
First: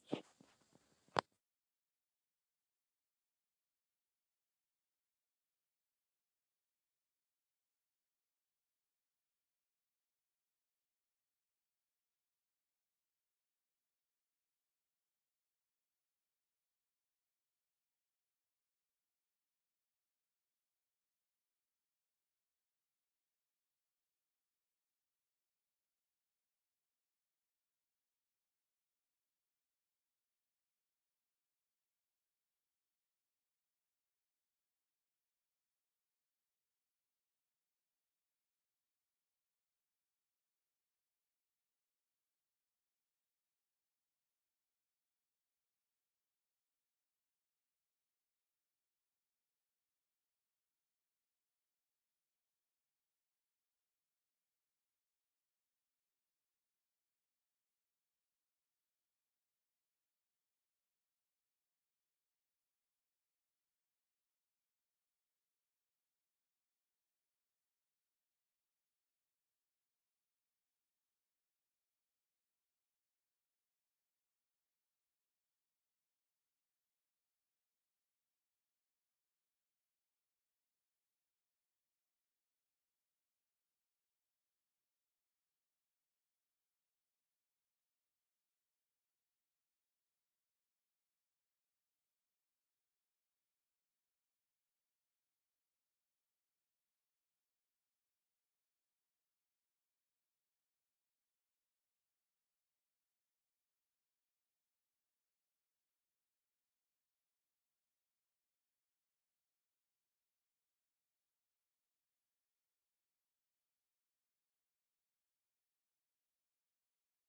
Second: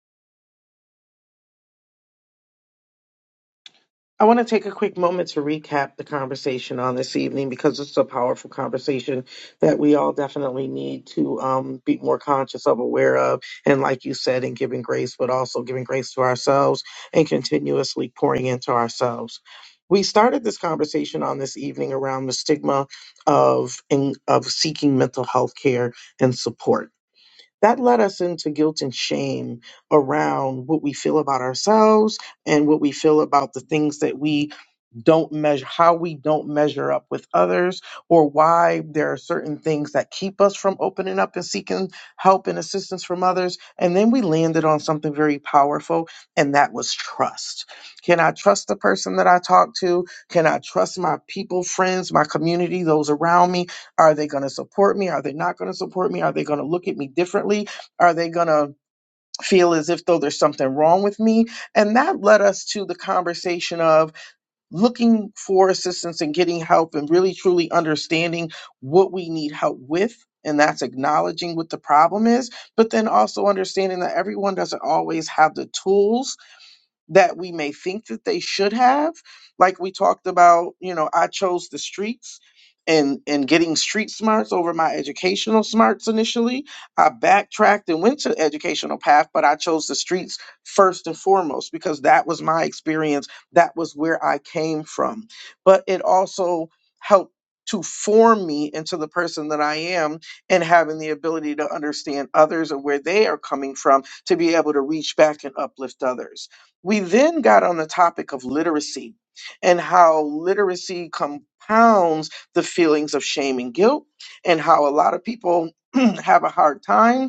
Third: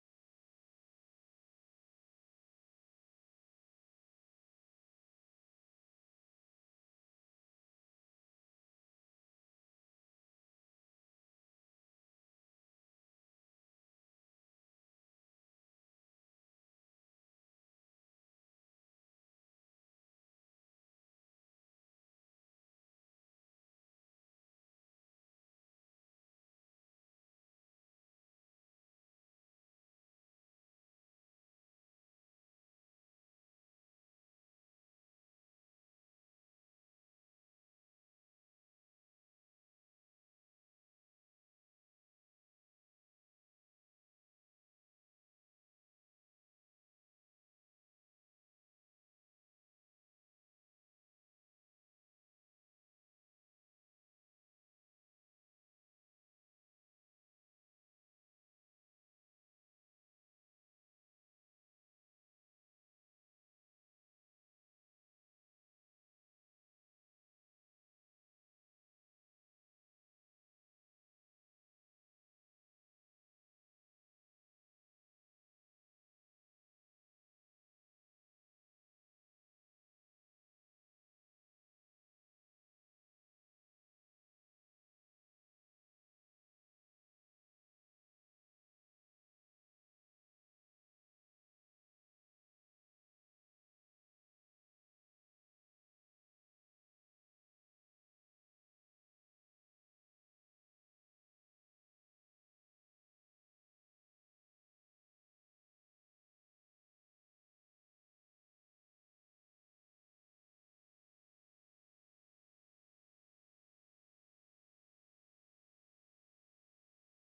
A: I want to take a quick moment to recap the conversation on this evening because it's a powerful conversation that we all definitely need to um, be more conscious of, aware of, and like you said, in giving grace, but also giving grace to ourselves and continuously pouring into ourselves. We started this conversation on this evening around the stigma of in, of seeking mental health care and support. That led us into guilt and shame around what we feel about ourselves and what we feel about the things that we don't measure how we don't measure up with others or why there are certain things that keep us from opening up and seeking help and assistance from others and then we landed on something very powerful and that was trust can i trust the person that i talk to can i trust my people friends my community those around me are they going to support me are they not going to support me are they going to look at me differently are they going to feel as if though there's something wrong with me and that led us to the conversation of looking for assistance and getting help and really truly understanding what we need help with. And that's acknowledging what the problem is, but then also understanding that everyone doesn't always have the tools that we may think that they should have like we talked about you know i chose the streets and and getting street smarts over my educational smarts initially i backtracked and went to the educational path but i chose the streets first and foremost because that was my experience that was where i came from but it also helped to form me into the person that I am and having the ability to understand others and where they are coming from to be able to reach back and uplift others. We then got on the topic of literacy and how literacy compounds the feelings of shame and guilt, and how a lot of people have a hard time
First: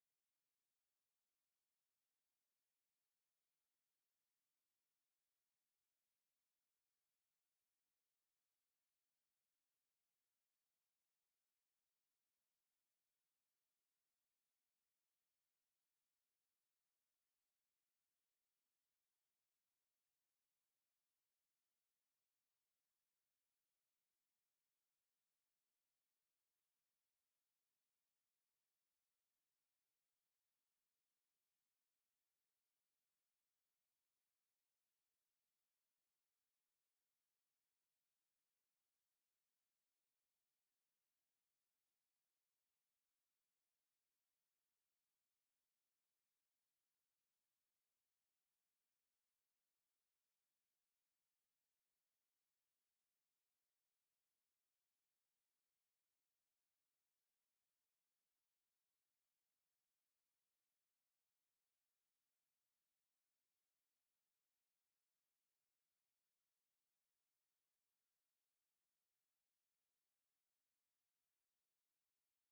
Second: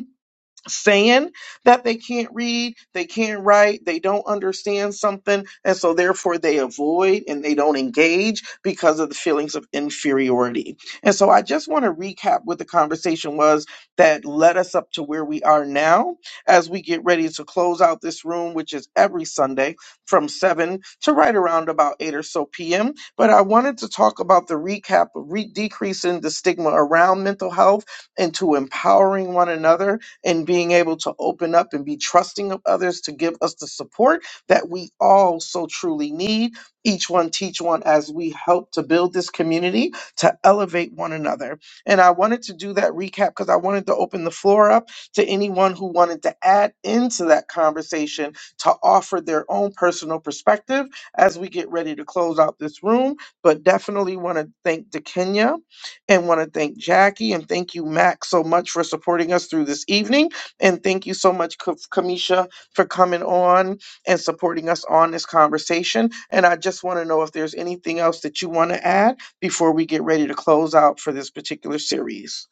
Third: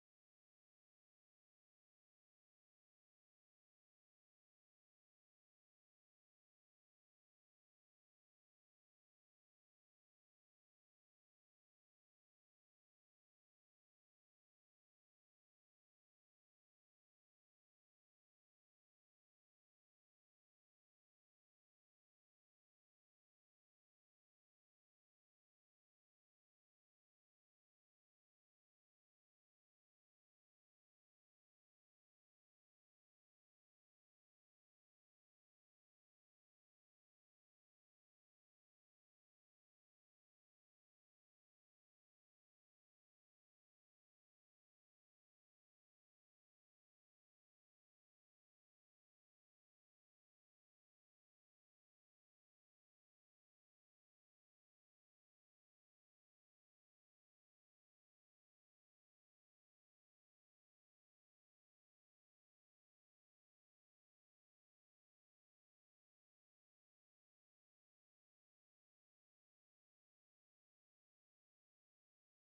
A: saying that they can't read, they can't write, they don't understand something, and so therefore they avoid and they don't engage because of the feelings of inferiority. And so I just want to recap what the conversation was that led us up to where we are now as we get ready to close out this room, which is every Sunday from 7 to right around about 8 or so p.m. But I wanted to talk about the recap of re- decreasing the stigma around mental health and to empowering one another and being able to open up and be trusting of others to give us the support that we all so truly need. Each one teach one as we help to build this community to elevate one another. And I wanted to do that recap because I wanted to open the floor up to anyone who wanted to add into that conversation to offer their own personal perspective as we get ready to close out this room. But definitely want to thank Kenya and want to thank Jackie and thank you, Max, so much for supporting us through this evening. And thank you so much, Ka- Kamisha, for coming on and supporting us on this conversation. And I just want to know if there's anything else that you want to add before we get ready to close out for this particular series.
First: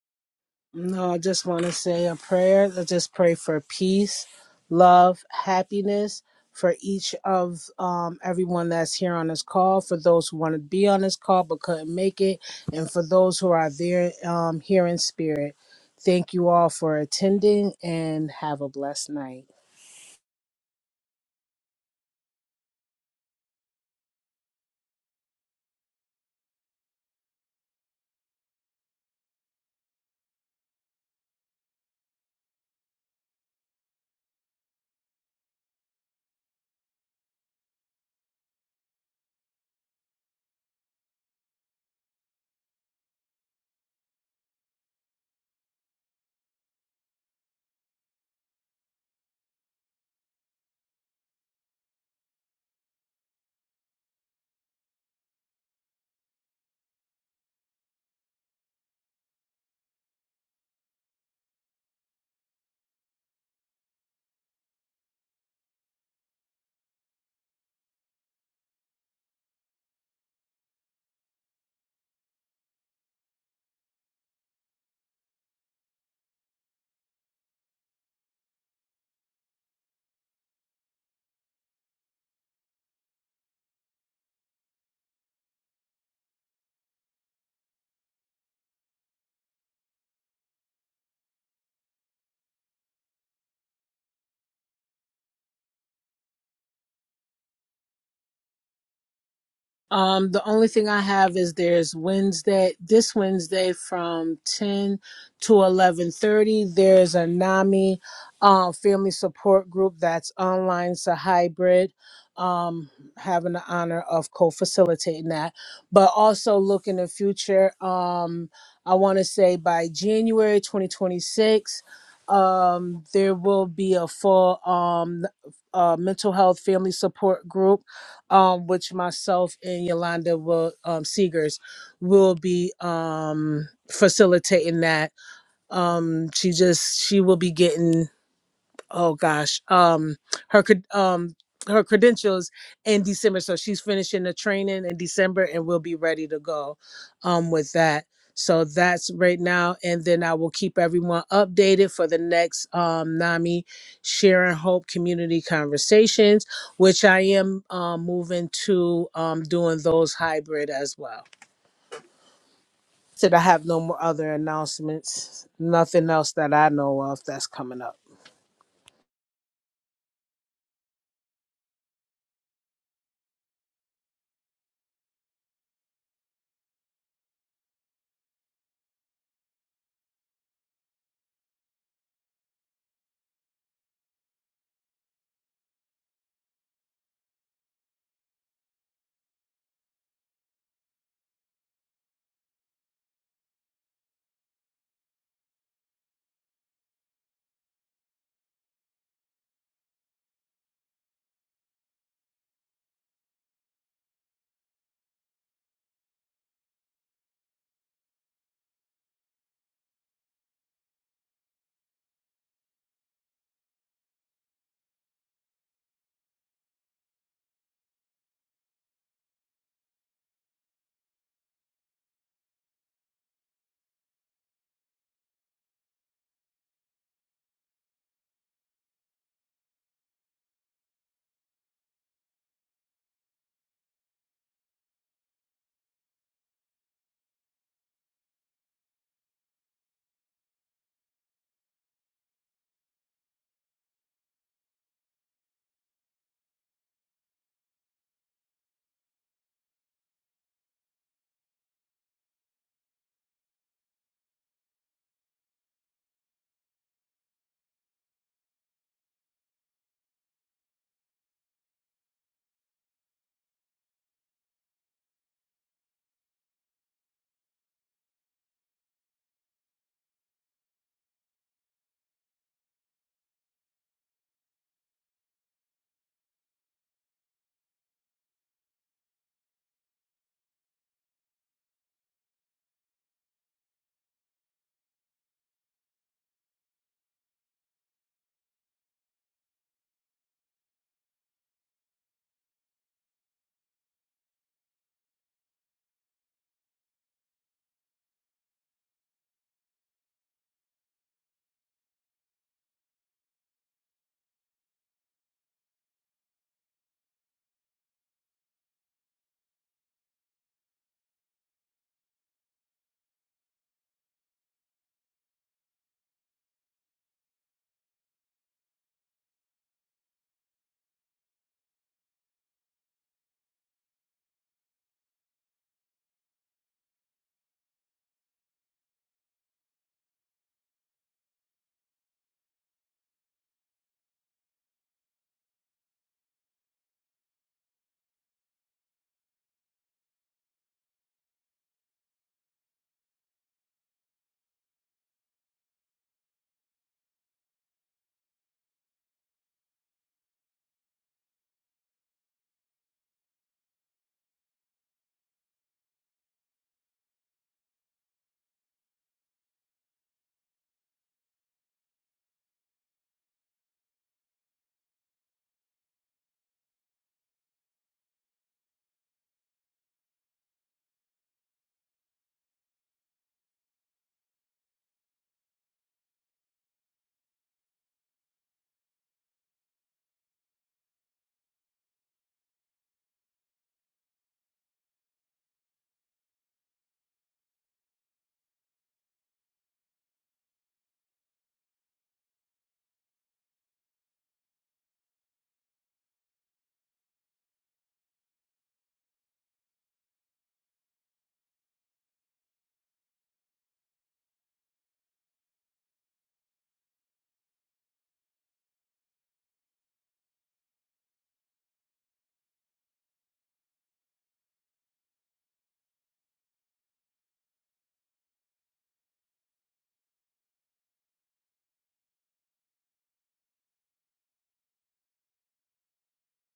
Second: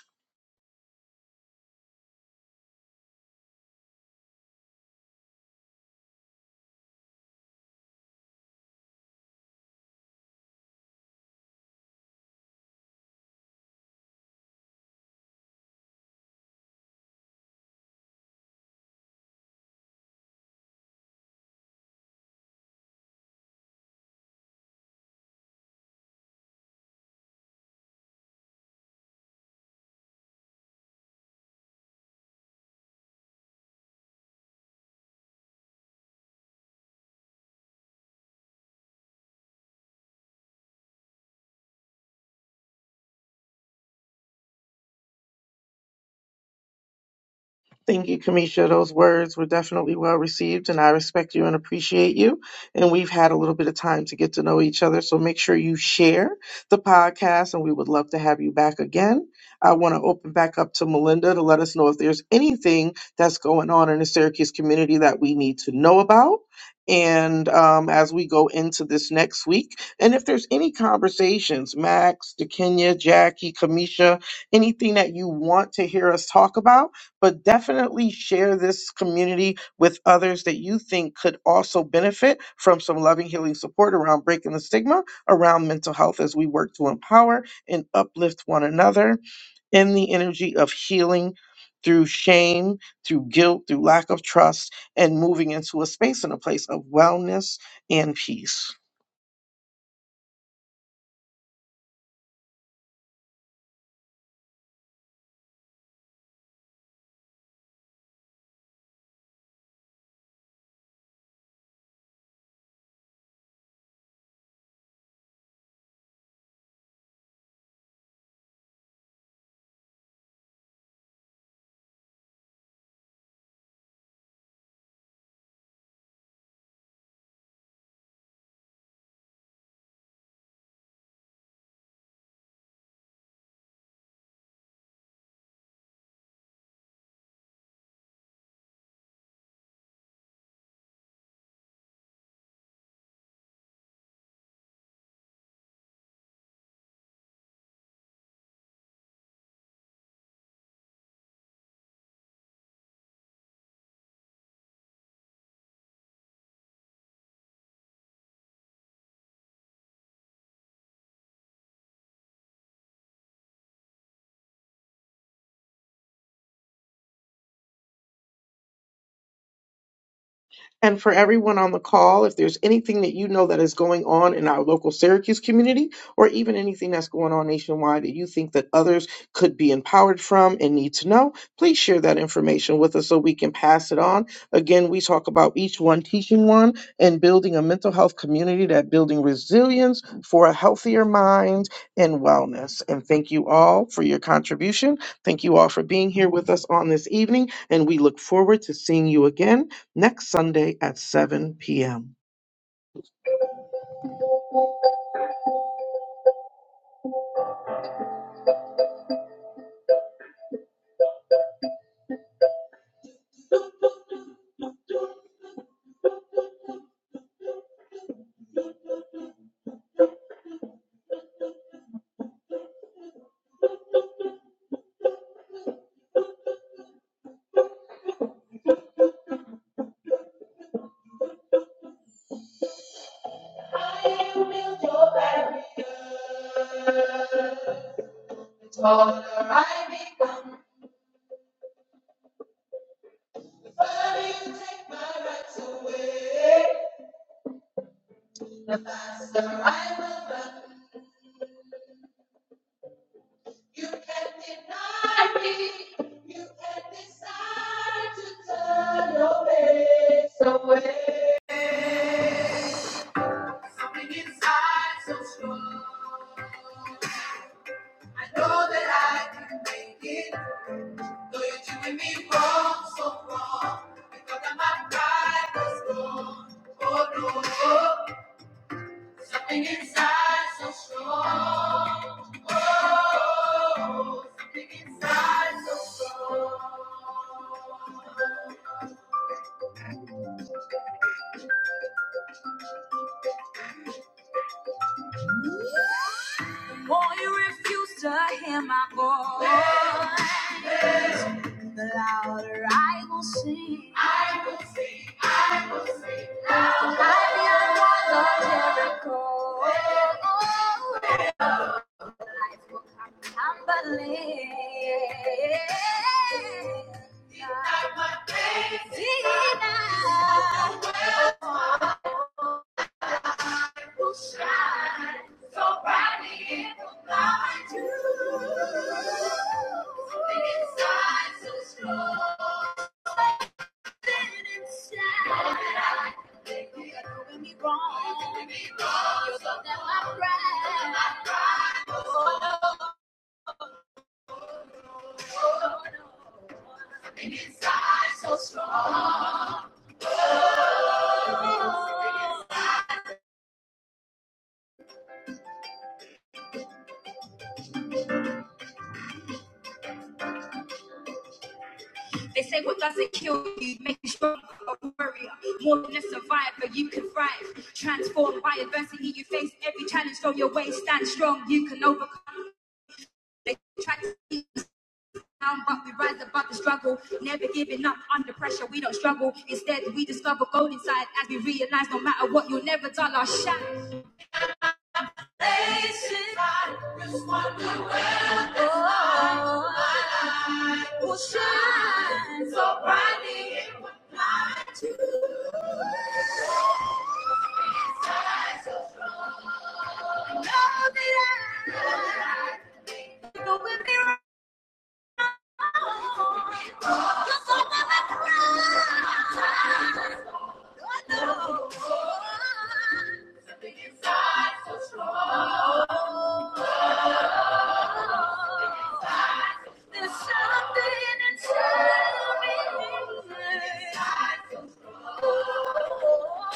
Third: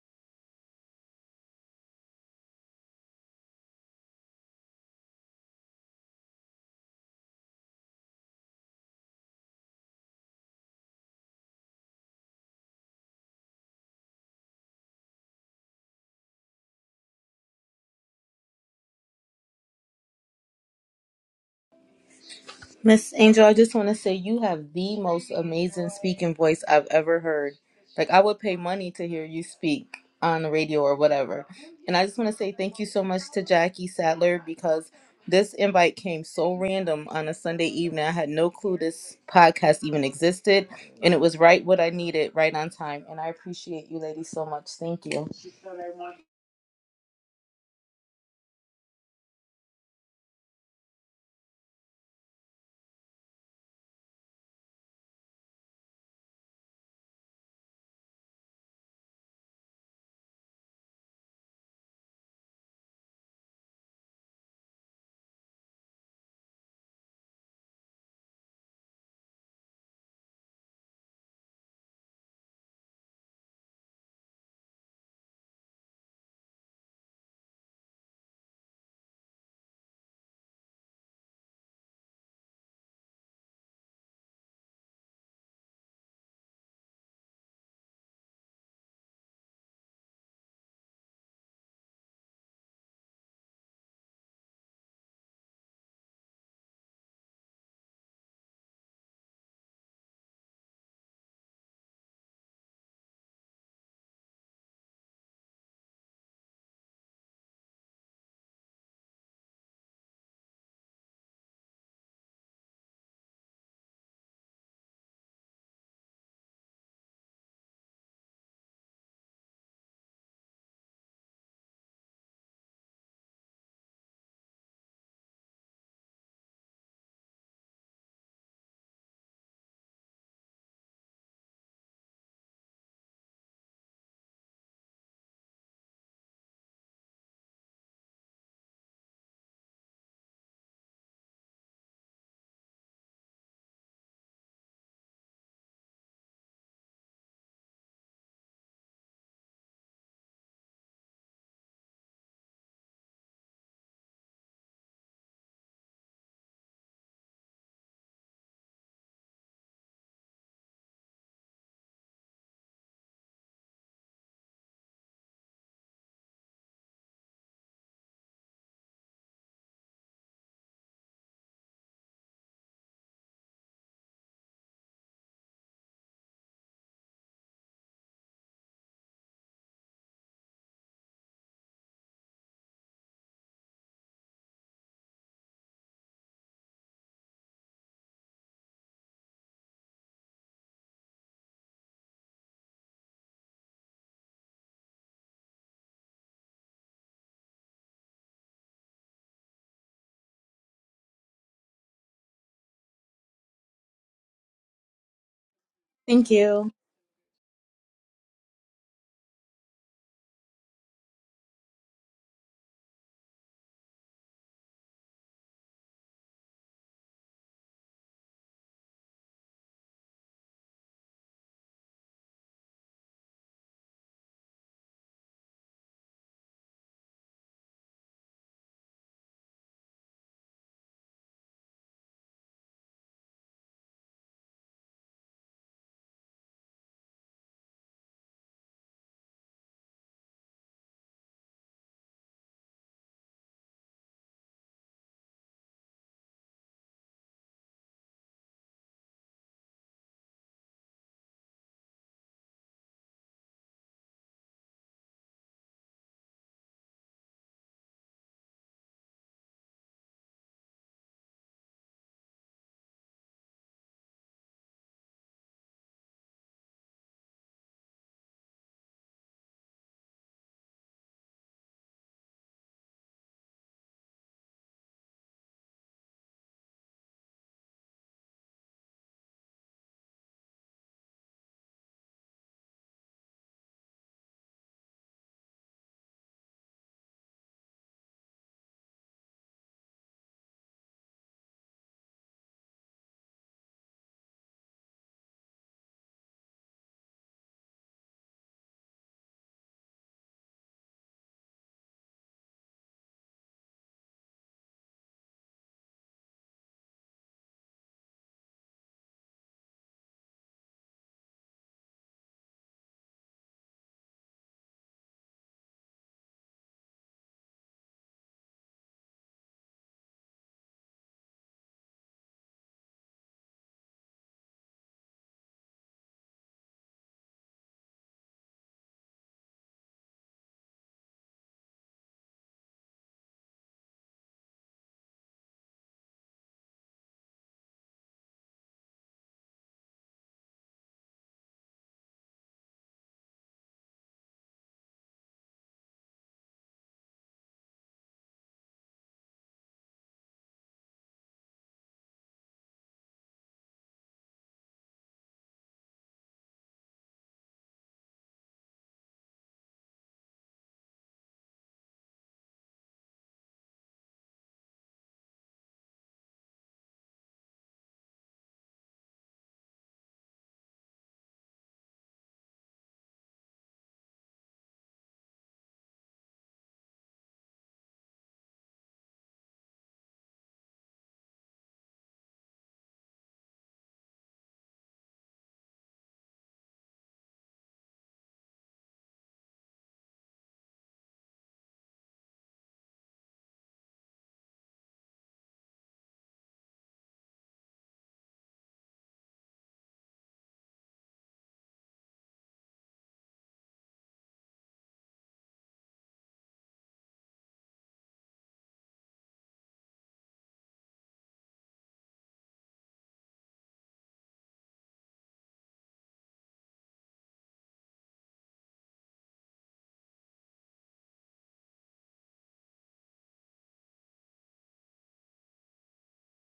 B: No, I just want to say a prayer. I just pray for peace, love, happiness for each of um, everyone that's here on this call, for those who want to be on this call but couldn't make it, and for those who are there um, here in spirit. Thank you all for attending and have a blessed night.
C: Miss Angel, I just want to say you have the most amazing speaking voice I've ever heard. Like, I would pay money to hear you speak on the radio or whatever. And I just want to say thank you so much to Jackie Sattler because this invite came so random on a Sunday evening. I had no clue this podcast even existed. And it was right what I needed, right on time. And I appreciate you, ladies, so much. Thank you.
A: Thank you, Kamisha. Those words were definitely well received, and I respect you and appreciate you. And we've had a little bit of time to get to know each other, so make sure you share the podcast, and we would love to have you back again. I want to open back up to Melinda to let us know if there's anything that's going on in the Syracuse community that we need to know about. And um, as we go into this next week, and if there's any conversations, Max, DeKenya, Jackie, Kamisha, anything that you want to hear us talk about, but definitely share this community with others that you think could also benefit from some loving, healing support around breaking the stigma around mental health as we work to empower and uplift one another in the energy of healing through shame, through guilt, through lack of trust, and moving into a space and a place of wellness and peace.
B: Um, the only thing I have is there's Wednesday, this Wednesday from 10 to 11:30. There's a NAMI uh, family support group that's online, it's a hybrid. Um, having the honor of co-facilitating that, but also look in the future. Um, I want to say by January 2026, um, there will be a full um, uh, mental health family support group um, which myself and Yolanda will um, Seegers will be um, facilitating that. Um, she just she will be getting oh gosh um her cred- um her credentials in december so she's finishing the training in december and we'll be ready to go um with that so that's right now and then i will keep everyone updated for the next um nami sharing hope community conversations which i am um, moving to um doing those hybrid as well said i have no more other announcements nothing else that i know of that's coming up
A: And for everyone on the call, if there's anything that you know that is going on in our local Syracuse community, or even anything that's going on nationwide that you think that others could be empowered from and need to know, please share that information with us so we can pass it on. Again, we talk about each one teaching one and building a mental health community that building resilience for a healthier mind and wellness. And thank you all for your contribution. Thank you all for being here with us on this evening, and we look forward to seeing you again next Sunday at 7 p.m.
C: Thank you.
A: will build your barrier. The taller I become, the faster I run. You can deny me. You can decide to turn your face away. Something inside so strong. I know that I can make it. Though you're doing me wrong, so wrong. Because of my pride was wrong. Oh no. Something inside so strong. Something inside. you refuse to hear my voice. The louder I will sing. I feel the walls of Jericho. Life will come tumbling. Deny. Deny. I will shine so brightly in the light too. Something inside so strong Something inside. that I think They are doing me wrong. You're Doing me wrong. You took down my pride. My pride. Oh no. Oh no. Something inside so strong. Something They say what doesn't kill you makes you stronger, a warrior, more than a survivor. You can thrive, transformed by adversity. You face every challenge throw your way. Stand strong, you can overcome. They try to keep us down, but we rise above the struggle. Never giving up under pressure. We don't struggle. Instead, we discover gold inside as we realize no matter what, you'll never dull our shine. Faces I just wonder Oh, my light will shine so brightly in my life too. Know that I- know that I, know that I, there's something inside of me.